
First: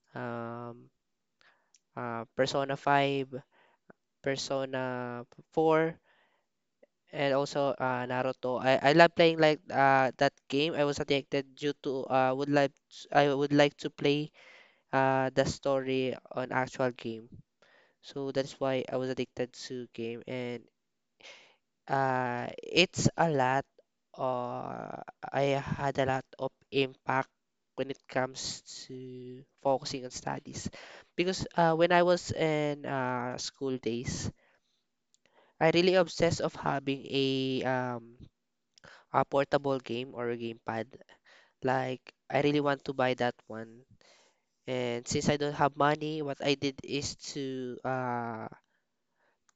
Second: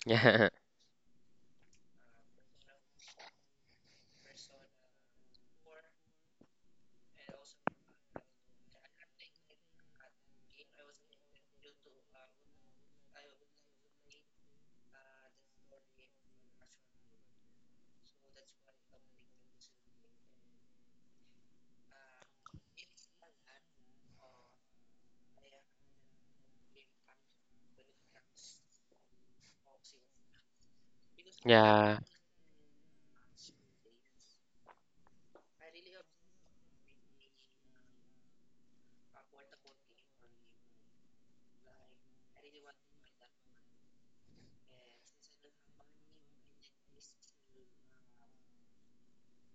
[SPEAKER 2] Yeah.
[SPEAKER 1] um Persona 5, Persona 4, and also Naruto. I love playing like that game. I was addicted due to would like I would like to play the story on actual game. So that's why I was addicted to game. And it's a lot I had a lot of impact when it comes to focusing on studies because when
[SPEAKER 2] Yeah.
[SPEAKER 1] I was in school days, I really obsessed of having a portable game or a gamepad. Like I really want to buy that one. And since I don't have money, what I did is to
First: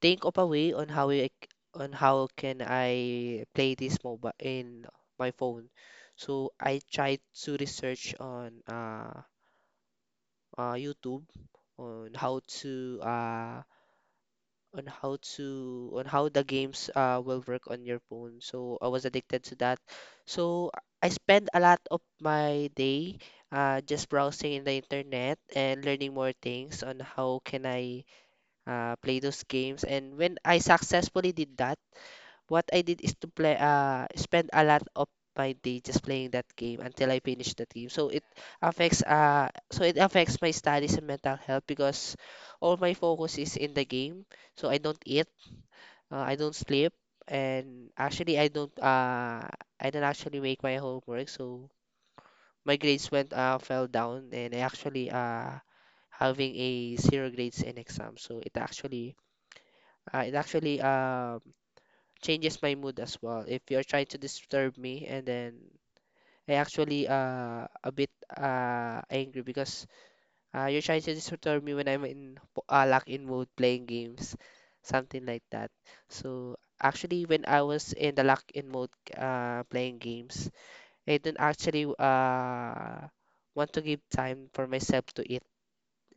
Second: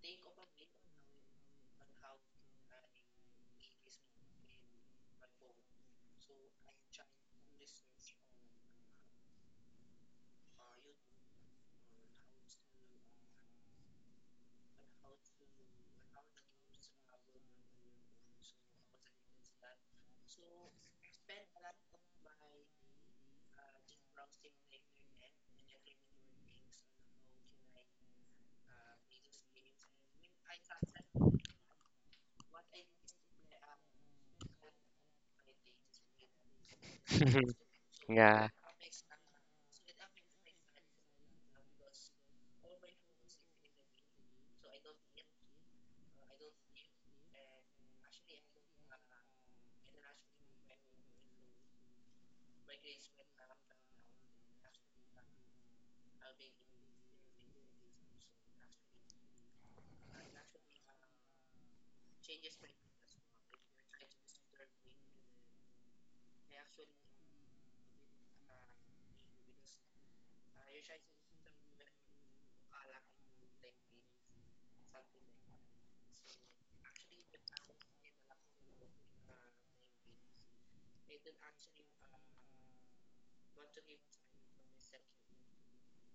[SPEAKER 1] think of a way on how on how can I play this mobile in my phone. So I tried to research on YouTube on how to on how the games will work on your phone. So I was addicted to that. So I spend a lot of my day just browsing in the internet and learning more things on how can I play those games. And when I successfully did that, what I did is to play spend a lot of my day just playing that game until I finish
[SPEAKER 2] (laughs)
[SPEAKER 1] that game. So it
[SPEAKER 2] Yeah.
[SPEAKER 1] affects my studies and mental health because all my focus is in the game. So I don't eat, I don't sleep, and actually, I don't. I don't actually make my homework, so my grades went fell down, and I actually having a zero grades in exam. So it actually, uh, it actually um changes my mood as well. If you're trying to disturb me, and then I actually a bit angry because you're trying to disturb me when I'm in lock in mode playing games, something like that. So actually, when I was in the lock in mode, playing games, I didn't actually, want to give time for myself to eat,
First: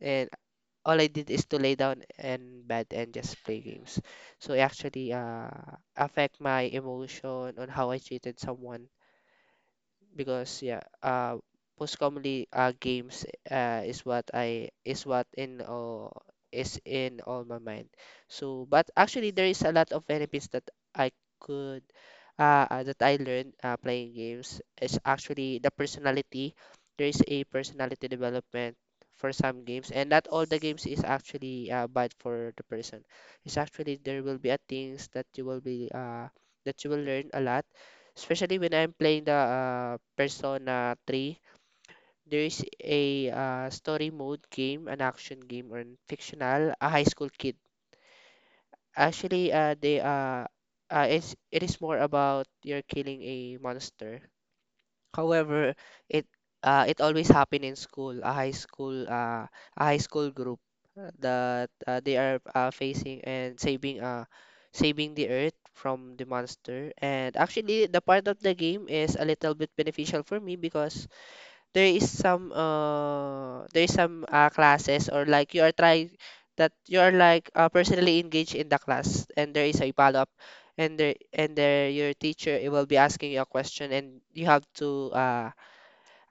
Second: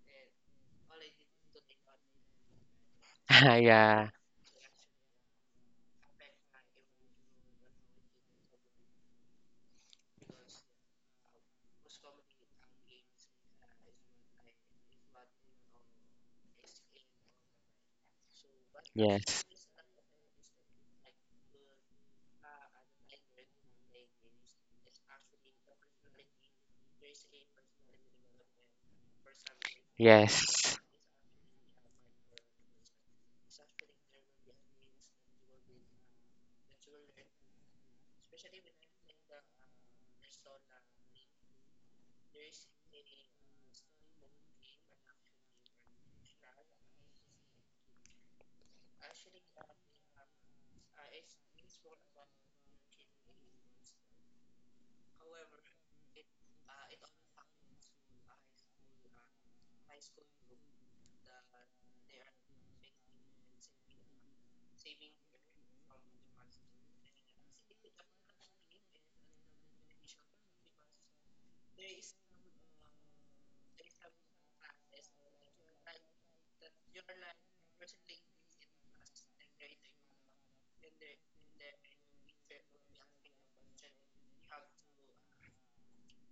[SPEAKER 1] and all I did is to lay down in bed and just
[SPEAKER 2] (laughs)
[SPEAKER 1] play games.
[SPEAKER 2] yeah.
[SPEAKER 1] So it actually, affect my emotion on how I treated someone because yeah, most commonly, games, is what in all is in all my mind. So, but actually
[SPEAKER 2] Yes.
[SPEAKER 1] there is a lot of benefits that I could, that I learned playing games is actually the personality. There is a personality development for some games, and not all the
[SPEAKER 2] Yes.
[SPEAKER 1] games is actually bad for the person. It's actually there will be a things that you will be that you will learn a lot especially when I'm playing the Persona 3. There is a story mode game, an action game, or an fictional, a high school kid. Actually, they it's it is more about you're killing a monster. However, it, it always happen in school, a high school, group that they are facing and saving saving the earth from the monster. And actually, the part of the game is a little bit beneficial for me because there is some, classes or like you are trying that you are like, personally engaged in the class and there is a follow-up, and there your teacher it will be asking you a question and you have to uh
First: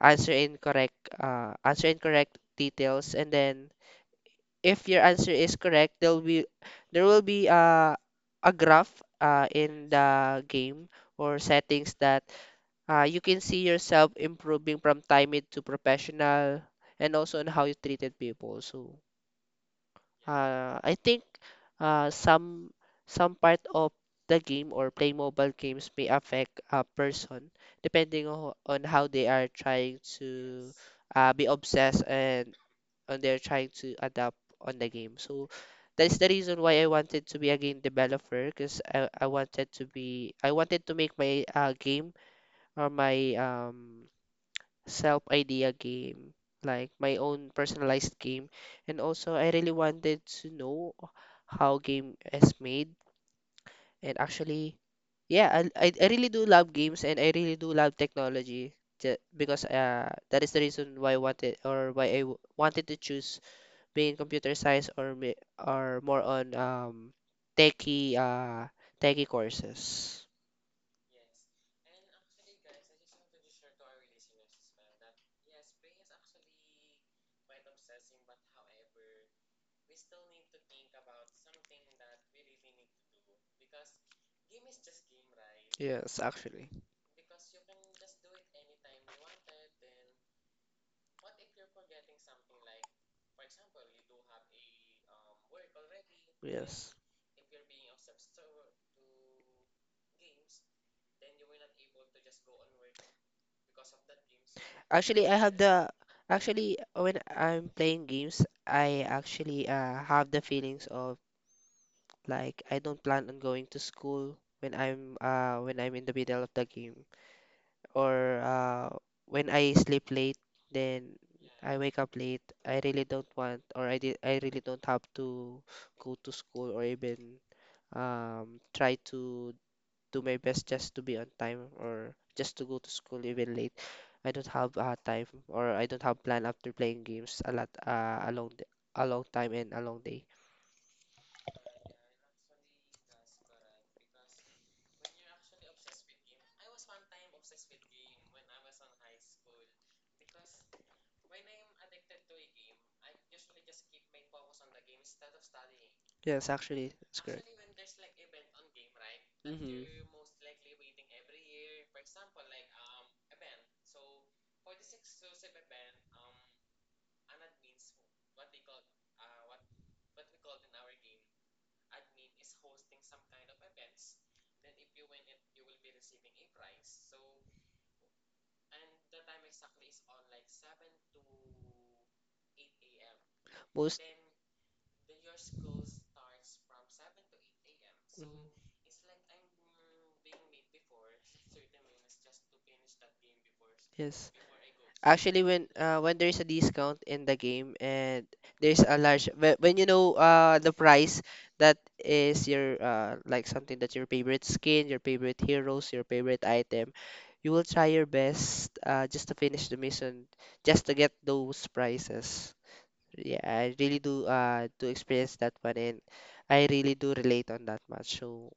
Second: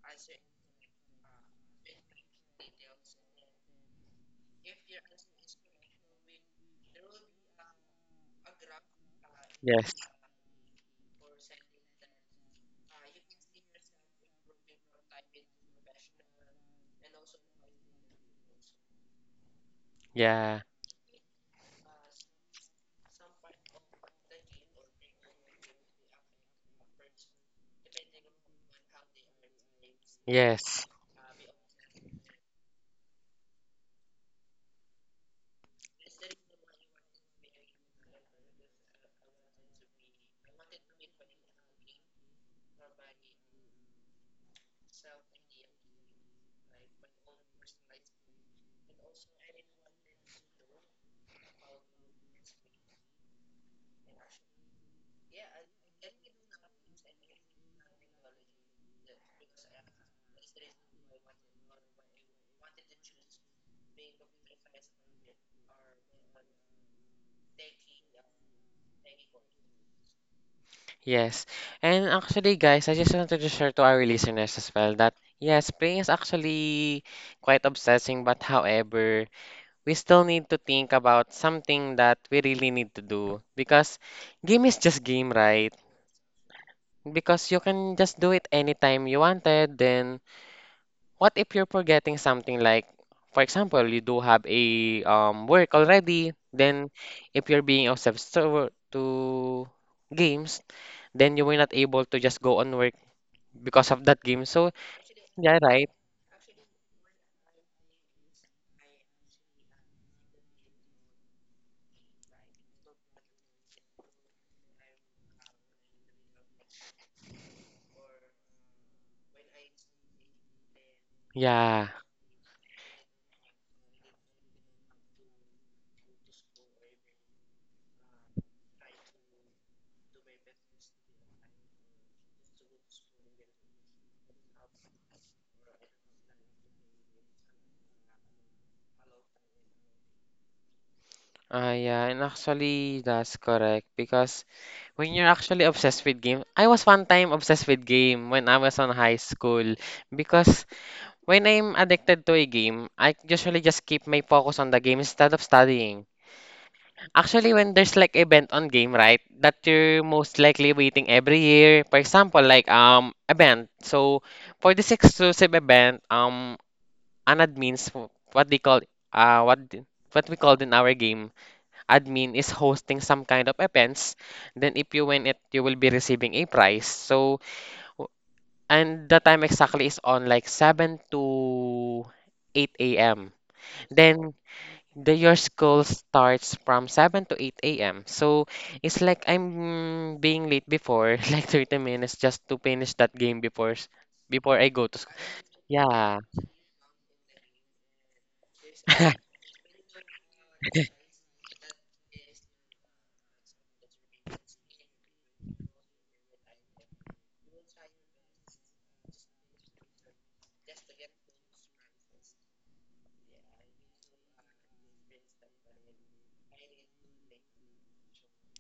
[SPEAKER 1] answer incorrect uh answer incorrect details and then if your answer is correct there will be a graph, in
[SPEAKER 2] Yes.
[SPEAKER 1] the game or settings that, you can see yourself improving from timid to professional and also on how you treated people. So,
[SPEAKER 2] Yeah.
[SPEAKER 1] I think uh, some some part of the game or play mobile games may affect a person depending on, how they are trying to,
[SPEAKER 2] Yes.
[SPEAKER 1] be obsessed and on they are trying to adapt on the game. So that's the reason why I wanted to be a game developer because I wanted to be I wanted to make my, game or my self idea game, like my own personalized game. And also, I really wanted to know how game is made. And actually, yeah, I really do love games and I really do love technology. Because that is the reason why I wanted or wanted to choose being computer science or or more on techie, courses.
[SPEAKER 2] Yes. And actually, guys, I just wanted to share to our listeners as well that yes, praying is actually quite obsessing, but however, we still need to think about something that we really need to do because game is just game, right?
[SPEAKER 1] Yes, actually.
[SPEAKER 2] Because you can just do it anytime you wanted, then what if you're forgetting something like, for example, you do have a work already, then
[SPEAKER 1] Yes.
[SPEAKER 2] if you're being obsessed to, games, then you were not able to just go on work because of that game. So,
[SPEAKER 1] Actually, I have
[SPEAKER 2] yeah, right?
[SPEAKER 1] the Actually, when I'm playing games, I actually, have the feelings of like I don't plan on going to school when I'm in the middle of the game or when I sleep late, then I
[SPEAKER 2] Yeah.
[SPEAKER 1] wake up late. I really don't want or I really don't have to go to school or even try to do my best just to be on time or just to go to school even late. I don't have, time or I don't have plan after playing games a lot, a long time and a long day.
[SPEAKER 2] Ah, yeah, and actually, that's correct. Because when you're actually obsessed with game, I was one time obsessed with game when I was on high school. Because when I'm addicted to a game, I usually just keep my focus on the game instead of studying.
[SPEAKER 1] Yes, actually, it's
[SPEAKER 2] Actually,
[SPEAKER 1] correct.
[SPEAKER 2] when there's like event on game, right, that
[SPEAKER 1] Mhm.
[SPEAKER 2] you're most likely waiting every year. For example, like event. So for this exclusive event, an what they call what we called in our game, admin is hosting some kind of events. Then if you win it, you will be receiving a prize. So w- and the time exactly is on like 7 to 8 a.m.
[SPEAKER 1] Most.
[SPEAKER 2] Then the your school starts from 7 to 8 a.m. So it's like I'm being late before, (laughs) like 30 minutes just to finish that game
[SPEAKER 1] Yes.
[SPEAKER 2] before I go to school.
[SPEAKER 1] Actually,
[SPEAKER 2] Yeah.
[SPEAKER 1] when there's a discount in the game and there's a large
[SPEAKER 2] (laughs)
[SPEAKER 1] when you know the price that is your, like something that your favorite skin, your favorite heroes, your favorite item, you will try your best just to finish the mission just to get those prices. Yeah, I really do experience that one and I really do relate on that much. So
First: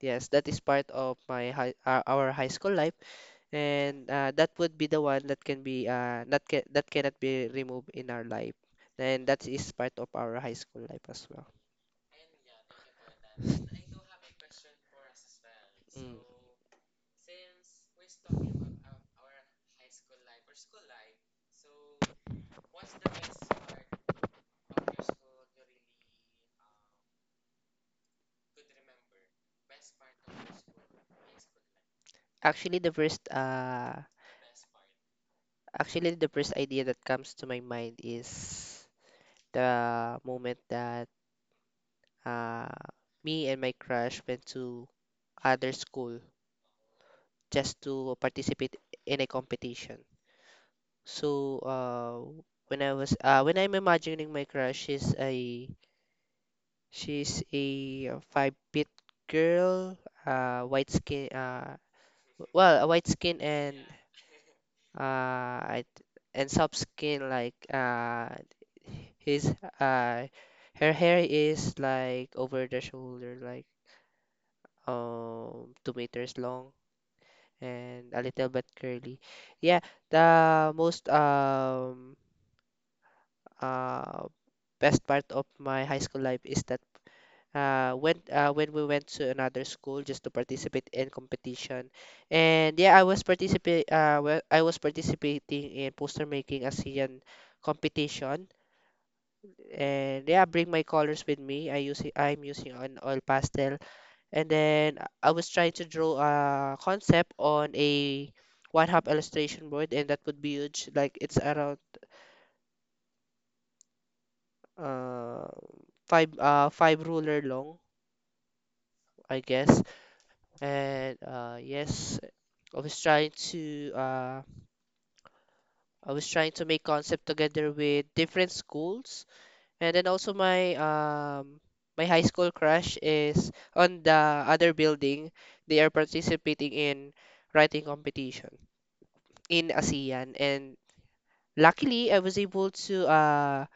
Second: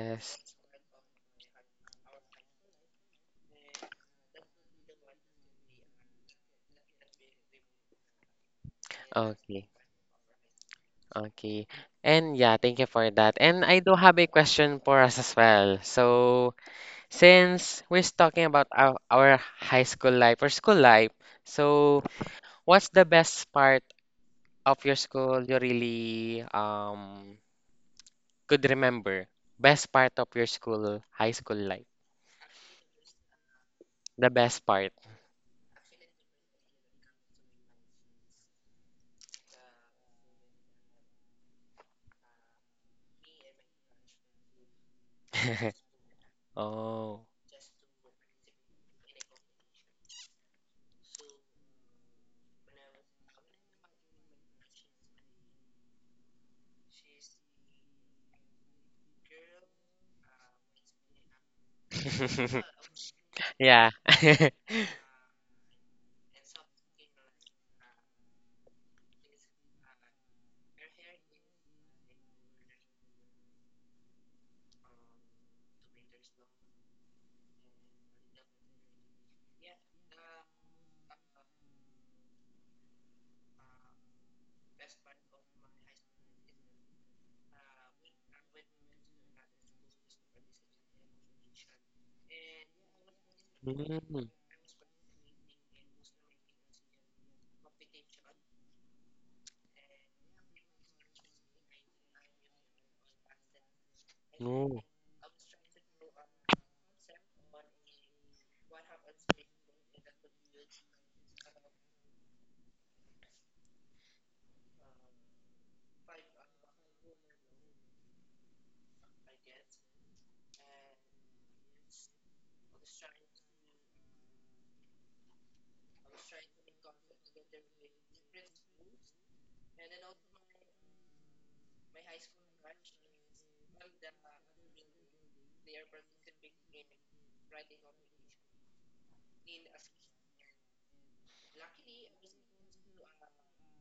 [SPEAKER 1] yes, that is part of my high, our high school life and, that would be the one that can be that cannot be removed in our life and that
[SPEAKER 2] Okay.
[SPEAKER 1] is part of our high school life as well.
[SPEAKER 2] Okay. And yeah, thank you for that. And I do have a question for us as well.
[SPEAKER 1] Mm.
[SPEAKER 2] So, since we're talking about our high school life or school life, so what's the best part of your school you really could remember? Best part of your school, high school life.
[SPEAKER 1] Actually, the first uh
[SPEAKER 2] The best part.
[SPEAKER 1] Actually, the first idea that comes to my mind is the moment that, uh me and my crush went to other
[SPEAKER 2] (laughs)
[SPEAKER 1] school
[SPEAKER 2] Oh.
[SPEAKER 1] just to participate in a competition. So, when I'm imagining my crush, she's a 5 feet girl, white skin,
[SPEAKER 2] (laughs)
[SPEAKER 1] well, a white skin and,
[SPEAKER 2] Yeah. (laughs)
[SPEAKER 1] uh, I th- and soft skin like, his uh, her hair is like over the shoulder, like 2 meters long and a little bit curly. Yeah, the most um best part of my high school life is that, when we went to another school just to participate in competition, and yeah,
[SPEAKER 2] Mm.
[SPEAKER 1] I was participating in poster making ASEAN competition, and yeah, bring my colors with me. I'm using an oil pastel, and
[SPEAKER 2] No.
[SPEAKER 1] then I was trying to draw a concept on a one half illustration board, and that would be huge. Like it's around, uh five ruler long, I guess. And yes, I was trying to uh, I was trying to make concept together with different schools, and then also my my high school crush is on the other building. They are participating in writing competition in ASEAN, and luckily I was able to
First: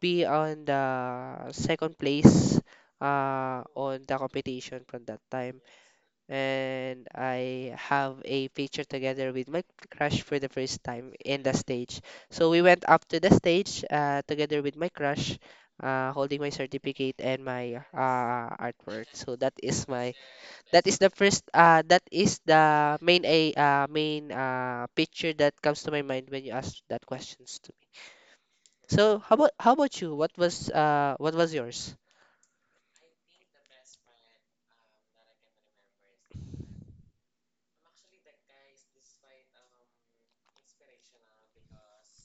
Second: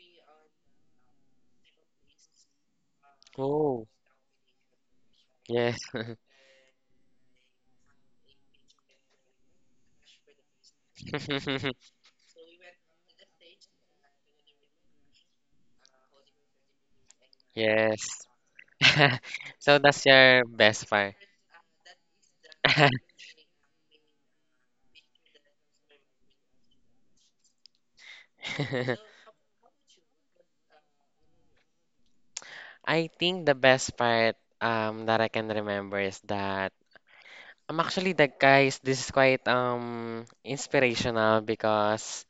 [SPEAKER 1] be on the second place,
[SPEAKER 2] Oh.
[SPEAKER 1] on the competition from that time.
[SPEAKER 2] Yes.
[SPEAKER 1] And I have a picture together with my crush for the first time in the
[SPEAKER 2] (laughs)
[SPEAKER 1] stage. So we went up to the stage, together with my crush, holding my certificate and my,
[SPEAKER 2] Yes.
[SPEAKER 1] artwork.
[SPEAKER 2] (laughs)
[SPEAKER 1] So that
[SPEAKER 2] So
[SPEAKER 1] is
[SPEAKER 2] that's
[SPEAKER 1] my,
[SPEAKER 2] your best part.
[SPEAKER 1] that is the
[SPEAKER 2] (laughs)
[SPEAKER 1] main picture that comes to my mind when you ask that questions. So how about, how about you? What was, yours?
[SPEAKER 2] I think the best part that I can remember is that I'm actually the guys this is quite inspirational because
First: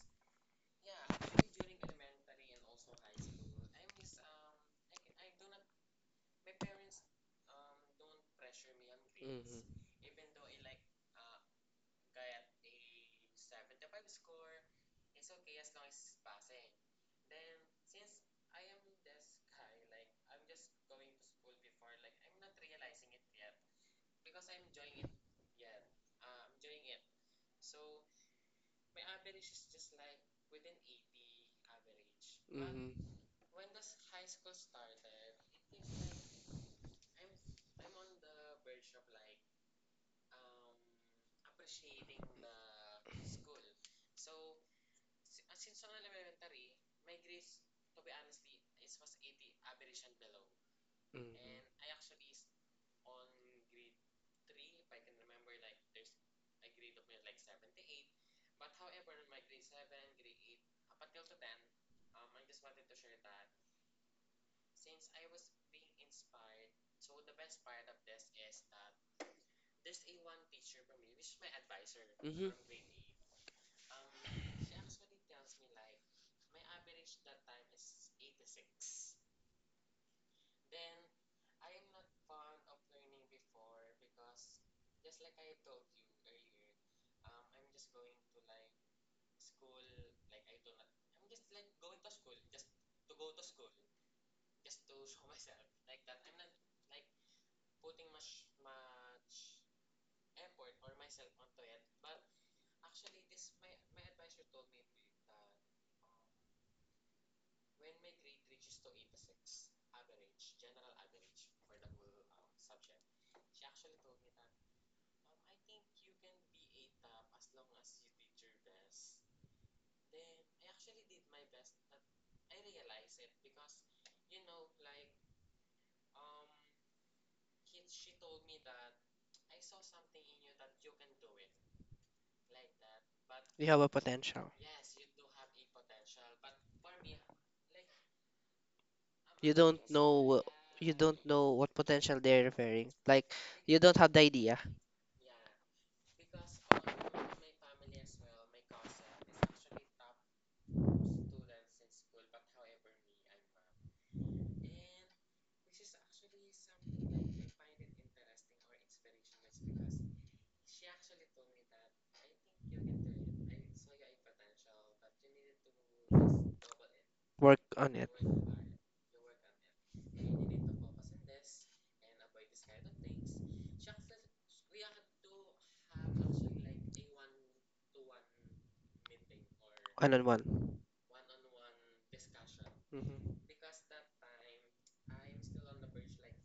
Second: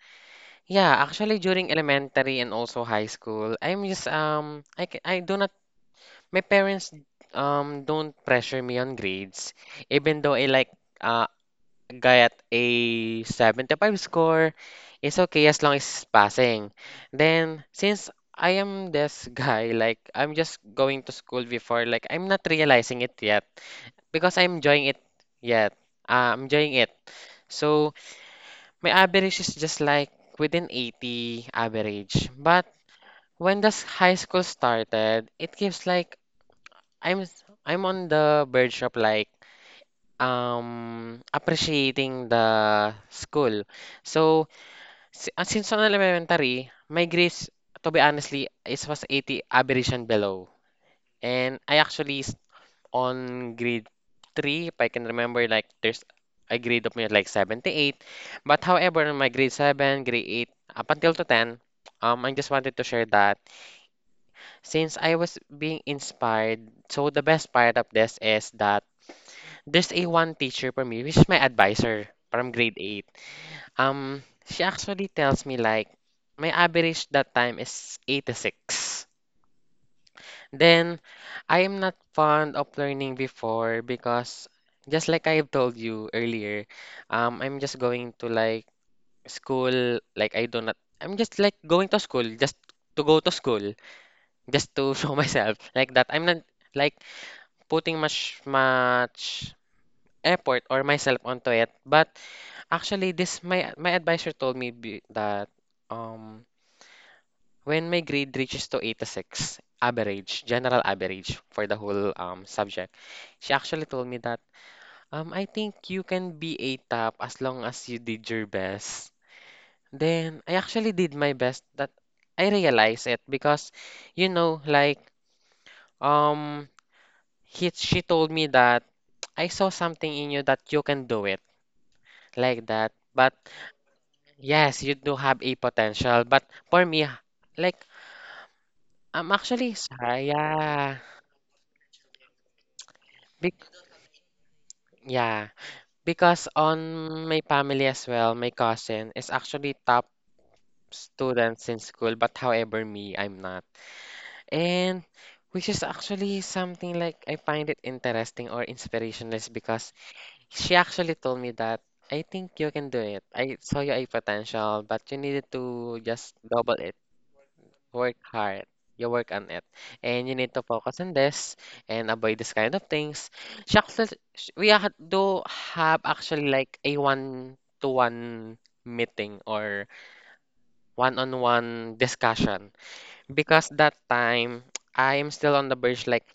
[SPEAKER 2] yeah actually during elementary and also high school I'm just I do not my parents don't pressure me on grades,
[SPEAKER 1] Mhm.
[SPEAKER 2] even though I like uh got a 75 score. It's okay as long as it's passing. Then since I am this (laughs) guy, like I'm just going to school before, like I'm not realizing it yet because I'm enjoying it yet. I'm enjoying it. So my average is just like within 80 average. But
[SPEAKER 1] Mhm.
[SPEAKER 2] when this high school started, it gives like I'm on the verge of like appreciating the school. So since on elementary, my grades to be honestly is was 80 average and below. And on grade 3 if I can remember like there's a grade of me at like 78. But however, my grade 7, grade 8 up until to 10. I just wanted to share that since I was being inspired, so the best part of this is that there's a one teacher for me, which is my advisor
[SPEAKER 1] Mhm. Mhm.
[SPEAKER 2] from grade 8. Um, she actually tells me like my average that time is 86. Then I am not fond of learning before because just like I have told you earlier, I'm just going to like school, like I do not, I'm just like going to school just to go to school, just to (laughs) show myself like that. I'm not like putting much effort or myself onto it. But actually, this my advisor told me that um when my grade reaches to 86 average, general average for the whole subject, she actually told me that I think you can be a top as long as you did your best. Then I actually did my best that I realized it because you know like um she told me that I saw something in you that you can do it like that. But
[SPEAKER 1] You have a potential.
[SPEAKER 2] yes, you do have a potential, but for me, like I'm
[SPEAKER 1] You don't
[SPEAKER 2] actually
[SPEAKER 1] know,
[SPEAKER 2] sorry,
[SPEAKER 1] you
[SPEAKER 2] yeah,
[SPEAKER 1] don't know what potential they're referring. Like
[SPEAKER 2] Bec
[SPEAKER 1] you don't have the idea.
[SPEAKER 2] yeah, because on my family as well, my cousin is actually top students in school, but however, me, I'm not, and which is actually something like I find it interesting or inspirational is because she actually told me that I think you can do it. I saw you a potential, but you needed to just double it.
[SPEAKER 1] Work on it.
[SPEAKER 2] Work hard. You work on it. And you need to focus on this and avoid this kind of things. Shucks, do have actually like a one-to-one meeting or
[SPEAKER 1] One on one.
[SPEAKER 2] one-on-one discussion.
[SPEAKER 1] Mhm.
[SPEAKER 2] Because that time, I am still on the verge like,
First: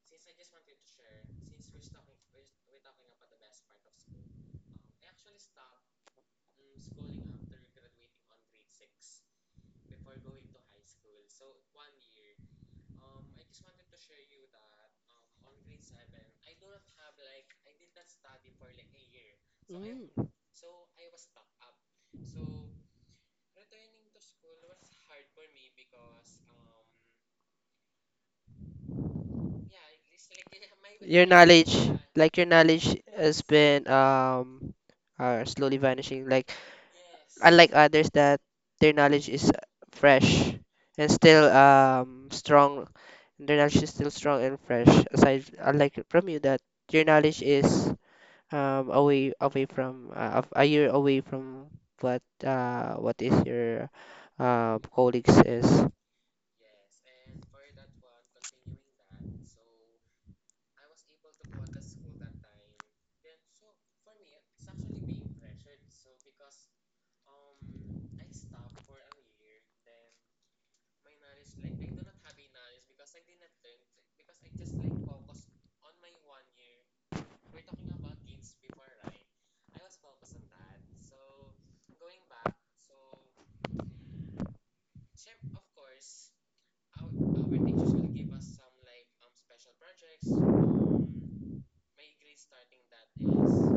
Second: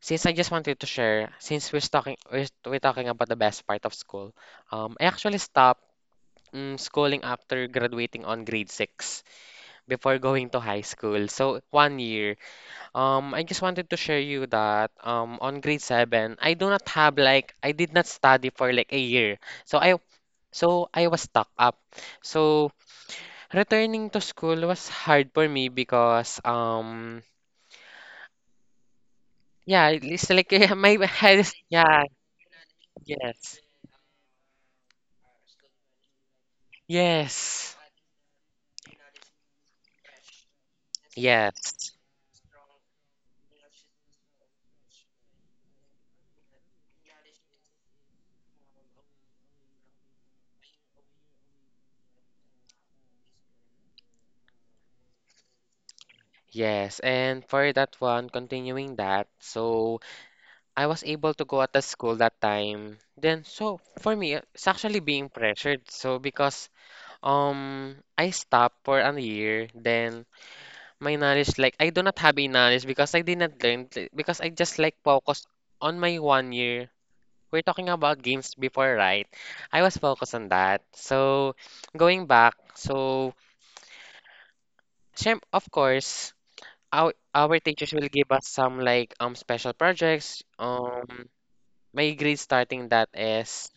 [SPEAKER 2] since I just wanted to share, since we're talking, we're talking about the best part of school, I actually stopped schooling after graduating on grade 6 before going to high school. So, one year. I just wanted to share you that on grade seven, I do not have like I did not study for like a year. So I
[SPEAKER 1] Mm,
[SPEAKER 2] so I was stuck up. So returning to school was hard for me because yeah, it's like (laughs) my
[SPEAKER 1] your
[SPEAKER 2] head is
[SPEAKER 1] knowledge,
[SPEAKER 2] yeah,
[SPEAKER 1] like your knowledge has
[SPEAKER 2] yes.
[SPEAKER 1] been are slowly vanishing like unlike
[SPEAKER 2] Yes.
[SPEAKER 1] others that their knowledge is fresh and still
[SPEAKER 2] Yes,
[SPEAKER 1] strong, their knowledge is still strong and fresh aside unlike from you that your knowledge is away from, a year away from what, is your, colleagues is.
[SPEAKER 2] yes. And for that one, continuing that, so I was able to go at the school that time. Then, so for me, it's actually being pressured. So because I stopped for a year, then my knowledge like I do not have a knowledge because I did not learn because I just like focused on my one year. We're talking about games before, right? I was focused on that. So going back, so of course, our teachers will give us some like special projects. My grade starting that is.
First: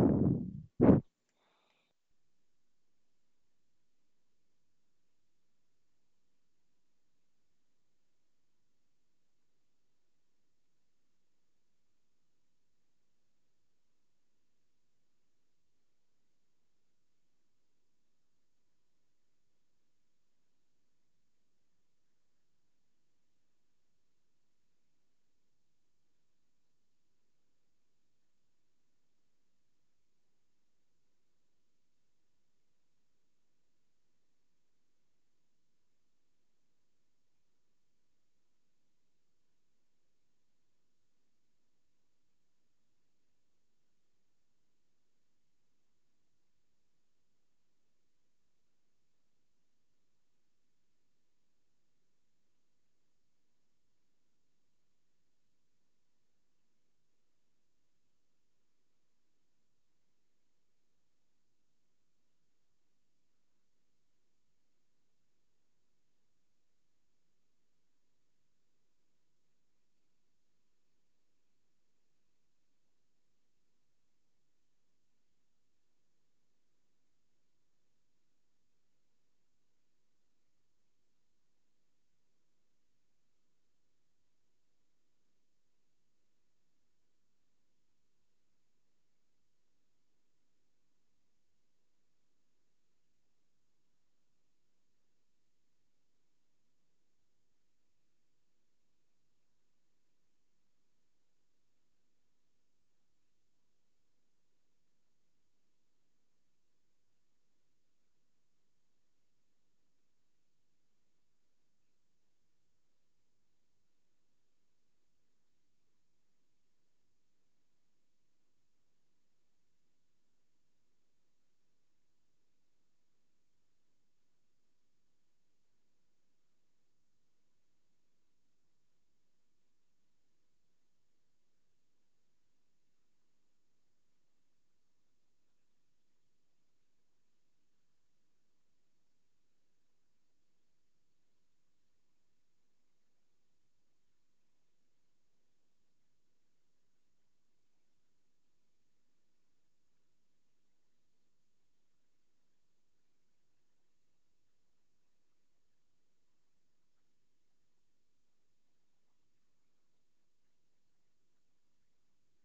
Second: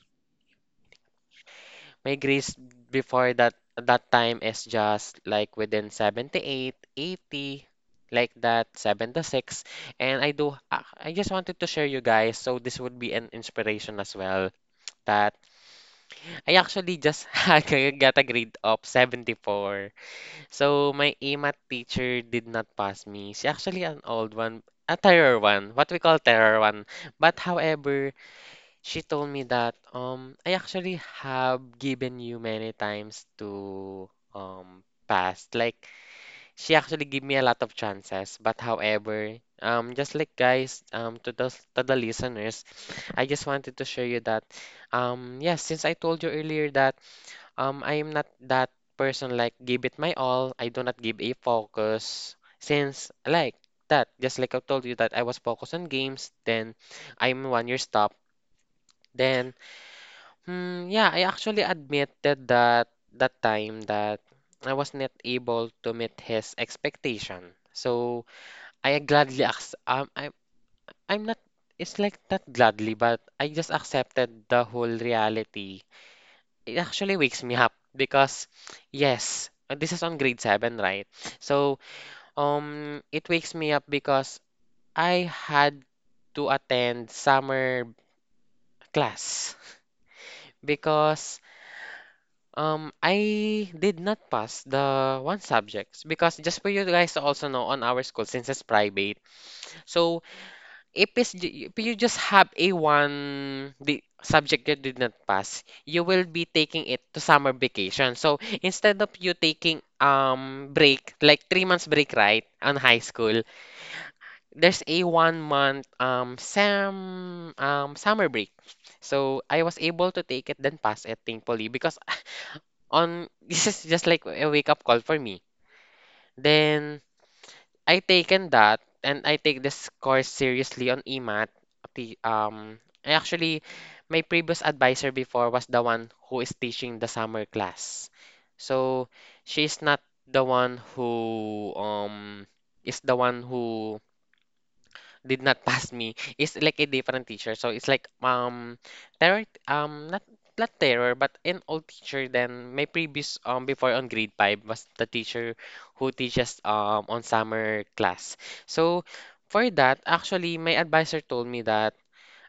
[SPEAKER 2] My grades before that time is just like within 78, 80, like that, 76. And I do I just wanted to share you guys, so this would be an inspiration as well, that I actually just (laughs) got a grade of 74. So my EMAT teacher did not pass me. She actually an old one, a terror one, what we call terror one. But however, she told me that I actually have given you many times to pass. Like she actually gave me a lot of chances, but however, just like guys, to the listeners, I just wanted to show you that yes, since I told you earlier that I am not that person like give it my all. I do not give a focus since like that. Just like I told you that I was focused on games, then I'm one year stop. Then hmm, yeah, I actually admitted that that time that I was not able to meet his expectation. So I gladly ac- I I'm not it's like not gladly, but I just accepted the whole reality. It actually wakes me up because yes, this is on grade seven, right? So it wakes me up because I had to attend summer class because I did not pass the one subjects because just for you guys to also know on our school since it's private. So if, it's, ju- if you just have a one the subject you did not pass, you will be taking it to summer vacation. So instead of you taking break like 3 months break right on high school, there's a 1 month sam summer break. So I was able to take it then pass it thankfully because (laughs) on (laughs) this is just like a wake up call for me. Then I taken that and I take this course seriously on EMAT. The, um, I actually my previous advisor before was the one who is teaching the summer class. So she's not the one who is the one who did not pass me. It's like a different teacher. So it's like terror not not terror but an old teacher then my previous before on grade 5 was the teacher who teaches on summer class. So for that actually my advisor told me that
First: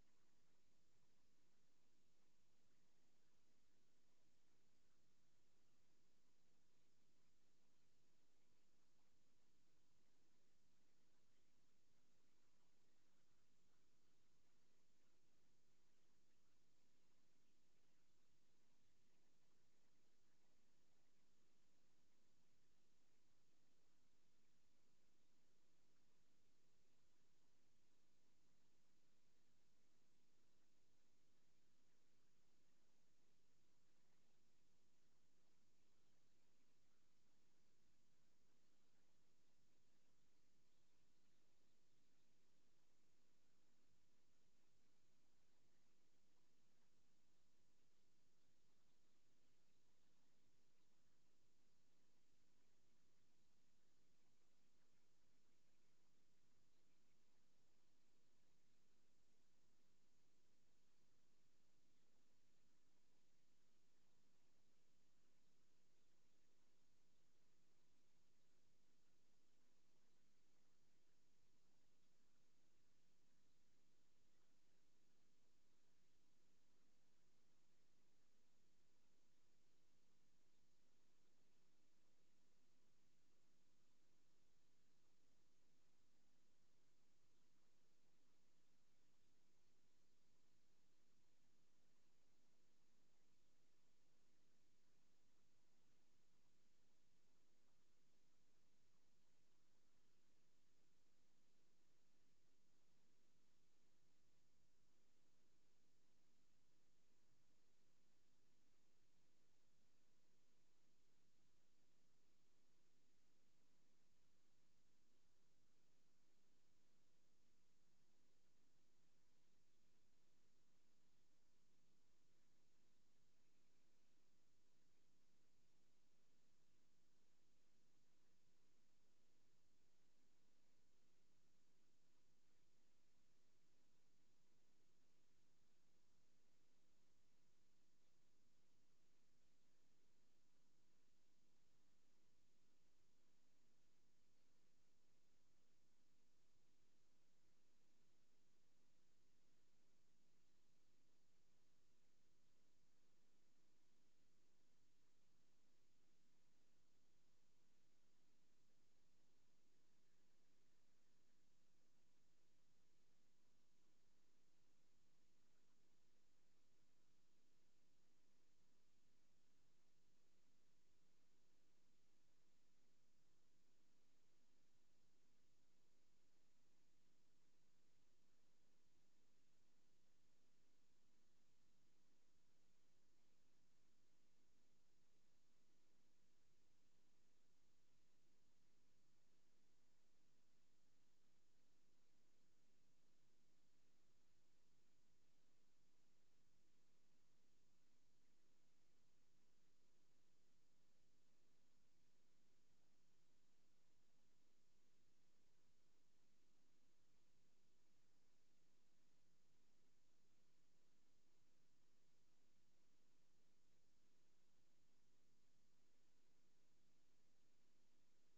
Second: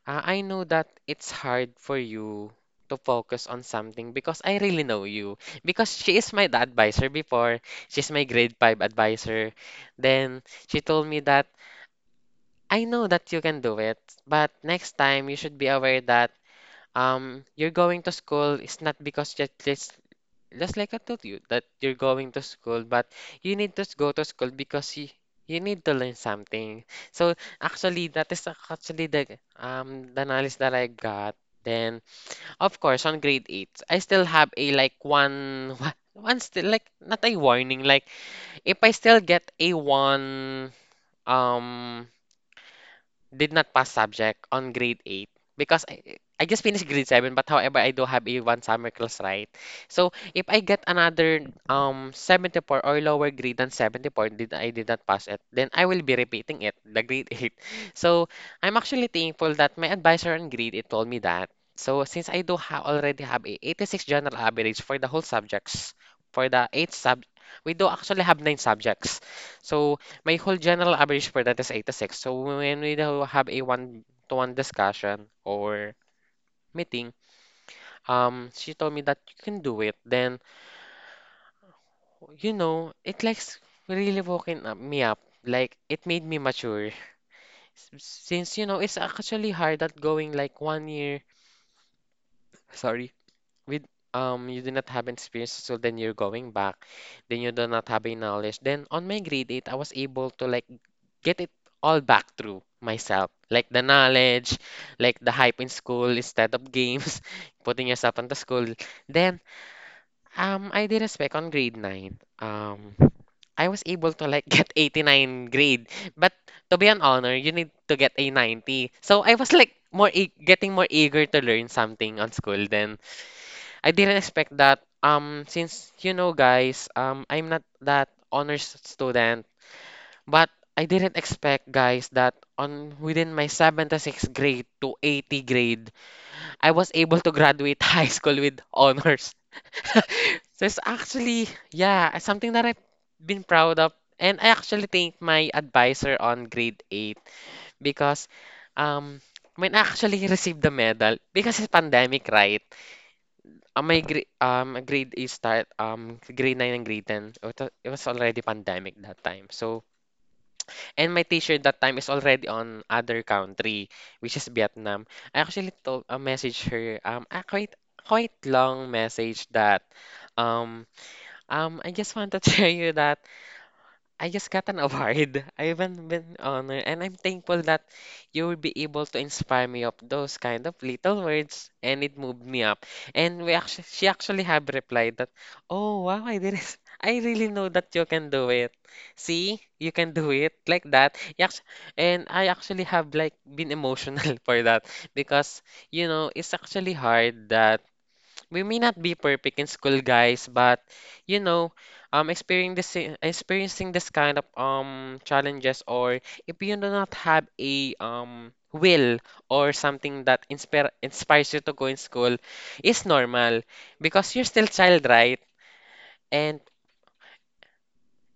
[SPEAKER 2] I know that it's hard for you to focus on something because I really know you because she is my advisor before, she's my grade 5 advisor, then she told me that I know that you can do it, but next time you should be aware that you're going to school is not because just like I told you that you're going to school, but you need to go to school because you need to learn something. So actually, that is actually the knowledge that I got. Then of course on grade eight, I still have a like one (laughs) one still like not a warning like if I still get a one um did not pass subject on grade 8 because I just finished grade 7 but however I do have a one summer class right so if I get another 74 or lower grade than 74 did I did not pass it then I will be repeating it the grade 8 (laughs) so I'm actually thankful that my advisor on grade 8 told me that so since I do ha already have a 86 general average for the whole subjects for the 8 sub we do actually have 9 subjects so my whole general average for that is 86. So when we do have a one-to-one discussion or meeting, she told me that you can do it. Then, you know, it likes really woken up me up. Like it made me mature. Since you know, it's actually hard that going like one year. Sorry, with you do not have experience, so then you're going back. Then you do not have a knowledge. Then on my grade 8, I was able to like get it all back through myself. Like the knowledge, like the hype in school instead of games, (laughs) putting yourself into school. Then I did respect on grade 9. I was able to like (laughs) get 89 grade. But to be an honor, you need to get a 90. So I was like more e getting more eager to learn something on school than I didn't expect that. Since you know, guys, I'm not that honors student, but I didn't expect, guys, that on within my 76th grade to 80 grade, I was able to graduate (laughs) high school with honors. So it's actually, yeah, something that I've been proud of, and I actually thank my advisor on grade 8 because, um, when I actually received the medal, because it's pandemic, right? My gr grade is start grade 9 and grade 10 it was already pandemic that time so and my teacher that time is already on other country which is Vietnam. I actually told message her a quite long message that um I just want to (laughs) tell you that I just got an award. (laughs) I haven't been honored, and I'm thankful that you will be able to inspire me up those kind of little words, and it moved me up. And she actually have replied that, "Oh wow, I did it. I really know that you can do it. See, you can do it like that." Yes, and I actually have like been emotional (laughs) for that because you know it's actually hard that we may not be perfect in school, guys, but you know, um, experiencing experiencing this kind of challenges, or if you do not have a will or something that inspires you to go in school, is normal because you're still child, right? And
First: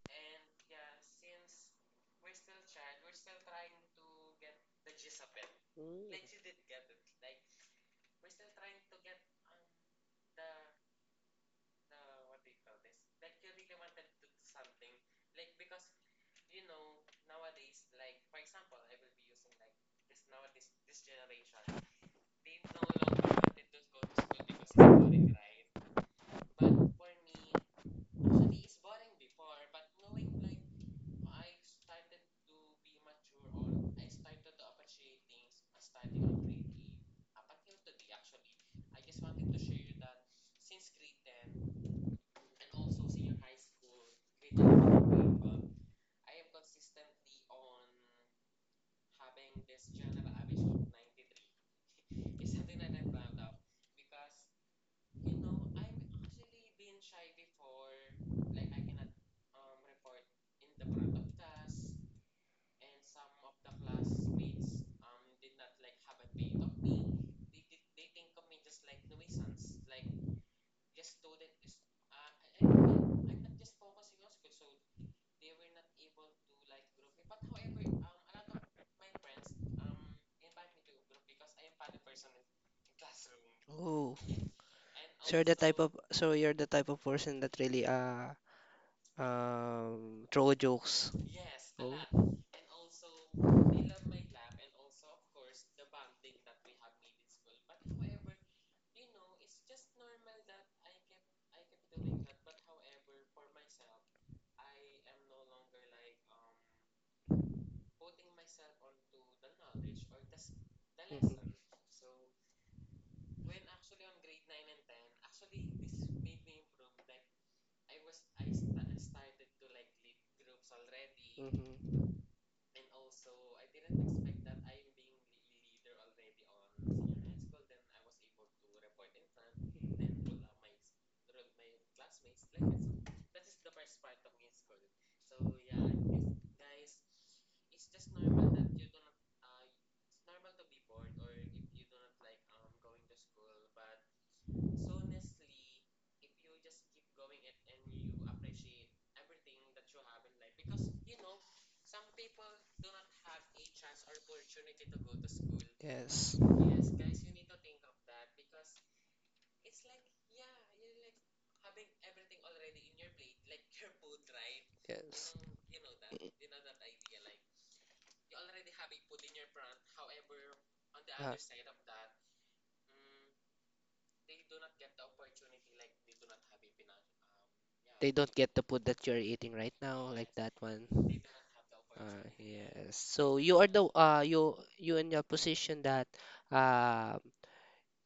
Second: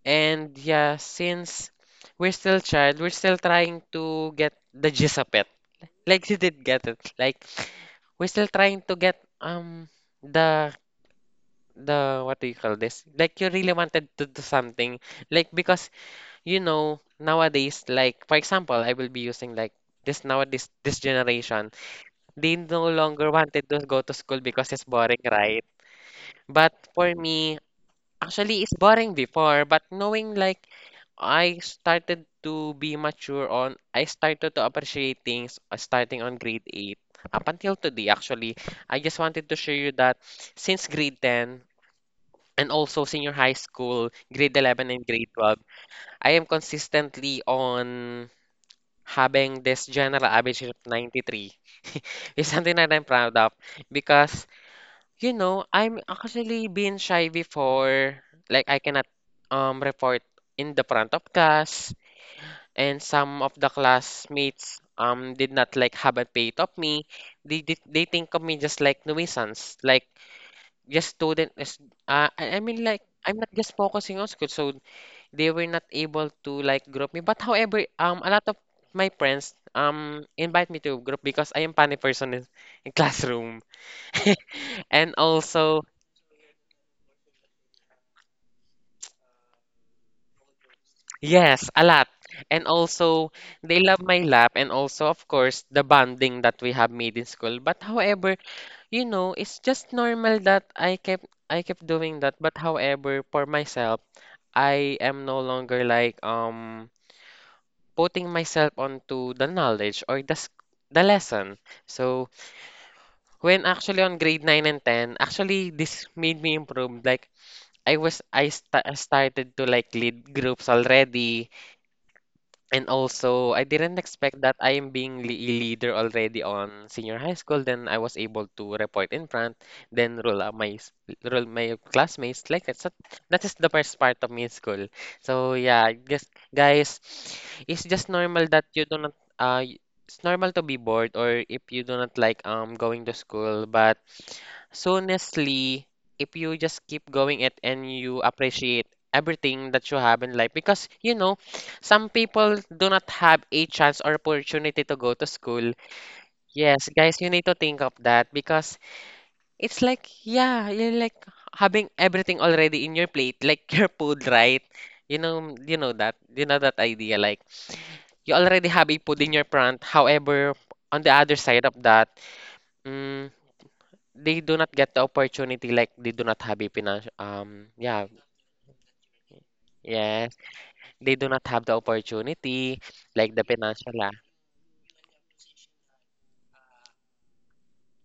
[SPEAKER 2] and yeah, since we're still child, we're still trying to get the gist of it. Like (laughs) you did get it. Like we're still trying to get the the what do you call this? Like you really wanted to do something, like because you know nowadays, like for example, I will be using like this nowadays this generation. They no longer wanted to go to school because it's boring, right? But for me, actually, it's boring before. But knowing like I started to be mature on, I started to appreciate things starting on grade 8 up until today actually. I just wanted to show you that since grade 10 and also senior high school, grade 11 and grade 12, I am consistently on having this general average of 93. (laughs) It's something that I'm proud of because, you know, I'm actually being shy before. Like, I cannot report in the front of class, and some of the classmates did not like have a pay of me. They think of me just like nuisance, like just student. Is- I mean, like I'm not just focusing on school, so they were not able to like group me. But however, a lot of my friends invite me to group because I am funny person in classroom.
[SPEAKER 1] Oh,
[SPEAKER 2] (laughs) And
[SPEAKER 1] so you're the type
[SPEAKER 2] also,
[SPEAKER 1] of, person that really, throw jokes.
[SPEAKER 2] yes, a
[SPEAKER 1] Oh.
[SPEAKER 2] lot. And also, they love my laugh and also, of course, the bonding that we have made in school. But however, you know, it's just normal that I kept doing that. But however, for myself, I am no longer like putting myself onto the knowledge or the, the
[SPEAKER 1] Mhm.
[SPEAKER 2] lesson. So when actually on grade 9 and 10, actually this made me improve. Like I started to like lead groups already.
[SPEAKER 1] Mhm.
[SPEAKER 2] And also, I didn't expect that I am being a leader already on senior high school. Then I was able to report in front, then roll my classmates. Like that is the first part of my school. So yeah, I guess guys, (sniffs) it's just normal that you do not it's normal to be bored, or if you do not like going to school. But so honestly, if you just keep going it and you appreciate everything that you have in life, because. Some people do not have a chance or opportunity to go to school.
[SPEAKER 1] Yes.
[SPEAKER 2] Yes, guys, you need to think of that, because it's like, yeah, you're like having everything already in your plate, like (laughs) your food, right?
[SPEAKER 1] Yes.
[SPEAKER 2] You know that
[SPEAKER 1] I-
[SPEAKER 2] idea. Like you already have a food in your front. However, on the
[SPEAKER 1] uh,
[SPEAKER 2] other side of that, mm, they do not get the opportunity. Like they do not have a financial, yeah,
[SPEAKER 1] they don't get the food that you're eating right now, like
[SPEAKER 2] yes,
[SPEAKER 1] that one.
[SPEAKER 2] they do not have the opportunity,
[SPEAKER 1] Yes. So
[SPEAKER 2] like the
[SPEAKER 1] you are the,
[SPEAKER 2] financial,
[SPEAKER 1] you in a position that um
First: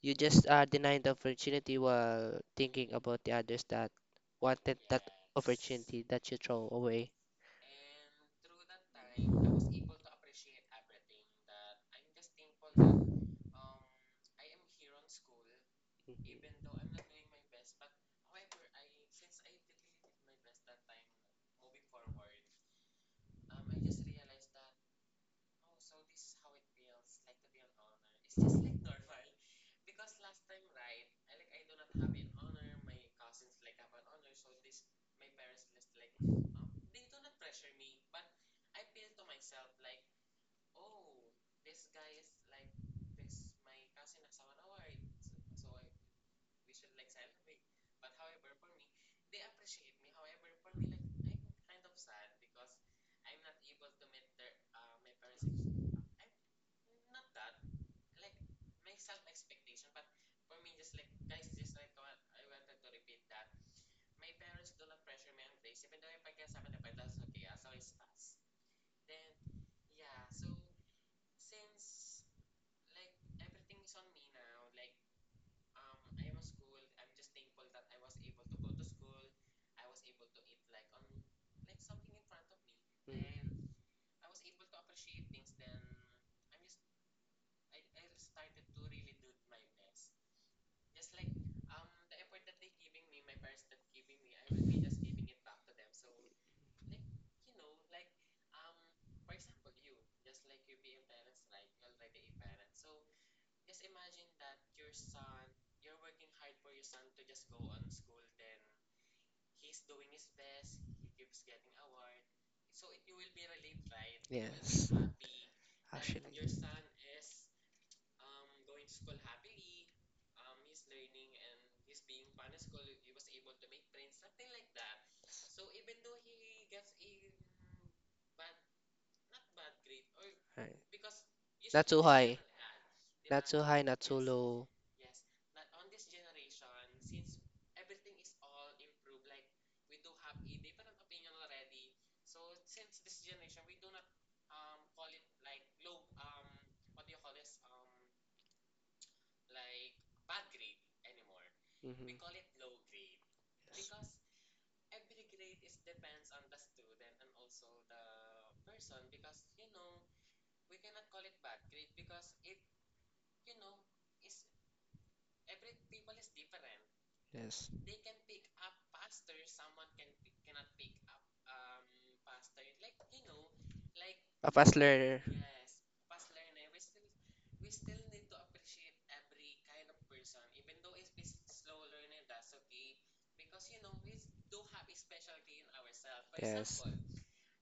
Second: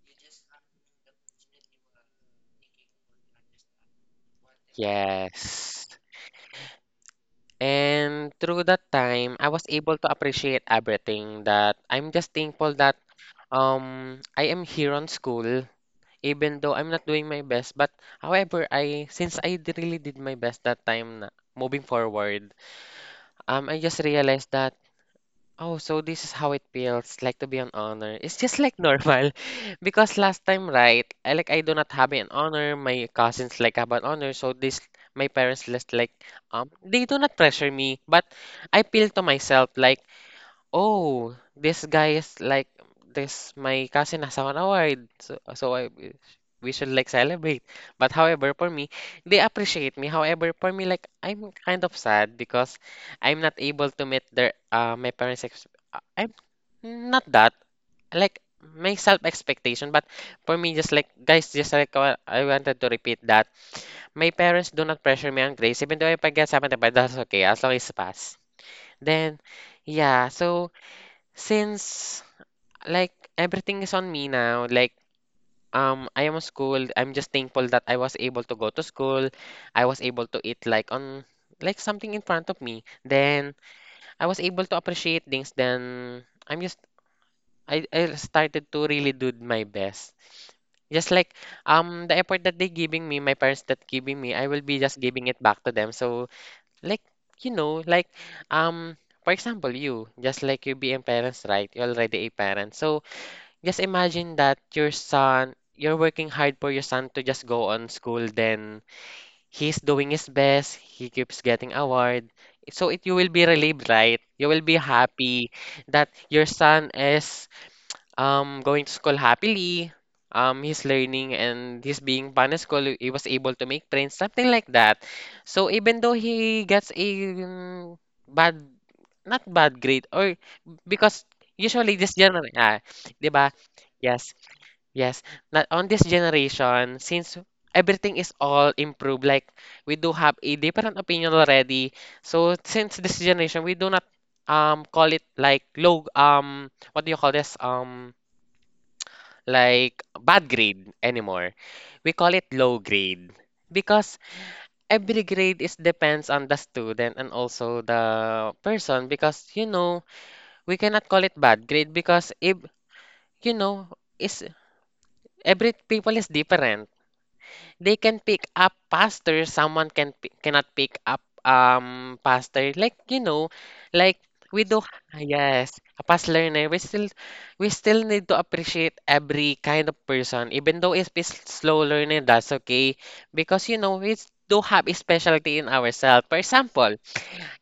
[SPEAKER 1] you just, denied the opportunity while thinking about the others that wanted that
[SPEAKER 2] yes.
[SPEAKER 1] opportunity that you throw away.
[SPEAKER 2] And through that time, I was able to appreciate everything, that I'm just thankful that I am here on school,
[SPEAKER 1] Mm,
[SPEAKER 2] even though
[SPEAKER 1] mm.
[SPEAKER 2] I'm not doing my best. But however, I since I d- really did my best that time na, moving forward, I just realized that, oh, so this is how it feels like to be an honor. It's just like normal (laughs) because last time, right? I do not have an honor. My cousins like have an honor, so this, my parents just like, they do not pressure me, but I feel to myself like, oh, this guy is like, this, my cousin has won award. So we should like celebrate. But however, for me, they appreciate me. However, for me, like I'm kind of sad because I'm not able to meet their my parents' ex, I'm not that, like, my self expectation. But for me, just like guys, just like, I wanted to repeat that my parents do not pressure me on grades, even though if I get something, but that's okay as long as it's pass. Then, yeah, so since, like, everything is on me now, like, I am schooled, I'm just thankful that I was able to go to school. I was able to eat, like, on, like, something in front of me. Then I was able to appreciate things. Then I started to really do my best. Just like, the effort that they giving me, my parents that giving me, I will be just giving it back to them. So, like, like um for example you, just like you being parents, right? You're already a parent. So just imagine that your son, you're working hard for your son to just go on school, then he's doing his best, he keeps getting award. So it, you will be relieved, right? You will be
[SPEAKER 1] Yes.
[SPEAKER 2] happy that
[SPEAKER 1] Actually.
[SPEAKER 2] your son is going to school happily. He's learning and he's being fun at school. He was able to make friends, something like that. So even though he gets a bad, not bad grade, or
[SPEAKER 1] Right.
[SPEAKER 2] because
[SPEAKER 1] Not
[SPEAKER 2] usually
[SPEAKER 1] too
[SPEAKER 2] this
[SPEAKER 1] high.
[SPEAKER 2] general, 'di
[SPEAKER 1] Not
[SPEAKER 2] ba?
[SPEAKER 1] too high, not too
[SPEAKER 2] Yes.
[SPEAKER 1] low.
[SPEAKER 2] Yes, not on this generation, since everything is all improved, like we do have a different opinion already. So since this generation, we do not call it like low, what do you call this, like bad grade anymore. We
[SPEAKER 1] Mm-hmm.
[SPEAKER 2] call it low grade, because every grade is depends on the student and also the person, because you know, we cannot call it bad grade because, if you know, is, every people is different,
[SPEAKER 1] Yes.
[SPEAKER 2] they can pick up faster. Someone cannot pick up faster. Like, you know, like
[SPEAKER 1] A
[SPEAKER 2] we
[SPEAKER 1] fast
[SPEAKER 2] do.
[SPEAKER 1] learner.
[SPEAKER 2] Yes, a past learner. We still need to appreciate every kind of person, even though it's been slow learning. That's okay because you know we do have a specialty in ourselves. For
[SPEAKER 1] Yes.
[SPEAKER 2] example,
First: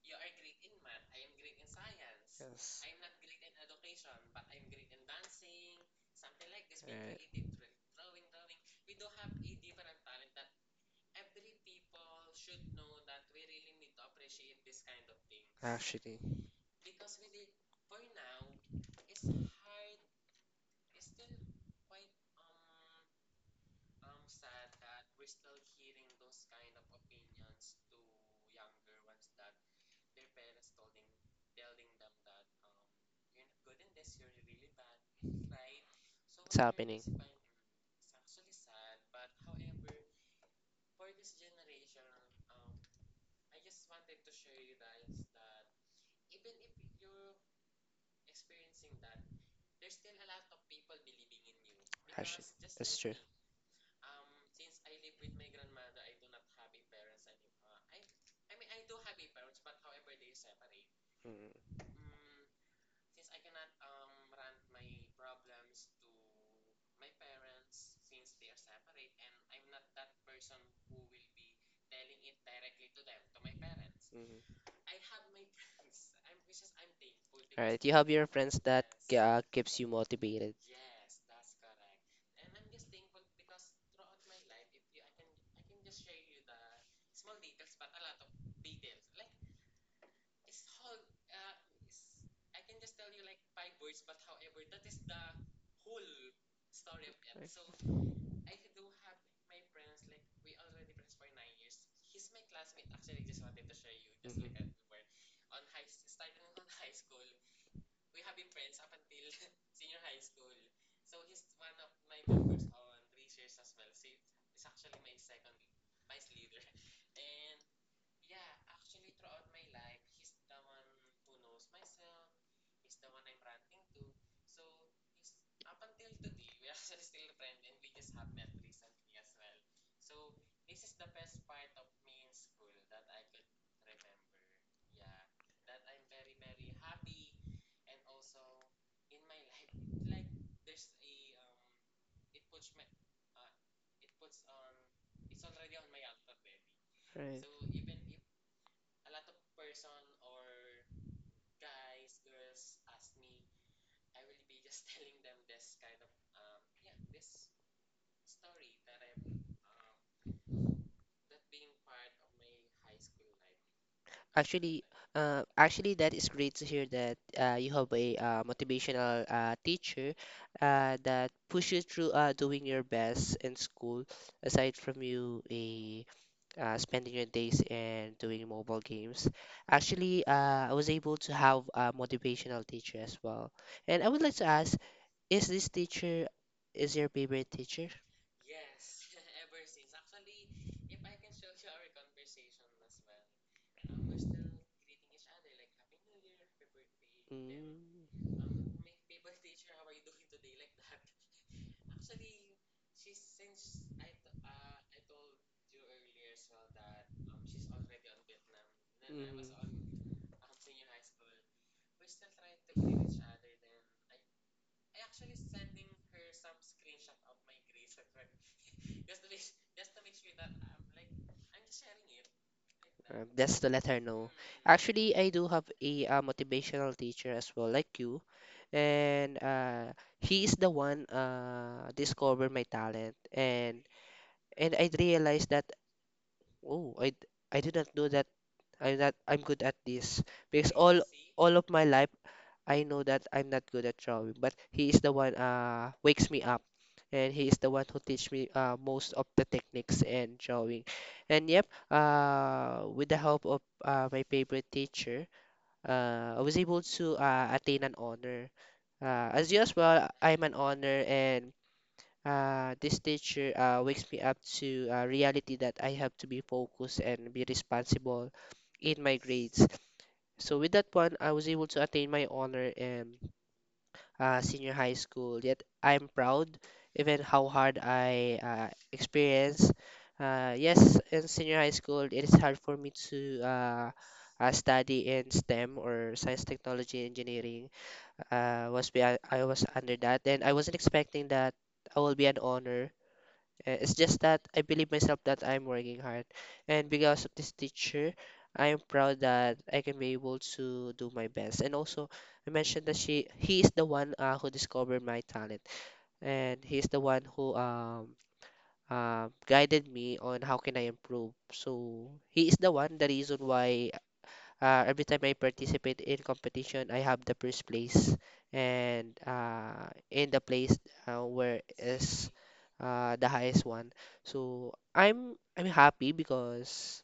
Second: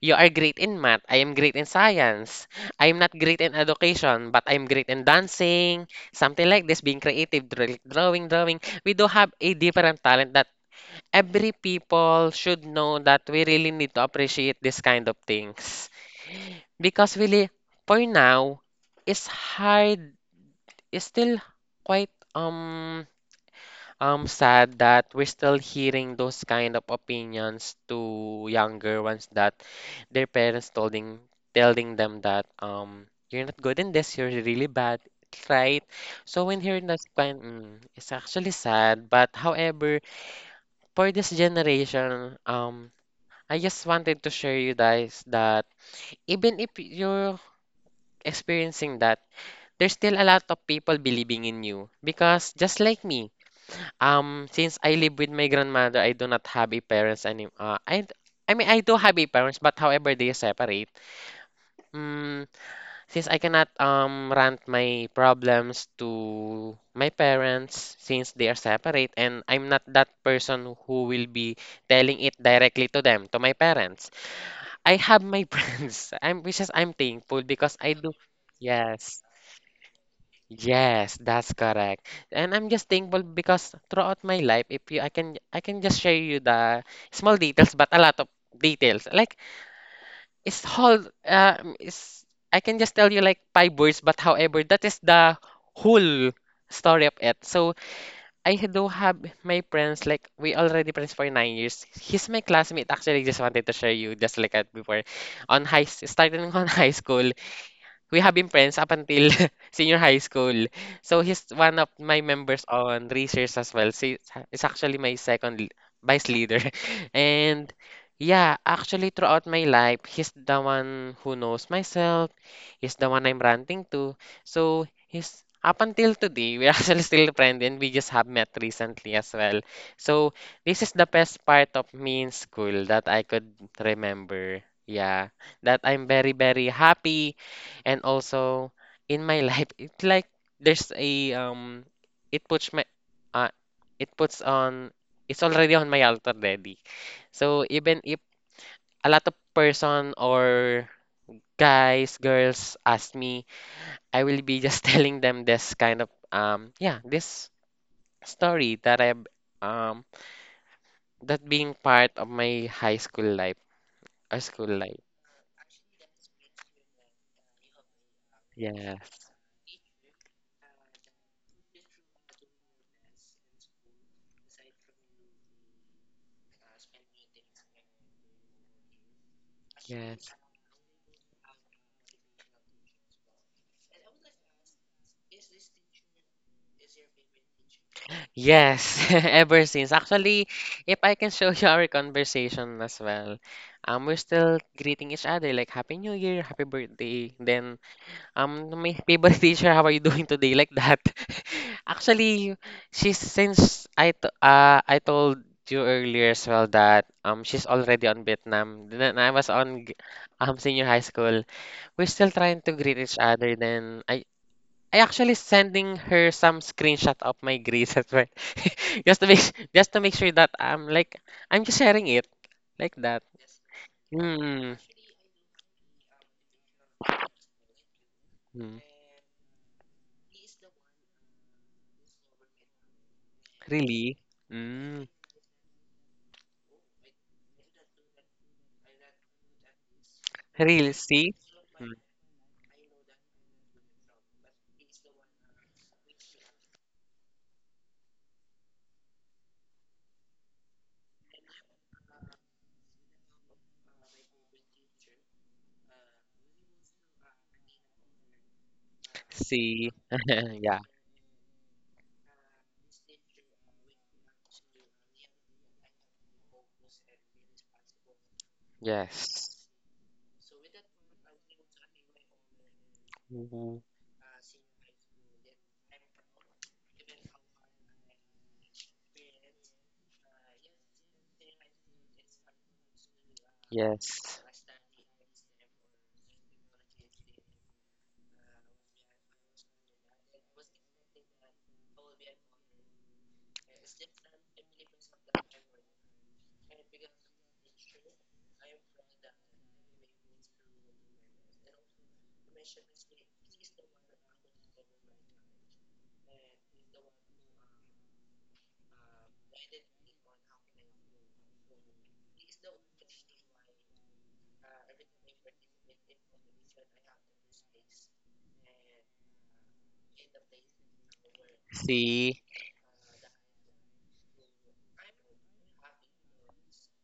[SPEAKER 2] you are great in math. I am great in science.
[SPEAKER 1] Yes.
[SPEAKER 2] I am not great in education, but I'm great in dancing, something like this, being
[SPEAKER 1] Right.
[SPEAKER 2] creative, drawing. We do have a different talent, that every people should know that we really need to appreciate this kind of things.
[SPEAKER 1] Actually. So
[SPEAKER 2] Because really, for now, it's hard, it's still quite, I'm sad that we're still hearing those kind of opinions to younger ones, that their parents telling them that, you're not good in this, you're really bad, right? So when hearing that
[SPEAKER 1] it's.
[SPEAKER 2] kind, it's actually sad. But however, for this generation, I just wanted to share you guys that, even if you're experiencing that, there's still a lot of people believing in you, because just like me. Since I live with my grandmother, I do not have a parents any. I mean, I do have a parents, but however they separate.
[SPEAKER 1] Mm.
[SPEAKER 2] Mm, since I cannot rant my problems to my parents, since they are separate, and I'm not that person who will be telling it directly to them, to my parents. I have my (laughs) friends.
[SPEAKER 1] (laughs)
[SPEAKER 2] I'm which is I'm thankful because I
[SPEAKER 1] have
[SPEAKER 2] do.
[SPEAKER 1] your friends,
[SPEAKER 2] Yes.
[SPEAKER 1] keeps you motivated.
[SPEAKER 2] Yes, that's correct. And I'm just thankful because throughout my life, if you, I can just share you the small details, but a lot of details. Like, it's whole, I can just tell you like five words, but however, that is the whole story of it. So I do have my friends, like we already friends for 9 years. He's my classmate. Actually, just wanted to share you just like that before, on high, starting (laughs) on high school we have been friends up until (laughs) senior high school. So he's one of my members on research as well. So it's actually my second vice leader. (laughs) And yeah, actually throughout my life, he's the one who knows myself. He's the one I'm ranting to. So he's, up until today, we're (laughs) actually still friends, and we just have met recently as well. So this is the best part of me in school that I could remember. Yeah, that I'm very, very happy. And also, in my (laughs) life, it's like, there's a, it puts my, uh it puts on, it's already on my altar already. So even if a lot of person or guys, girls ask me, I will be just (laughs) telling them this kind of, yeah, this story that I, um that being part of my high school life or school
[SPEAKER 1] Actually,
[SPEAKER 2] life.
[SPEAKER 1] that is great to hear that, you have a,
[SPEAKER 2] Yes.
[SPEAKER 1] motivational, teacher, that push you through, doing your best in school, aside from you a spending your days and doing mobile games. Actually,
[SPEAKER 2] Yes.
[SPEAKER 1] I was able to have a motivational teacher as well. And I would like to ask, is this teacher is your favorite teacher?
[SPEAKER 2] Yes, (laughs) ever since. Actually, if I can show (laughs) you our conversation as well, we're still greeting each other, like happy New Year, happy birthday. Then,
[SPEAKER 1] Mm,
[SPEAKER 2] my favorite teacher, (laughs) how are you doing today? Like that. (laughs) Actually, she's since I t I told you earlier as well that she's already on Vietnam. Then I was on
[SPEAKER 1] mhm.
[SPEAKER 2] senior high school. We're still trying to greet each other. Then I actually sending her some screenshot of my grades as well. (laughs) Just to make just to make sure that I'm like, I'm just sharing it like that.
[SPEAKER 1] Just to let her know.
[SPEAKER 2] Mm.
[SPEAKER 1] Actually, I do have a, motivational teacher as well, like you,
[SPEAKER 2] Mm.
[SPEAKER 1] and he is the one discovered my talent, and
[SPEAKER 2] Really?
[SPEAKER 1] I
[SPEAKER 2] Mm.
[SPEAKER 1] realized that oh, I did not know that I'm not I'm good at this because
[SPEAKER 2] Really? See?
[SPEAKER 1] all of my
[SPEAKER 2] Mm.
[SPEAKER 1] life I know that I'm not good at drawing, but he is the one wakes me up and he is the one who teach me most of the techniques and drawing. And yep, with the help of, my favorite teacher, I was able to attain an honor. Uh, as
[SPEAKER 2] See?
[SPEAKER 1] usual, I'm an
[SPEAKER 2] (laughs) Yeah.
[SPEAKER 1] honor and this teacher, wakes me up to, reality that I have to be focused and be responsible in my
[SPEAKER 2] Yes.
[SPEAKER 1] grades. So with that one, I was able to attain my honor in,
[SPEAKER 2] Mhm.
[SPEAKER 1] senior high school. Yet I'm proud even how hard I experienced. Yes, in senior high school, it is hard for me to
[SPEAKER 2] Yes.
[SPEAKER 1] study in STEM or science, technology, engineering. Was be I was under that, and I wasn't expecting that I will be an honor. It's just that I believe myself that I'm working hard. And because of this teacher, I am proud that I can be able to do my best. And also, I mentioned that she he is the one who discovered my talent, and he is the one who guided me on how can I improve. So he is the one the reason why every time I participate in competition, I have the first place, and in the place where is
[SPEAKER 2] See,
[SPEAKER 1] the highest one. So I'm happy because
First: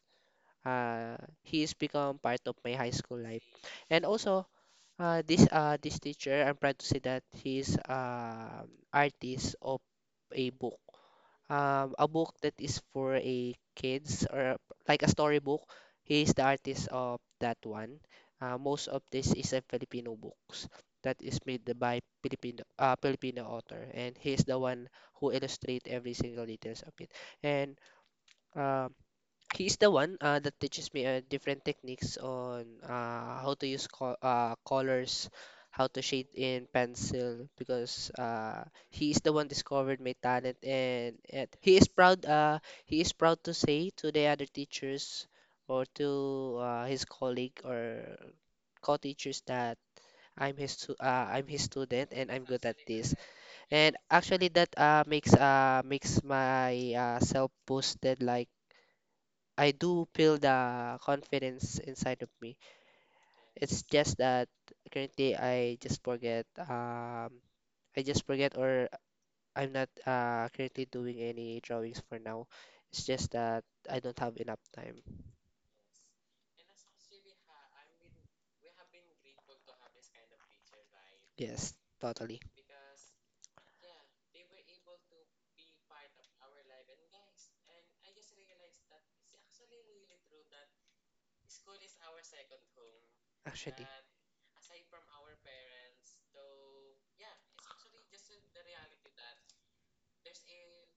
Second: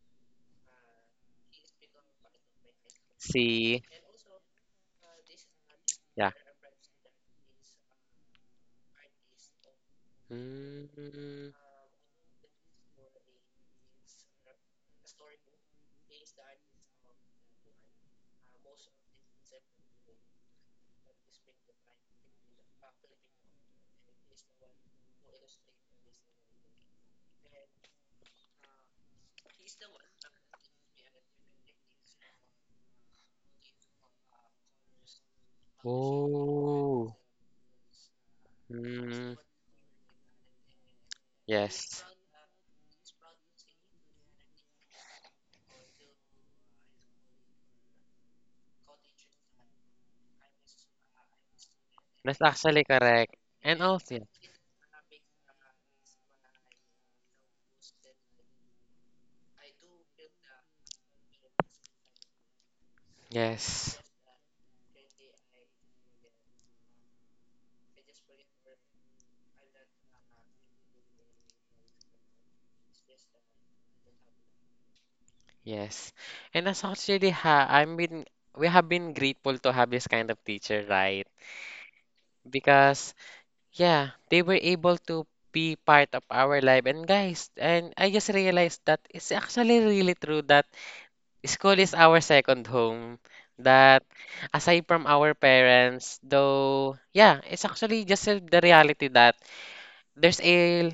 [SPEAKER 1] uh, he's become part of my high school life,
[SPEAKER 2] see.
[SPEAKER 1] and also this
[SPEAKER 2] Yeah.
[SPEAKER 1] teacher, I'm proud to say that he's artist of a book,
[SPEAKER 2] Mm,
[SPEAKER 1] a book that is for a kids or like a storybook. He is the artist of that one. Most of this is a Filipino books that is made by Filipino Filipino author, and he is the one who illustrate every single details of it. And um, He's the one that teaches me different techniques on how to use colors, how to shade in
[SPEAKER 2] oh.
[SPEAKER 1] pencil because he is the
[SPEAKER 2] Mm,
[SPEAKER 1] one discovered my talent, and
[SPEAKER 2] yes.
[SPEAKER 1] he is proud to say to the other teachers or to his colleague or co-teachers that I'm his student and
[SPEAKER 2] That's
[SPEAKER 1] I'm good at
[SPEAKER 2] actually
[SPEAKER 1] this.
[SPEAKER 2] correct. And
[SPEAKER 1] And
[SPEAKER 2] also,
[SPEAKER 1] actually that makes makes my self boosted like I do feel the confidence inside of me. It's
[SPEAKER 2] yes.
[SPEAKER 1] just that currently I just forget. I just forget, or I'm not currently doing any drawings for now. It's just that I don't have enough time.
[SPEAKER 2] Yes. And that's actually ha I mean, we have been grateful to have this kind of teacher, right?
[SPEAKER 1] Yes, totally,
[SPEAKER 2] Because, yeah, they were able to be part of our life. And guys, and I just realized that it's actually really true that school is our second home.
[SPEAKER 1] actually.
[SPEAKER 2] That, aside from our parents, though, yeah, it's actually just, the reality that there's a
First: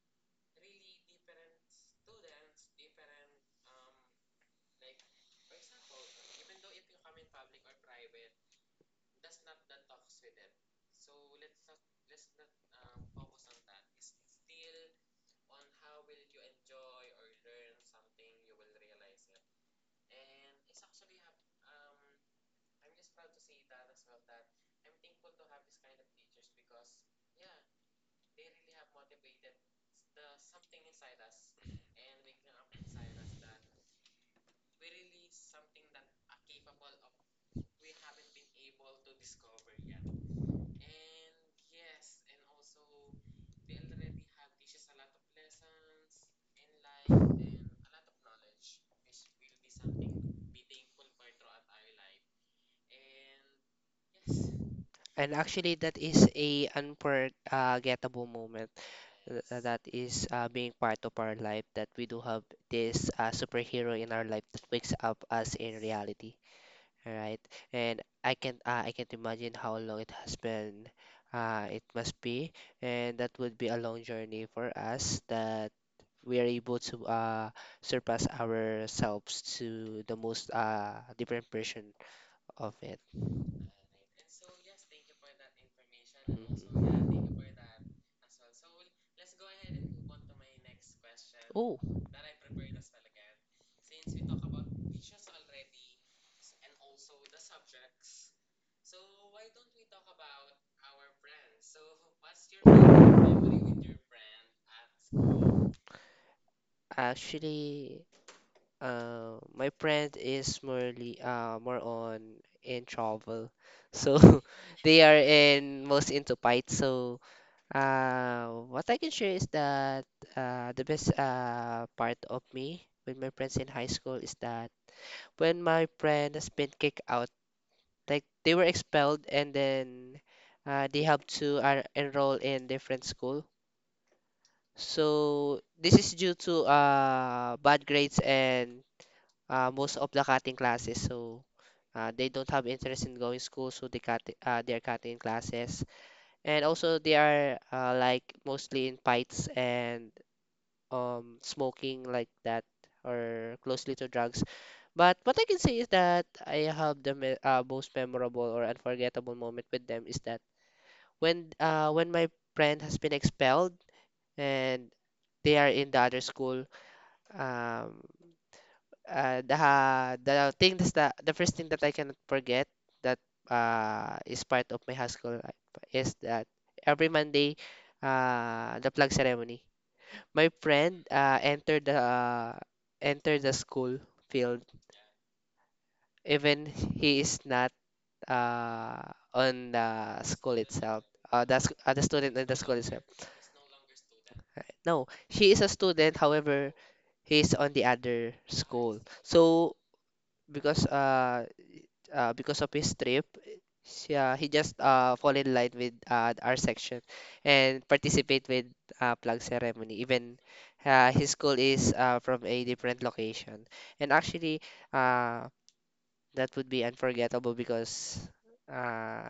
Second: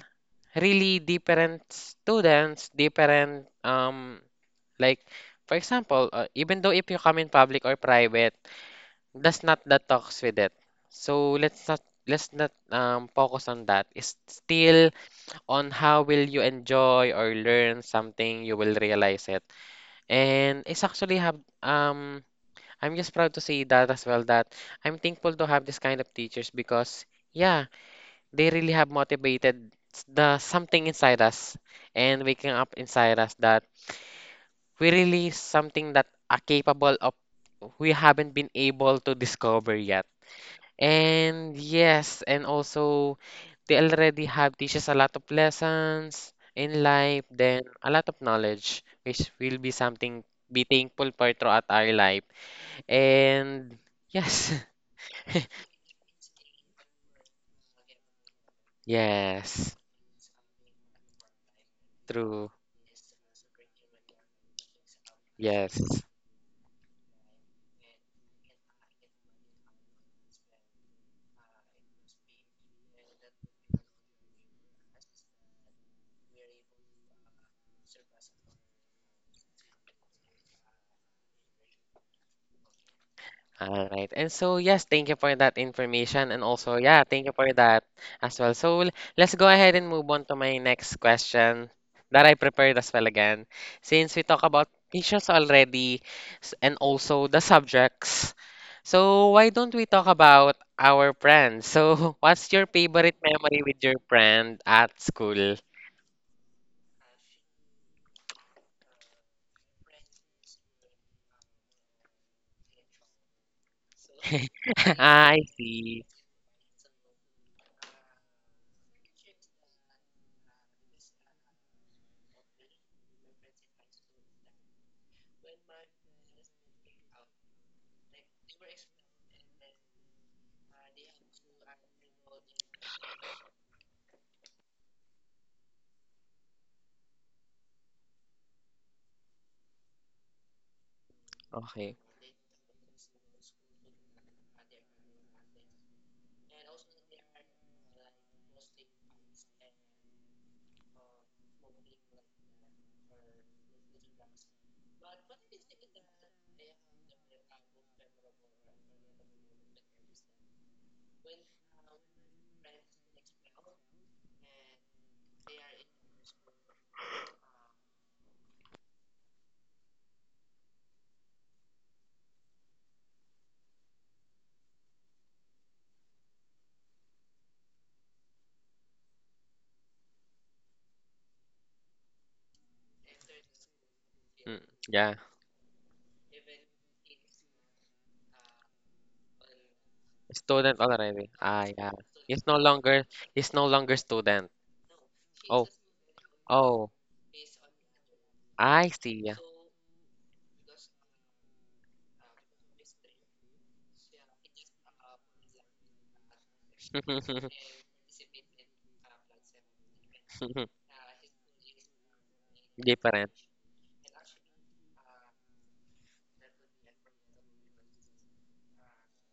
[SPEAKER 2] really different students, different, like, for example, even though if you come in public or private, that's not the talks with it. So let's not focus on that. It's still on how will you enjoy or learn something, you will realize it. And it's actually have, I'm just proud to see that as well, that I'm thankful to have this kind of teachers, because yeah, they really have motivated the something inside us, and waking up inside us that we really something that are capable of, we haven't been able to discover yet. And yes, and also, they already have teaches a lot of lessons in life, then a lot of knowledge, which will be something be thankful for throughout our life. And yes,
[SPEAKER 1] And actually, that is a unforgettable moment
[SPEAKER 2] (laughs) yes,
[SPEAKER 1] that is being part of our life. That we do have
[SPEAKER 2] true.
[SPEAKER 1] this superhero in our life that wakes up us
[SPEAKER 2] Yes.
[SPEAKER 1] in reality. All right. And I can't imagine how long it has been. It must be, and that would be a long journey for us that we are able to surpass ourselves to the most different version of it.
[SPEAKER 2] All right. And so, yes, thank you for that information. And also, yeah, thank
[SPEAKER 1] Mhm.
[SPEAKER 2] you for that as well. So, let's go ahead and move on to my next question
[SPEAKER 1] Oh,
[SPEAKER 2] that I prepared as well again. Since we talk about issues already and also the subjects, so why don't we talk about our friends? So, (laughs) what's your favorite memory with your friend at school?
[SPEAKER 1] actually, my friend is more on in travel, so (laughs)
[SPEAKER 2] (laughs)
[SPEAKER 1] they are
[SPEAKER 2] I
[SPEAKER 1] in
[SPEAKER 2] see.
[SPEAKER 1] most into fight. So what I can share is that the best part of me with my friends in high school is that when my friend has been kicked out, like they were expelled, and then they have to enroll in different school. So this is due to bad grades and most of the cutting classes, so
[SPEAKER 2] Okay.
[SPEAKER 1] they don't have interest in going school, so they're cutting classes, and also they are like mostly in fights and smoking like that or closely to drugs. But what I can say is that I have the most memorable or unforgettable moment with them is that when my friend has been expelled and they are in the other school, um, uh, the the thing that's the first thing that I cannot forget, that is part of my high school life, is that every Monday, the flag ceremony. My friend entered the school
[SPEAKER 2] Mm,
[SPEAKER 1] field
[SPEAKER 2] yeah.
[SPEAKER 1] even he is not uh on the school
[SPEAKER 2] Student oh,
[SPEAKER 1] itself.
[SPEAKER 2] already. Ah,
[SPEAKER 1] That's
[SPEAKER 2] yeah.
[SPEAKER 1] the student
[SPEAKER 2] He's
[SPEAKER 1] in
[SPEAKER 2] no
[SPEAKER 1] the school itself.
[SPEAKER 2] longer he's no longer student.
[SPEAKER 1] No, she is
[SPEAKER 2] Oh,
[SPEAKER 1] a student. However,
[SPEAKER 2] oh,
[SPEAKER 1] he is on the other
[SPEAKER 2] I
[SPEAKER 1] school.
[SPEAKER 2] see.
[SPEAKER 1] So because uh because of his trip, he just fall in line with our section and
[SPEAKER 2] (laughs)
[SPEAKER 1] participate with plug ceremony. Even his school is from a different
[SPEAKER 2] Different.
[SPEAKER 1] location. And actually, uh, that would be unforgettable because uh,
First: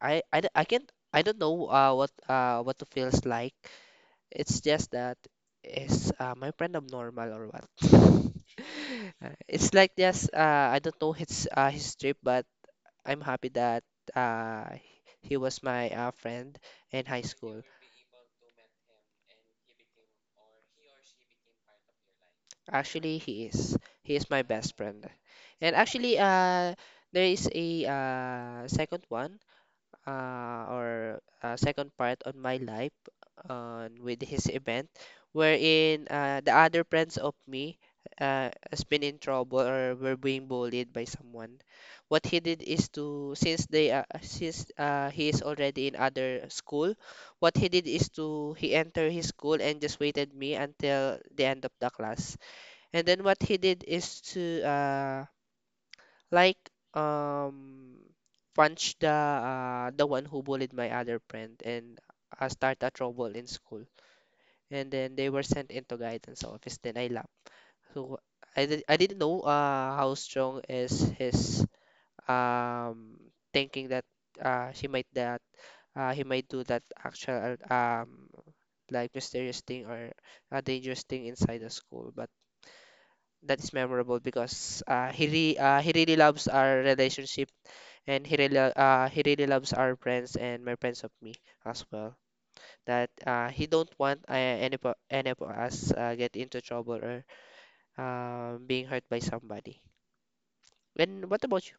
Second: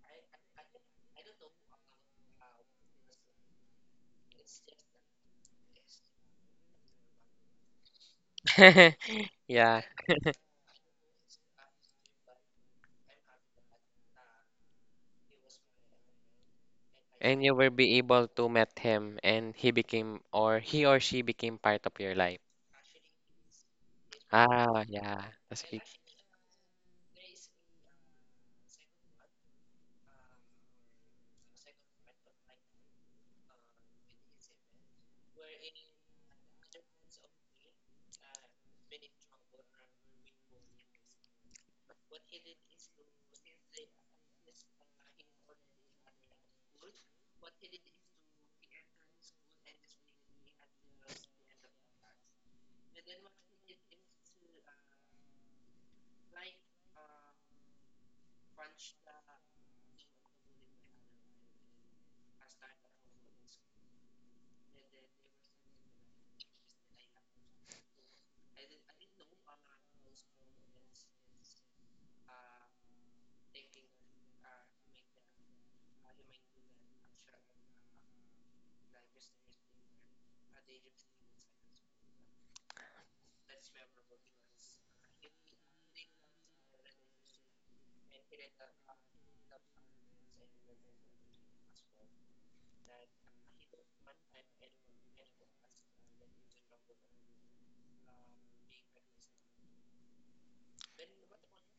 [SPEAKER 1] I can't I don't know what it feels like. It's just that is my friend abnormal or what? (laughs)
[SPEAKER 2] (laughs)
[SPEAKER 1] It's
[SPEAKER 2] Yeah.
[SPEAKER 1] like just I don't know his trip, but I'm happy that uh, he was my friend in high
[SPEAKER 2] And you
[SPEAKER 1] school.
[SPEAKER 2] will be able to meet him and he became or he or she became part of your life.
[SPEAKER 1] Actually, he is. He is my best
[SPEAKER 2] Ah,
[SPEAKER 1] friend.
[SPEAKER 2] yeah. That's
[SPEAKER 1] And
[SPEAKER 2] big.
[SPEAKER 1] actually, there is a second one, or second part on my life on with his event wherein the other friends of me has been in trouble or were being bullied by someone. What he did is to, since they since he is already in other school, what he did is to he entered his school and just waited me until the end of the class, and then what he did is to like um punch the one who bullied my other friend and start a trouble in school, and then they were sent into guidance office, then I left. So I didn't know how strong is his um thinking that uh, he might that he might do that actual like mysterious thing or a dangerous thing inside the school. But that is memorable because he really loves our relationship, and he really loves our friends and my friends of me as well, that he don't want any of us get into trouble or being hurt by somebody. And what about you?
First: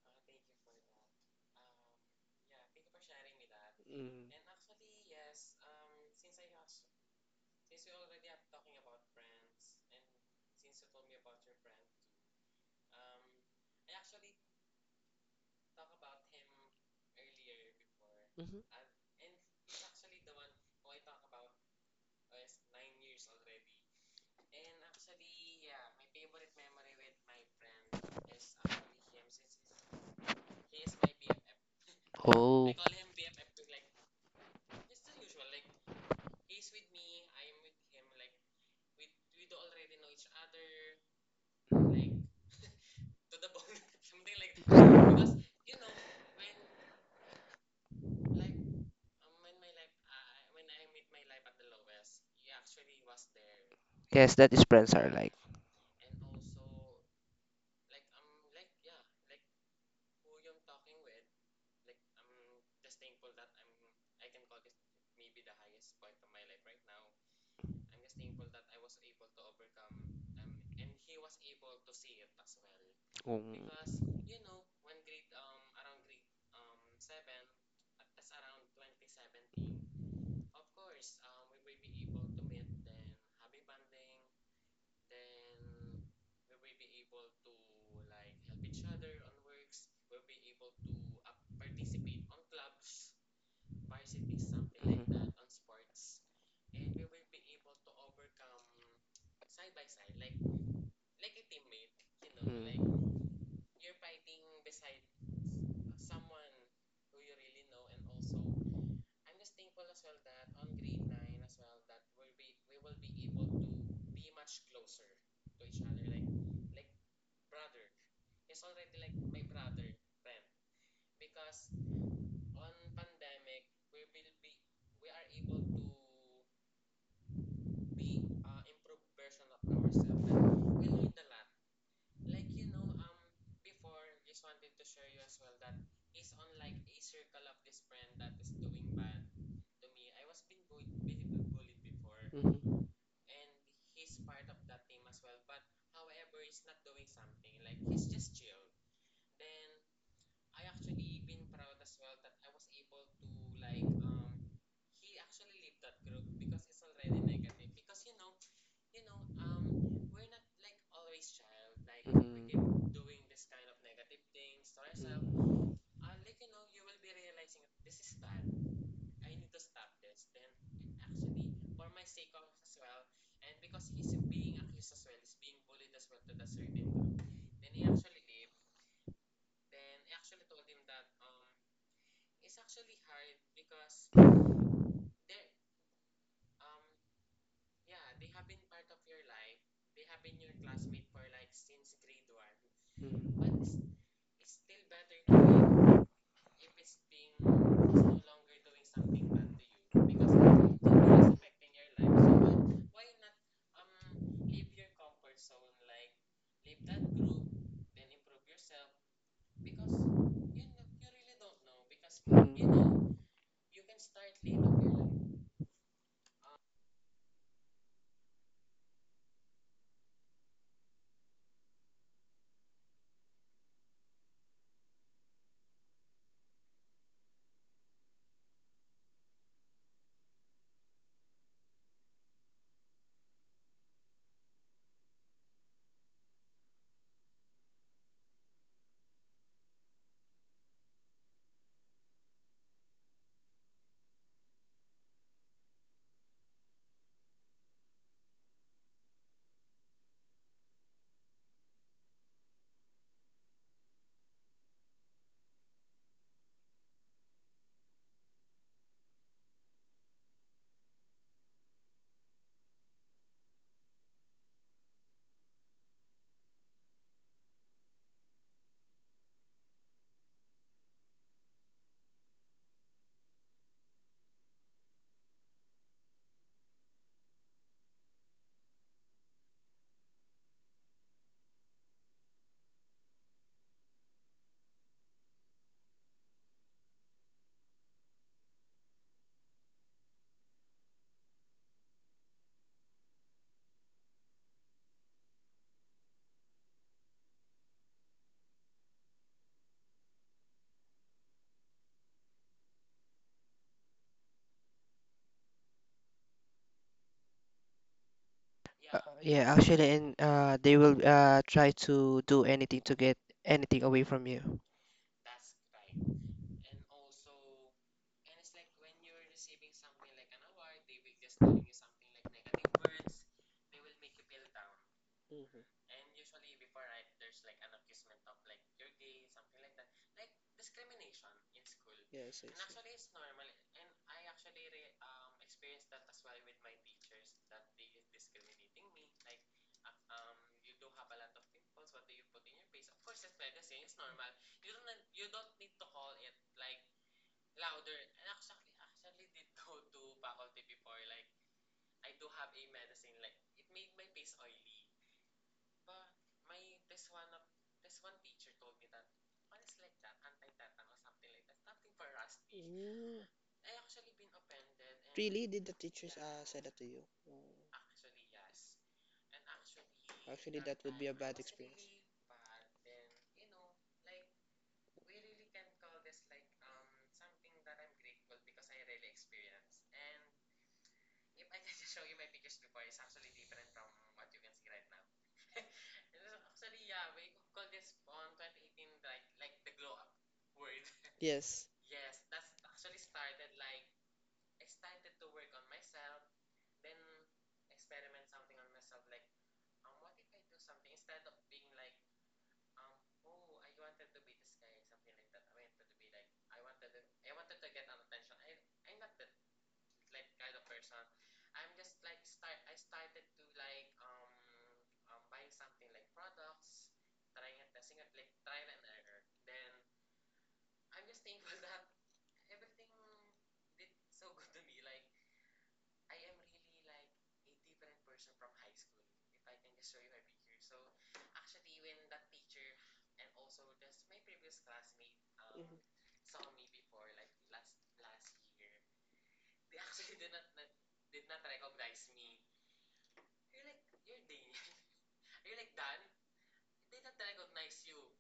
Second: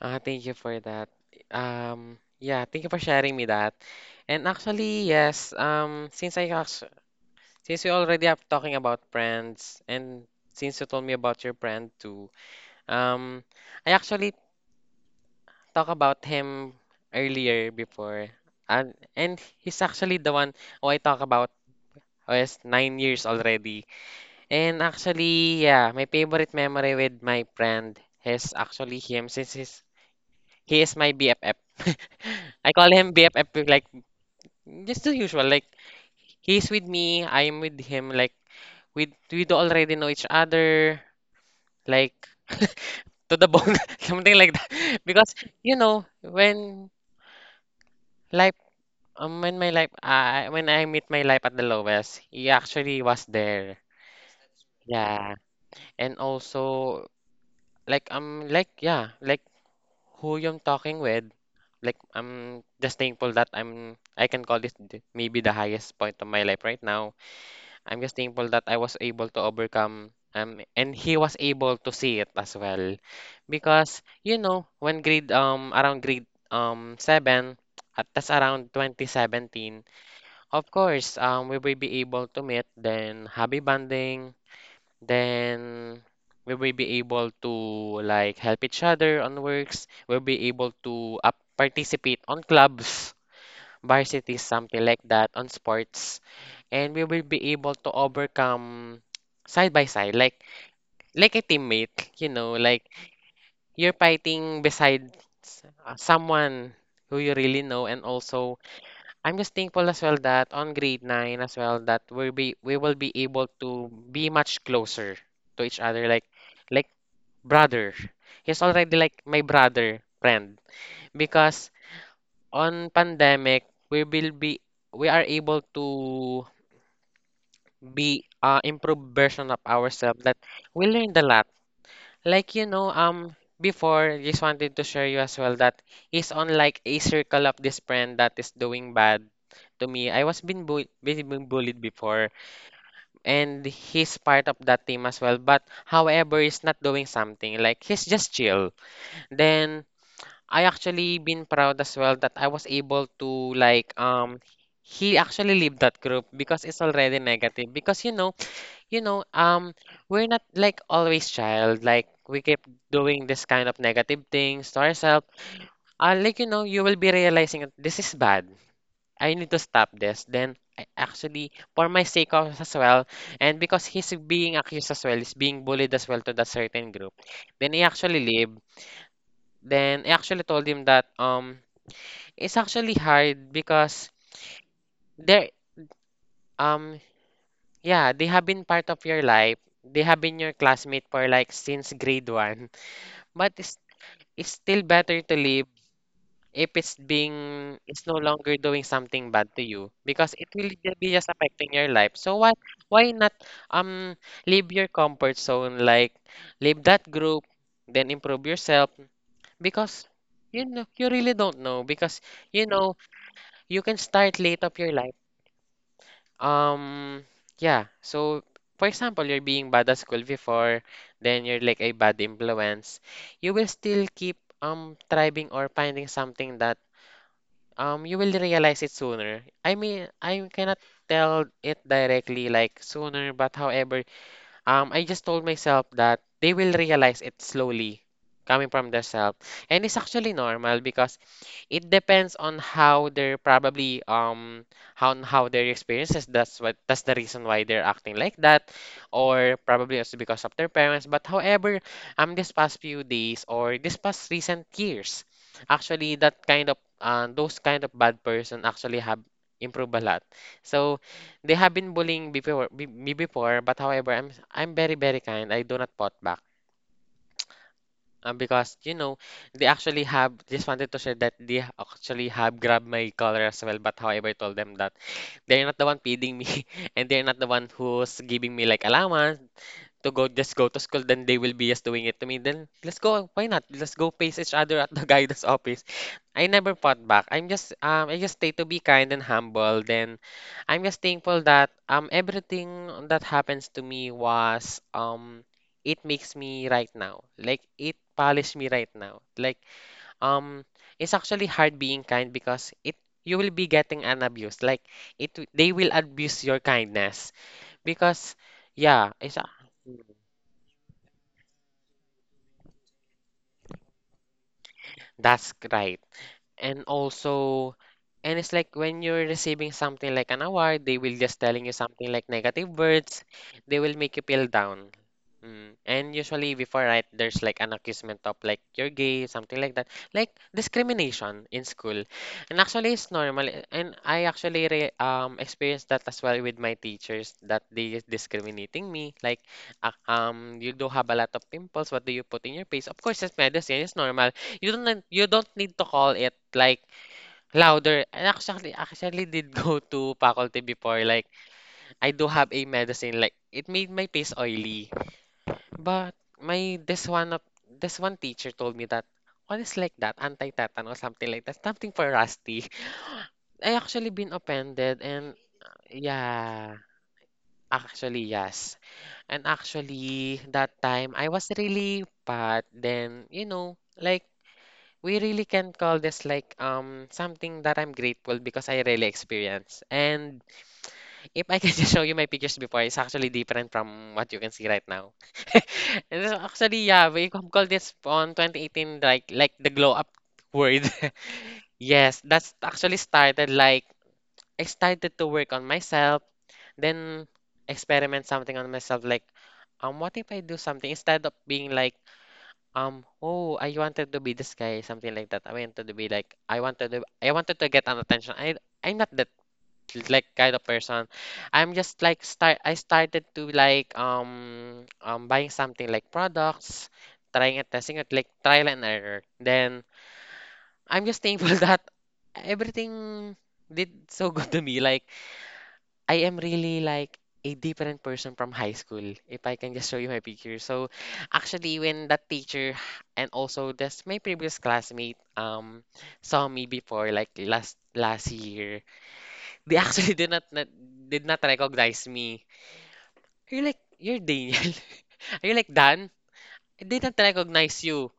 [SPEAKER 2] Thank you for that. Yeah, thank you for sharing me that.
[SPEAKER 1] Mm.
[SPEAKER 2] And actually, yes, um, since we already have talking about friends, and since you told me about your friend too, um, I actually talked about him earlier before,
[SPEAKER 1] Mhm.
[SPEAKER 2] and he's actually the one who I talk about. Oh, yes, 9 years already. And actually, yeah, my favorite memory with my friend is actually him since he is my BFF. (laughs) I
[SPEAKER 1] Oh,
[SPEAKER 2] call him BFF with, like just the usual like he's with me, I'm with him like we do already know each other like (laughs) to the bone (laughs) something like that (laughs) because you know when life when my life when I meet my life at the lowest he actually was there.
[SPEAKER 1] yes, that is friends are like.
[SPEAKER 2] Yeah, and also like who I'm talking with, like I'm just thankful that I can call this maybe the highest point of my life right now. I'm just thankful that I was able to overcome and he was able to see it as well. Because you know, when grade 7 at that's around 2017, of course, we will be able to meet then hobby bonding then we will be able to like help each other on works. We'll be able to up participate on clubs, varsities, something like that, on sports. And we will be able to overcome side by side, like a teammate, you
[SPEAKER 1] Mm.
[SPEAKER 2] know, like
[SPEAKER 1] Mhm.
[SPEAKER 2] you're fighting beside someone who you really know. And also I'm just thankful as well that on grade 9 as well that we will be able to be much closer to each other like like brother. He's already like my brother friend because on pandemic we are able to be improved version of ourselves that we learned a lot like you know, before just wanted to share you as well that he's on like a circle of this friend that is doing bad to me. I was being bu being bullied before,
[SPEAKER 1] Mm.
[SPEAKER 2] and he's part of that team as well. But however, he's not doing something. Like he's just chill. Then I actually been proud as well that I was able to like um. He actually leave that group because it's already negative. Because you know, we're not like always child. Like we keep doing this kind of negative things to ourselves.
[SPEAKER 1] Uh,
[SPEAKER 2] Like you know, you will be realizing that this is bad. I need to stop this. Then I actually, for my sake of as well, and because he's being accused as well, he's being bullied as well to that certain group. Then he actually leave. Then I actually told him that it's actually hard because they, um, yeah, they have been part of your life. They have been your classmate for like since grade one. But it's still better to leave if it's no longer doing something bad to you because it will be just affecting your life. So what why not um leave your comfort zone like leave that group then improve yourself because you know you really don't know because you know you can start late of your life um, yeah. So, for example, you're being bad at school before, then you're like a bad influence. You will still keep thriving or finding something that you will realize it sooner. I mean, I cannot tell it directly like sooner, but however, I just told myself that they will realize it slowly coming from their self. And it's actually normal because it depends on how they're probably how their experiences. That's the reason why they're acting like that, or probably also because of their parents. But however, this past few days or this past recent years, actually that kind of those kind of bad person actually have improved a lot. So they have been bullying before, me before, but however, I'm very kind. I do not fought back. Because you know, they actually have just wanted to share that they actually have grabbed my collar as well. But however, I told them that they're not the one feeding me, (laughs) and they're not the one who's giving me like allowance to go just go to school, then they will be just doing it to me. Then let's go. Why not? Let's go face each other at the (laughs) guidance office. I never fought back. I'm just I just stay to be kind and humble. Then I'm just thankful that everything that happens to me was it makes me right now. Like it polished me right now. Like um it's actually hard being kind because it you will be getting an abuse. Like it they will abuse your kindness because yeah it's
[SPEAKER 1] yeah, actually, and they will try to do anything to get anything away from you.
[SPEAKER 2] That's right. And also, and it's like when you're receiving something like an award, they will just telling you something like negative words. They will make you feel down. Mm. And usually before, right, there's like an accusation of like you're gay, something like that. Like discrimination in school.
[SPEAKER 1] Yes, yes,
[SPEAKER 2] And actually
[SPEAKER 1] yes.
[SPEAKER 2] it's normal. And I actually re experienced that as well with my teachers that they is discriminating me. Like you do have a lot of pimples, what do you put in your face? Of course it's medicine, it's normal. You don't need to call it like louder. And actually, actually did go to faculty before. Like, I do have a medicine. Like, it made my face oily. But my this one teacher told me that what is like that? Anti-tetanus, something like that. Something for Rusty. (laughs) I actually been offended and
[SPEAKER 1] Really? Did the teachers say that
[SPEAKER 2] yeah,
[SPEAKER 1] to you?
[SPEAKER 2] actually yes. And actually
[SPEAKER 1] That
[SPEAKER 2] that
[SPEAKER 1] would be a
[SPEAKER 2] time I
[SPEAKER 1] bad
[SPEAKER 2] was
[SPEAKER 1] experience.
[SPEAKER 2] really bad. Then, you know, like we really can call this like something that I'm grateful because I really experienced. And if I can (laughs) just show you my pictures before, it's actually different from what you can see right now. (laughs) And so actually, yeah, we call this on 2018 like the glow up word.
[SPEAKER 1] Yes,
[SPEAKER 2] (laughs) Yes, that's actually started like I started to work on myself, then experiment something on myself like what if I do something instead of being like um oh I wanted to be this guy something like that I wanted to be like I wanted to get an attention I'm not that like kind of person. I'm just like start I started to like buying something like products, trying and testing it like trial and error. Then I'm just thankful (laughs) that everything did so (laughs) good to me. Like I am really like a different person from high school if I can just show you my picture. So actually when that teacher and also this my previous classmate saw me before like last last year they (laughs) actually did not recognize me. You're like, you're Daniel. (laughs) Are you like Dan? I didn't recognize you.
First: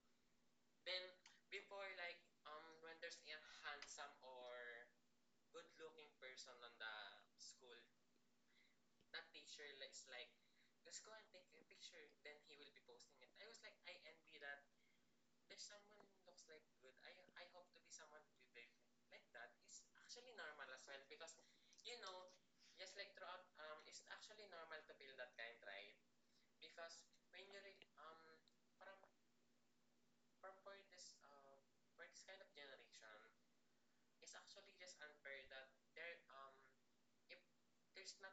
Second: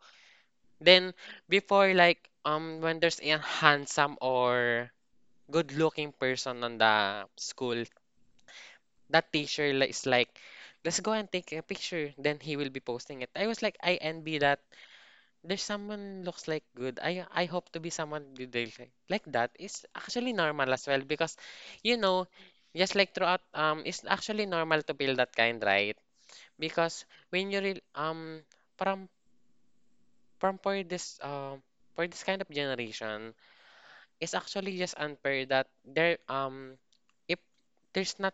[SPEAKER 2] Then before like when there's a handsome or good looking person on the school, that teacher is like, let's go and take a picture. Then he will be posting it. I was like, I envy that. There's someone looks like good. I hope to be someone good like that is actually normal as well because you know just like throughout it's actually normal to feel that kind right because when you real from from for this um for this kind of generation it's actually just unfair that there if there's not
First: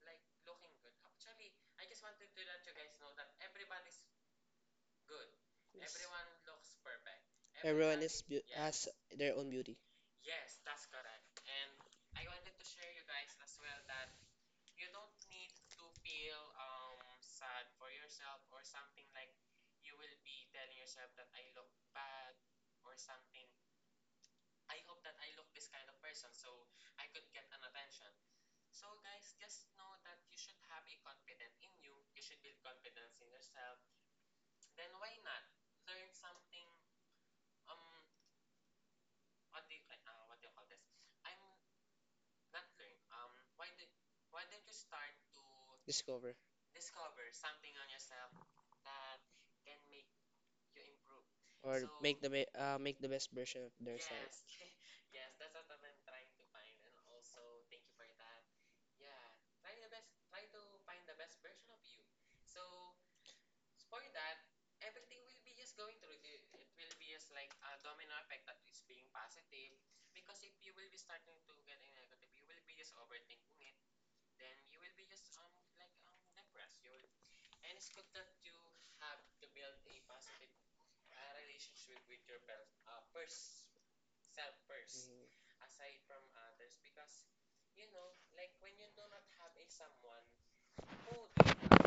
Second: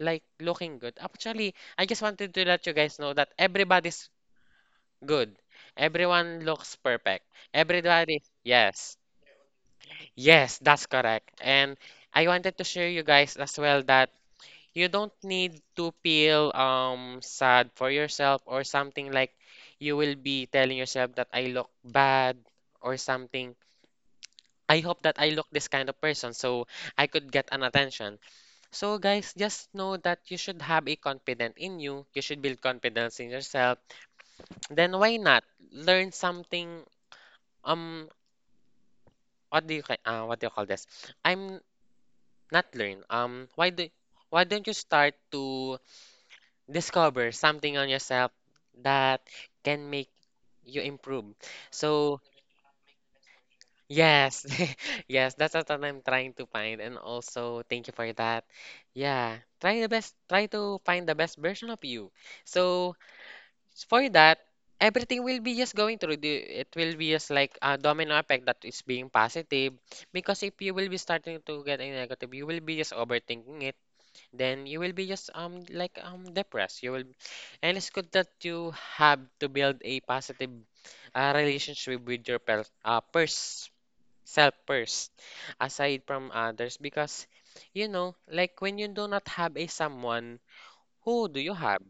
[SPEAKER 2] like looking good actually I just wanted to let you guys know that everybody's good everyone looks perfect
[SPEAKER 1] everyone
[SPEAKER 2] everybody
[SPEAKER 1] is has
[SPEAKER 2] yes.
[SPEAKER 1] their own beauty.
[SPEAKER 2] Yes, that's correct. And I wanted to share you guys as well that you don't need to feel sad for yourself or something like you will be telling yourself that I look bad or something. I hope that I look this kind of person so I could get an attention. So guys, just know that you should have a confidence in you. You should build confidence in yourself. Then why not learn something um what do you what do you call this? I'm not learn. Why do why don't you start to
[SPEAKER 1] Discover.
[SPEAKER 2] discover something on yourself that can make you improve?
[SPEAKER 1] Or
[SPEAKER 2] So,
[SPEAKER 1] make the best version of their self. (laughs)
[SPEAKER 2] yes. (laughs) Yes, that's what I'm trying to find, and also thank you for that. Yeah, try the best, try to find the best version of you. So, for that, everything will be just going through the it will be just like a domino effect that is being positive, because if you will be starting to get a negative, you will be just overthinking it, then you will be just depressed you will. And it's good that you have to build a positive relationship with your per pers self first,
[SPEAKER 1] Mhm.
[SPEAKER 2] aside from others, because you know, like, when you do not have a someone, who do you have?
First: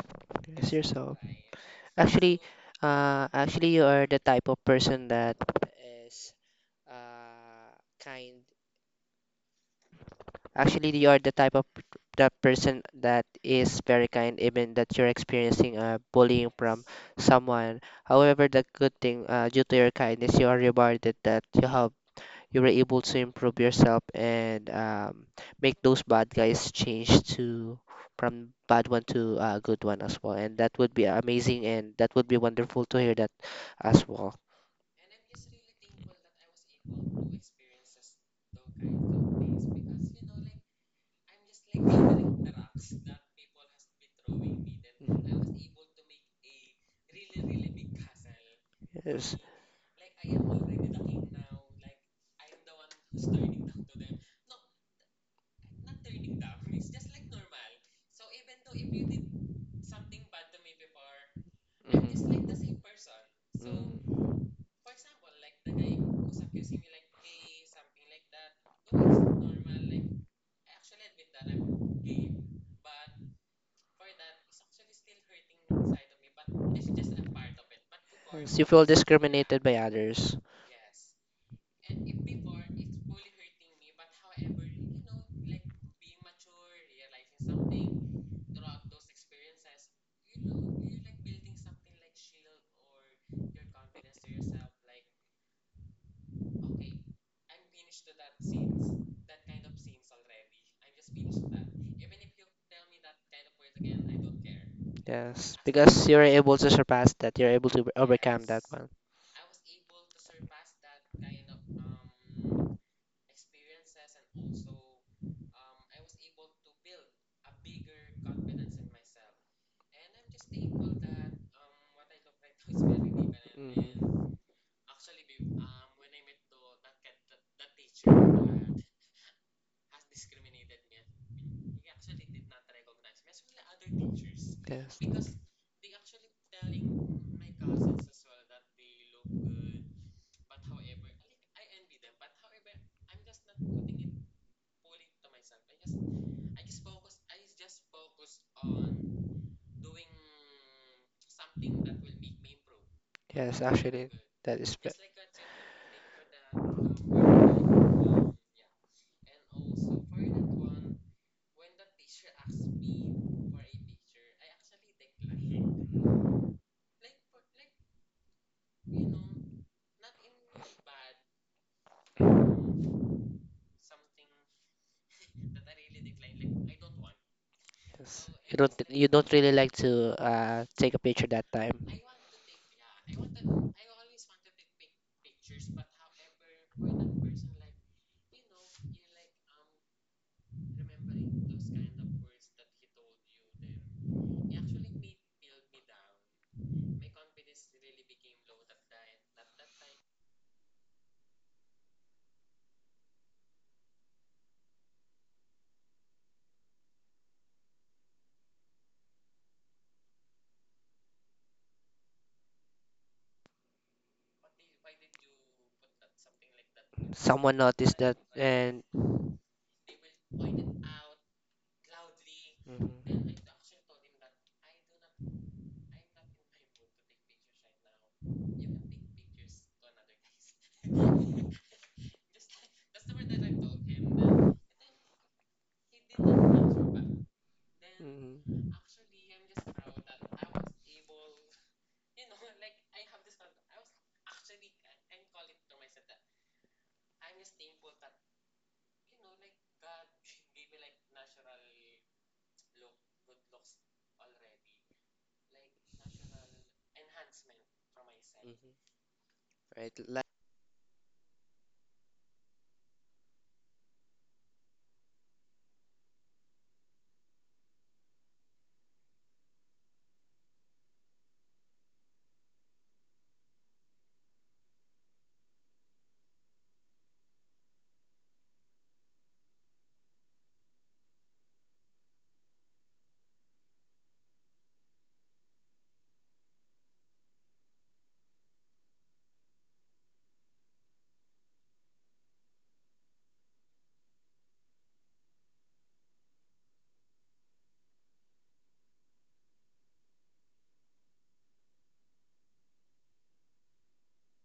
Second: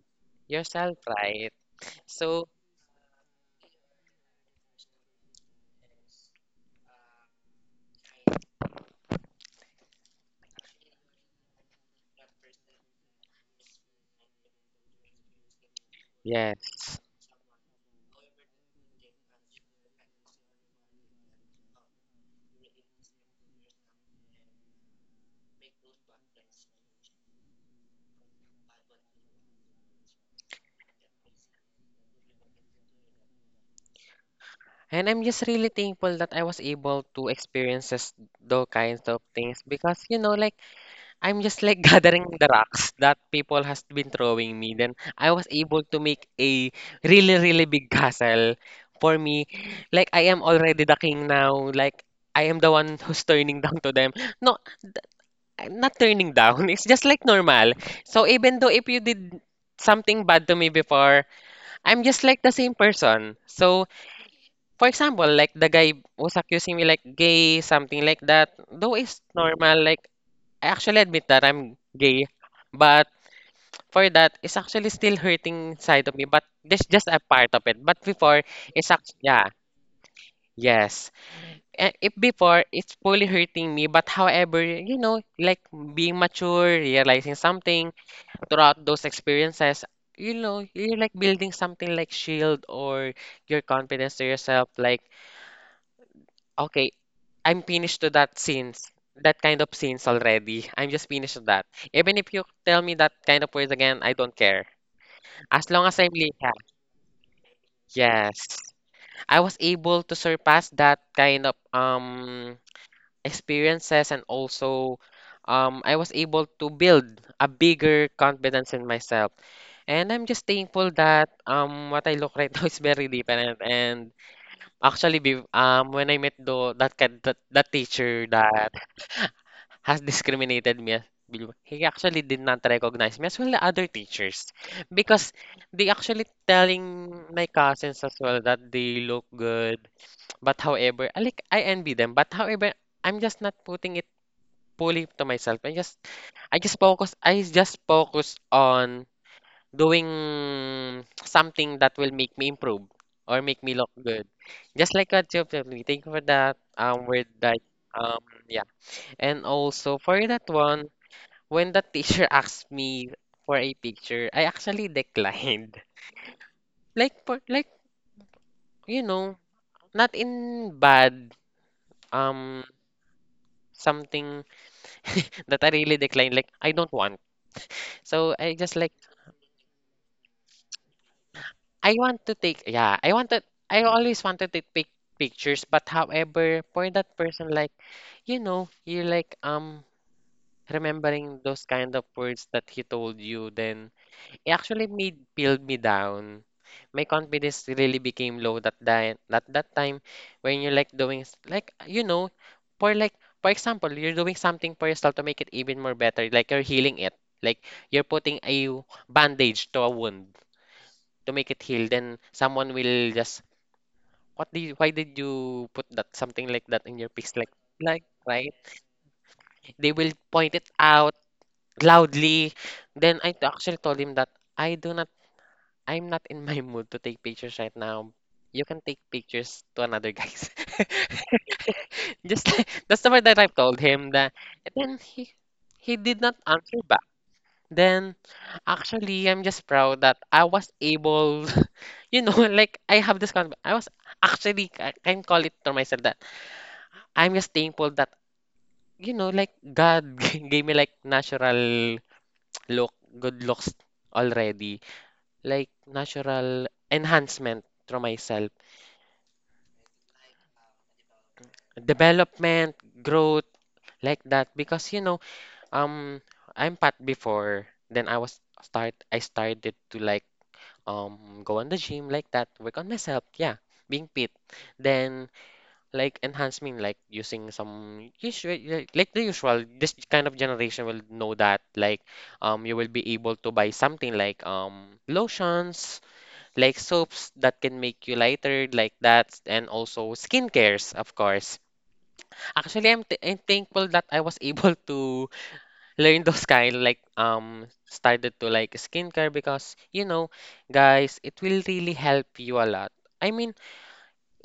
[SPEAKER 1] Yes,
[SPEAKER 2] Yourself,
[SPEAKER 1] yourself.
[SPEAKER 2] right?
[SPEAKER 1] Actually,
[SPEAKER 2] So,
[SPEAKER 1] Actually, you are the type of person that is uh, kind. Actually, you are the type of the person that is very kind, even that you're experiencing bullying from
[SPEAKER 2] yes.
[SPEAKER 1] someone. However, the good thing, due to your kindness, you are rewarded that you were able to improve yourself, and make those bad guys change to from bad one to a good one as well. And that would be amazing, and that would be wonderful to hear that as well.
[SPEAKER 2] And I'm just really thankful that I was able to experience this, those kinds of things, because, you know, like, I'm just like (laughs) gathering the
[SPEAKER 1] Mhm.
[SPEAKER 2] rocks that people has been throwing me. Then I was able to make a really, really big (laughs) castle for
[SPEAKER 1] Yes.
[SPEAKER 2] me. Like, I am already the king now. Like, I am the one who's turning (laughs) down to them. No, I'm not turning down. (laughs) It's just like normal. So even though if you did something bad to me before, I'm just like the same
[SPEAKER 1] Mhm.
[SPEAKER 2] person. So,
[SPEAKER 1] Mhm.
[SPEAKER 2] for example, like, the guy was accusing me like gay, something like that. Though it's normal, like, I actually admit that I'm gay, but for that, it's actually still hurting side of me. But this just a part of it. But before,
[SPEAKER 1] Yes, you feel
[SPEAKER 2] it's actually yeah,
[SPEAKER 1] discriminated by others.
[SPEAKER 2] yes. Eh, if before it's fully hurting me, but however, you know, like, being mature, realizing something throughout those experiences, you know, you're like building something like shield or your confidence to yourself, like. Okay, I'm finished to that scenes, that kind of scenes already. I'm just finished with that. Even if you tell me that kind of words again, I don't care.
[SPEAKER 1] Yes,
[SPEAKER 2] As long as
[SPEAKER 1] because
[SPEAKER 2] I'm
[SPEAKER 1] you're
[SPEAKER 2] Leah,
[SPEAKER 1] able to surpass that, you're able to overcome
[SPEAKER 2] yes.
[SPEAKER 1] that one.
[SPEAKER 2] I was able to surpass that kind of experiences, and also I was able to build a bigger confidence in myself. And I'm just thankful that what I look right (laughs) now is very different. And
[SPEAKER 1] Mhm.
[SPEAKER 2] actually be when I met the that teacher that has discriminated me. He actually did not recognize me, as well the other teachers,
[SPEAKER 1] Yes.
[SPEAKER 2] because they actually telling my cousins as well that they look good. But however, I like I envy them. But however, I'm just not putting it fully to myself. I just I just focus on doing something that will make me improve or
[SPEAKER 1] Yes,
[SPEAKER 2] make me look
[SPEAKER 1] actually,
[SPEAKER 2] good.
[SPEAKER 1] that is ve-
[SPEAKER 2] Just like what you told me. Thank you for that word that um yeah. And also for that one when the teacher (laughs) asked me for a picture, I actually declined. (laughs) Like, for like, you know, not in bad um something that I really declined. Like, I don't want.
[SPEAKER 1] yes.
[SPEAKER 2] So I
[SPEAKER 1] You don't,
[SPEAKER 2] just like,
[SPEAKER 1] you don't really like to take a picture that time.
[SPEAKER 2] I want to take yeah I wanted, I always wanted to take pictures. But however, for that person, like, you know, you're like remembering those kind of words that he told you, then it actually made peeled me down. My confidence really became low that at that time when you're like doing like, you know, for like, for example, you're doing something for yourself to make it even more better, like you're healing it. Like, you're putting a bandage to a wound to make it heal, then someone will just what did you, why did you put that something like that in your pics like
[SPEAKER 1] Someone noticed
[SPEAKER 2] like
[SPEAKER 1] that
[SPEAKER 2] right?
[SPEAKER 1] and
[SPEAKER 2] They will point it out loudly. Then
[SPEAKER 1] mhm.
[SPEAKER 2] I actually told him that I do not, I'm not in my (laughs) mood to take pictures right now. You can take pictures to another guys. (laughs) Just like, that's the word that I've told him that, and then he did not answer back. Then
[SPEAKER 1] Mhm. Mhm.
[SPEAKER 2] actually I'm just proud that I was able, (laughs) you know, like, I have this kind of I was, actually I can call it to myself that I'm just thankful that, you know, like, God (laughs) gave me like natural look, good looks already, like natural enhancement through myself,
[SPEAKER 1] Right.
[SPEAKER 2] development, growth, like that. Because, you know, um, I'm fat before. Then I was start. I started to like go on the gym like that, work on myself. Yeah, being fit. Then, like, enhancement, like using some usual like the usual. This kind of generation will know that, like, you will be able to buy something like lotions, like soaps that can make you lighter like that, and also skincares, of course. Actually, I'm th I'm thankful that I was (laughs) able to learn those kind like started to like skincare, because, you know, guys, it will really help you a lot. I mean,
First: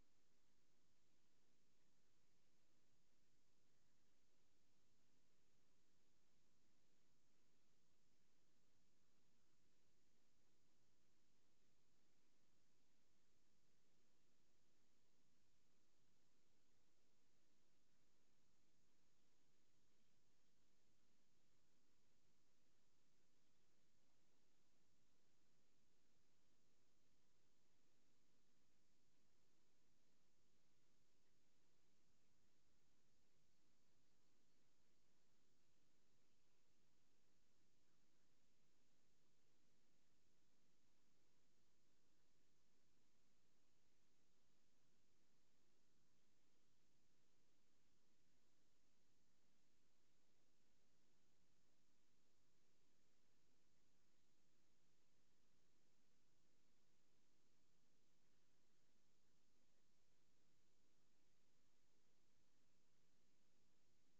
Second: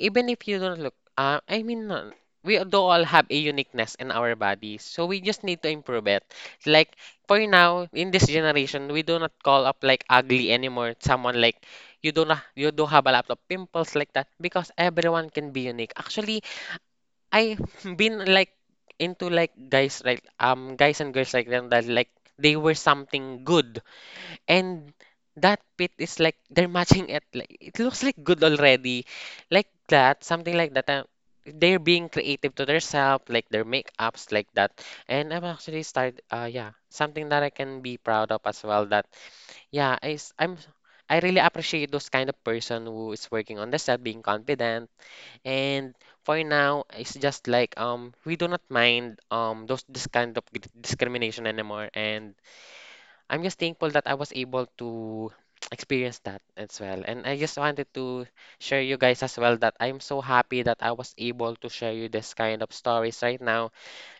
[SPEAKER 2] even if you don't look, I mean, we do all have a uniqueness in our bodies, so we just need to improve it. Like, for now, in this generation, we do not call up like ugly anymore. Someone like, you do not you do have a lot of pimples like that, because everyone can be unique. Actually, I've (laughs) been like into like guys, like guys and girls like them, that, like, they were something good, and that pit is like they're matching it, like it looks like good already, like that, something like that, they're being creative to themselves like their makeups like that. And I've actually started yeah something that I can be proud of as well, that yeah I, I'm, I really appreciate those kind of person who is working on themselves, being confident. And for now, it's just like we do not mind those this kind of discrimination anymore. And I'm just thankful that I was able to (tsk) experience that as well. And I just wanted to share you guys as well that I'm so happy that I was able to share you this kind of stories right now,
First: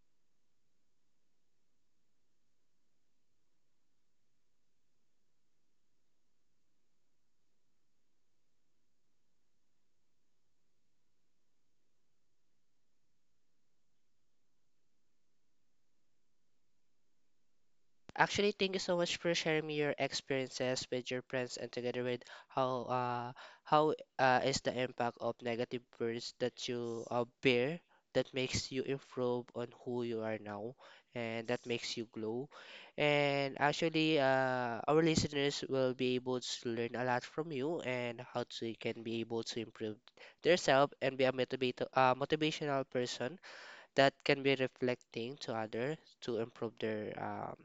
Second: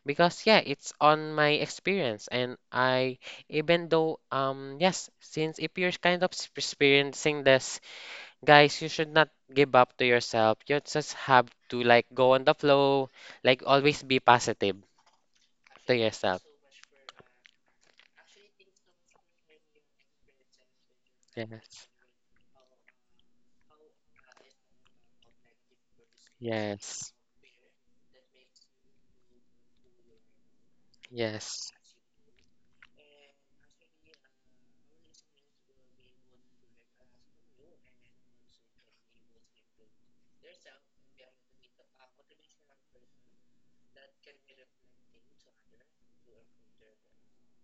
[SPEAKER 2] because yeah, it's on my experience, and I even though yes, since if you're kind of experiencing this, guys, you should not give up to yourself. You just have to like go on the flow, like always be positive to yourself.
[SPEAKER 1] Actually, thank you so much for sharing me your experiences with your friends, and
[SPEAKER 2] Yes.
[SPEAKER 1] together with how uh how is the impact of negative words that you
[SPEAKER 2] Yes.
[SPEAKER 1] bear, that makes you improve on who you are now, and that
[SPEAKER 2] Yes.
[SPEAKER 1] makes you glow. And actually, our listeners will be able to learn a lot from you and how to can be able to improve themselves and be a motivator, motivational person that can be reflecting to others to improve their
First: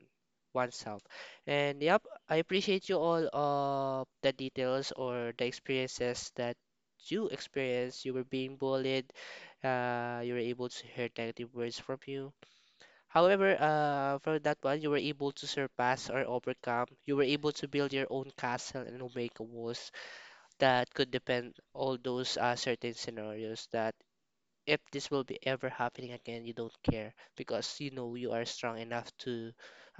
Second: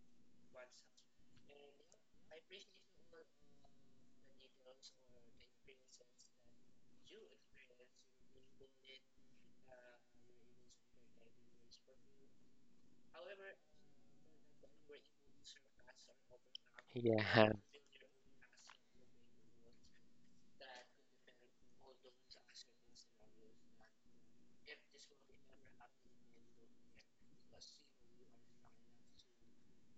[SPEAKER 1] oneself. And yep, I appreciate you all of the details or the experiences that you experienced. You were being bullied. You were able to hear negative words from you. However, for that one, you were able to surpass or overcome. You were able
[SPEAKER 2] Yeah.
[SPEAKER 1] to build your own castle and make walls that could depend all those certain scenarios, that if this will be ever happening again, you don't care because you know you are strong enough to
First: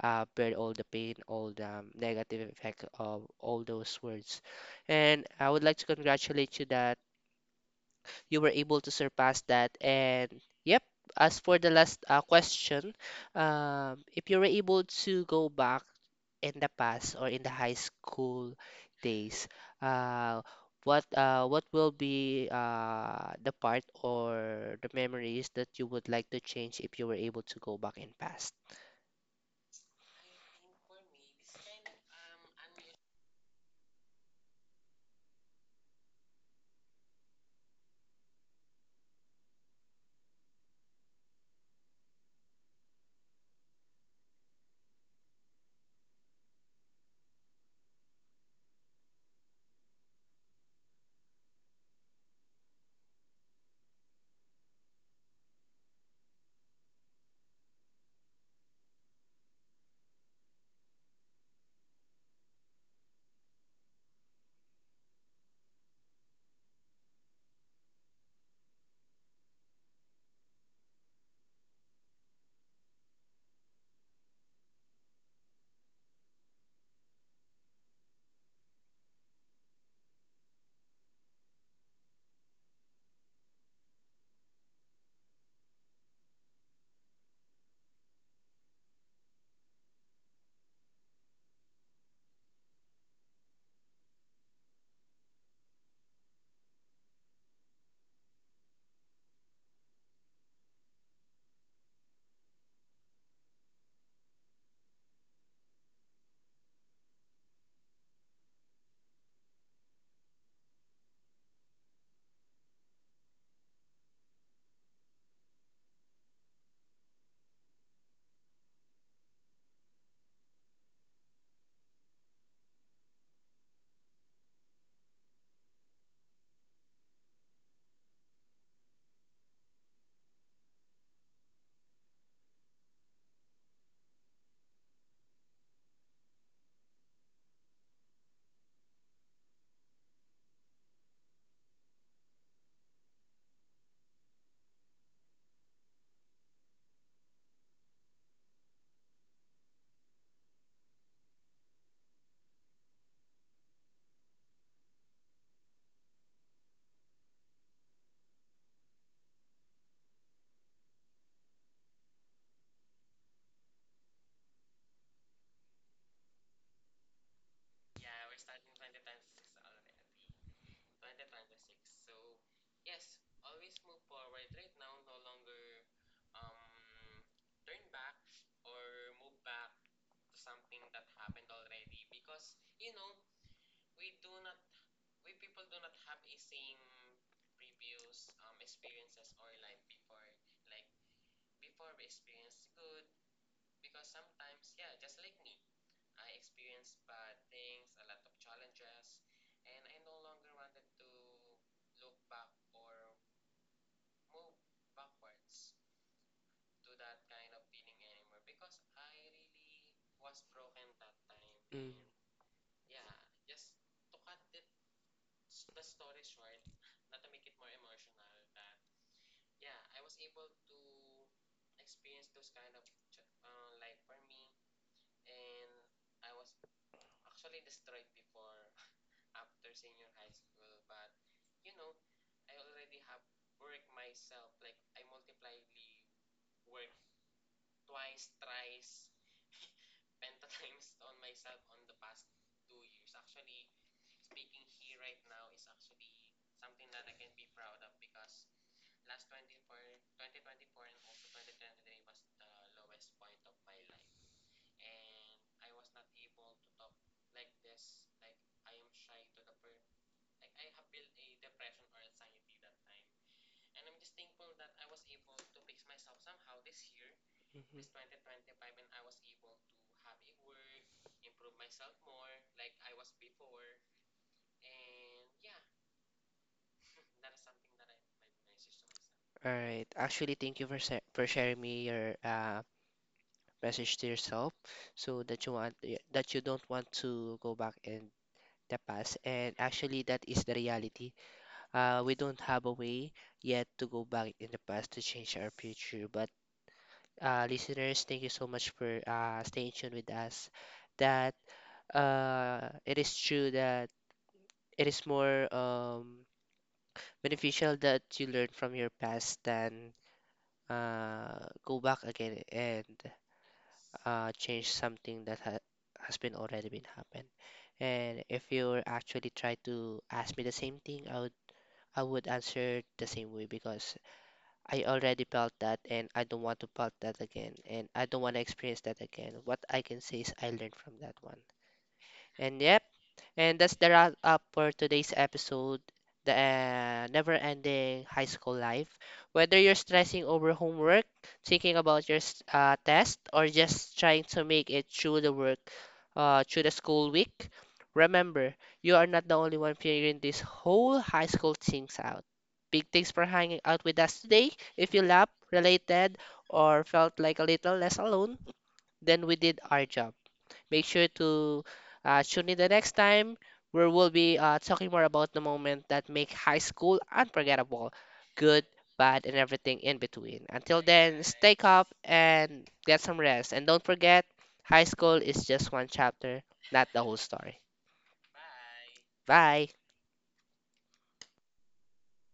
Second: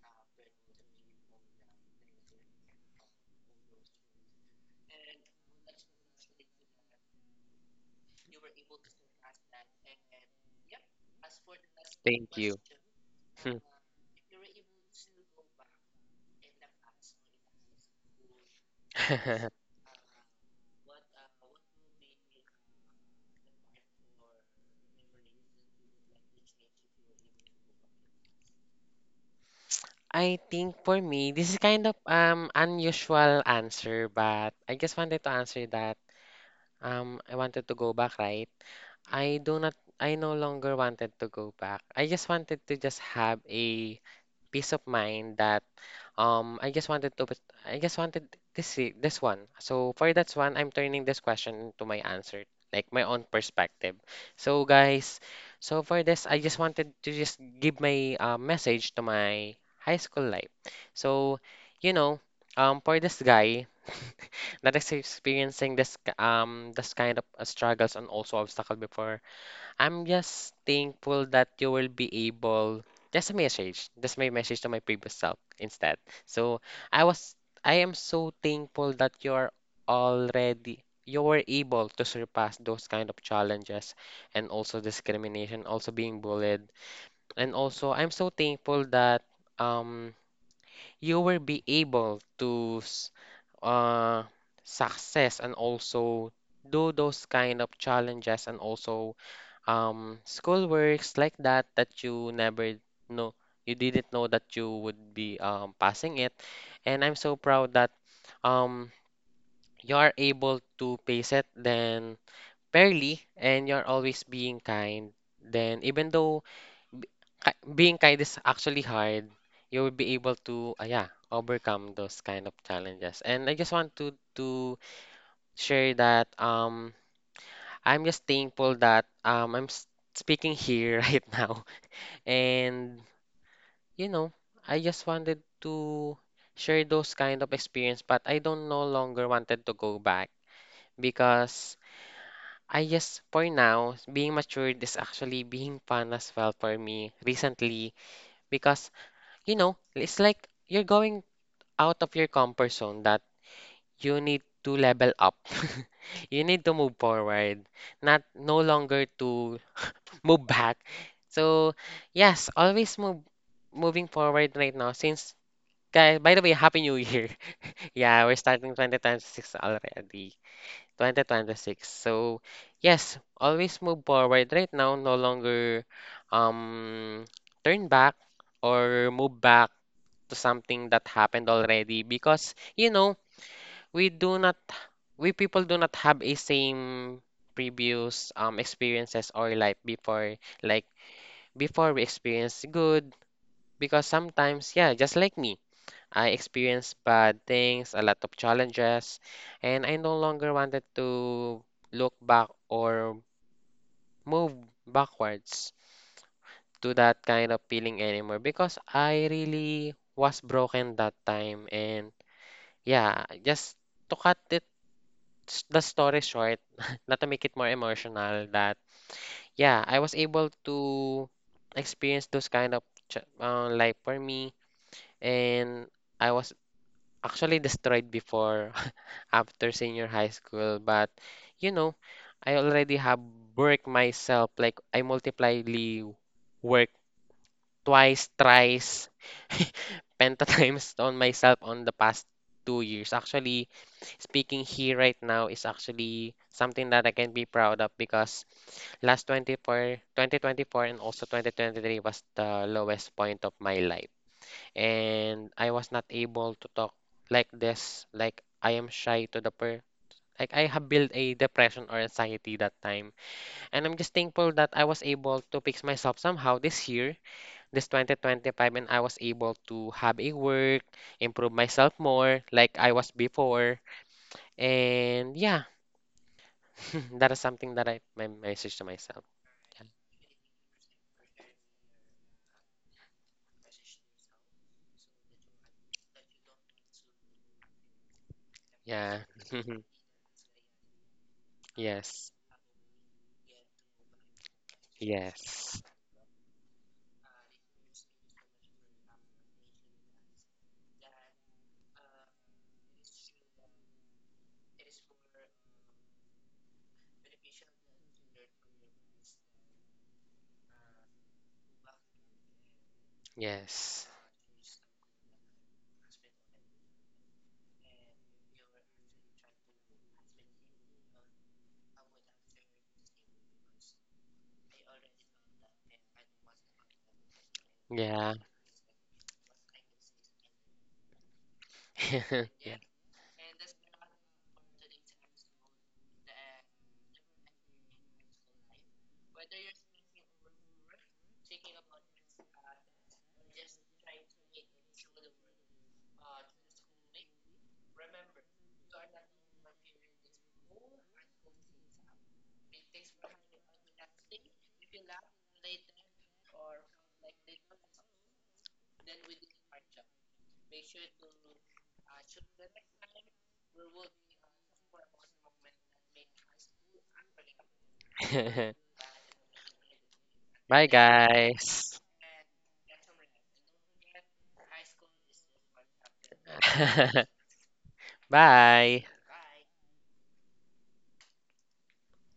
[SPEAKER 1] bear all the pain, all the negative effect of all those words. And I would like to congratulate you that you were able to surpass that. And yep, as for the last
[SPEAKER 2] Thank you.
[SPEAKER 1] question, if you were able to
[SPEAKER 2] (laughs)
[SPEAKER 1] go back in the past or in the high school days,
[SPEAKER 2] (laughs)
[SPEAKER 1] uh, what will be the part or the memories that you would like to change if you were able to go back in past?
[SPEAKER 2] I think for me, this is kind of unusual answer, but I just wanted to answer that. I wanted to go back, right? I do not. I no longer wanted to go back. I just wanted to just have a peace of mind that I just wanted to I just wanted this this one. So for that one, I'm turning this question into my answer, like my own perspective. So guys, so for this, I just wanted to just give my message to my high school life. So you know, for this guy (laughs) that is experiencing this this kind of struggles and also obstacle before, I'm just thankful that you will be able. That's a message. That's my message to my previous self instead. So I was, I am so thankful that you're already, you were able to surpass those kind of challenges, and also discrimination, also being bullied. And also, I'm so thankful that um you will be able to uh success, and also do those kind of challenges and also school works like that, that you never know, you didn't know that you would be passing it. And I'm so proud that um you are able to pace it then fairly, and you're always being kind, then even though b- being kind is actually hard, you will be able to yeah overcome those kind of challenges. And I just want to share that I'm just thankful that I'm speaking here (laughs) right now. And, you know, I just wanted to share those kind of experience, but I don't no longer wanted to go back, because I just, for now, being matured is actually being fun as well for me recently, because, you know, it's like you're going out of your comfort zone, that you need to level up. (laughs) You need to move forward, not no longer to (laughs) move back. So, yes, always move moving forward right now, since, guys, by the way, happy new year. (laughs) Yeah, we're starting 2026 already. 2026. So, yes, always move forward right now, no longer um turn back or move back to something that happened already, because, you know, we do not, we people do not have a same previous experiences or life before. Like, before we experience good, because sometimes yeah just like me, I experienced bad things, a lot of challenges, and I no longer wanted to look back or move backwards to that kind of feeling anymore, because I really was broken that time.
[SPEAKER 1] Mm.
[SPEAKER 2] And yeah, just to cut the story short, (laughs) not to make it more emotional, that yeah, I was able to experience those kind of life for me, and I was actually destroyed before (laughs) after senior high school. But, you know, I already have worked myself. Like, I multiplyly work twice, thrice. (laughs) Pentatimes (laughs) on myself on the past 2 years. Actually, speaking here right now is actually something that I can be proud of, because last 24, 2024, and also 2023 was the lowest point of my life. And I was not able to talk like this, like I am shy to the per, like I have built a depression or anxiety that time. And I'm just thankful that I was able to fix myself somehow this year, this 2025, and I was able to have a work, improve myself more like I was before. And yeah, (laughs) that is something that I my message to myself.
[SPEAKER 1] All right. Actually, thank you for for sharing me your message to yourself, so that that you don't want to go back in the past.
[SPEAKER 2] Yeah.
[SPEAKER 1] And
[SPEAKER 2] Yeah. (laughs)
[SPEAKER 1] actually that is the reality. We
[SPEAKER 2] Yes.
[SPEAKER 1] don't have a way yet to go back in the past to change our
[SPEAKER 2] Yes.
[SPEAKER 1] future, but listeners, thank you so much for staying tuned with us, that it is true that it is more beneficial that you learn from your past than go back again and
[SPEAKER 2] Yes.
[SPEAKER 1] change something that ha has been already been happened. And if you actually try to ask me the same thing, I would answer the same way, because I already felt that and I don't want to felt that again, and I don't want
[SPEAKER 2] Yeah.
[SPEAKER 1] to experience that again. What I can say is I learned from that one. And
[SPEAKER 2] (laughs)
[SPEAKER 1] yep, and that's the wrap up for today's episode, the never ending high school life. Whether you're stressing over homework, thinking about your test, or just trying to make it through the work, through the school week, remember, you are not the only one figuring this whole high school things out. Big thanks for hanging out with us today. If you laughed, related, or felt like a little less alone, then we did our job. Make sure to tune in the next time where we'll be talking more about the moment that
[SPEAKER 2] Yeah.
[SPEAKER 1] make high school unforgettable, good,
[SPEAKER 2] (laughs)
[SPEAKER 1] bad, and everything in between. Until
[SPEAKER 2] Bye,
[SPEAKER 1] then, stay calm
[SPEAKER 2] guys.
[SPEAKER 1] and get some rest. And don't forget, high school is just one chapter, not the whole
[SPEAKER 2] (laughs)
[SPEAKER 1] story.
[SPEAKER 2] Bye.
[SPEAKER 1] Bye.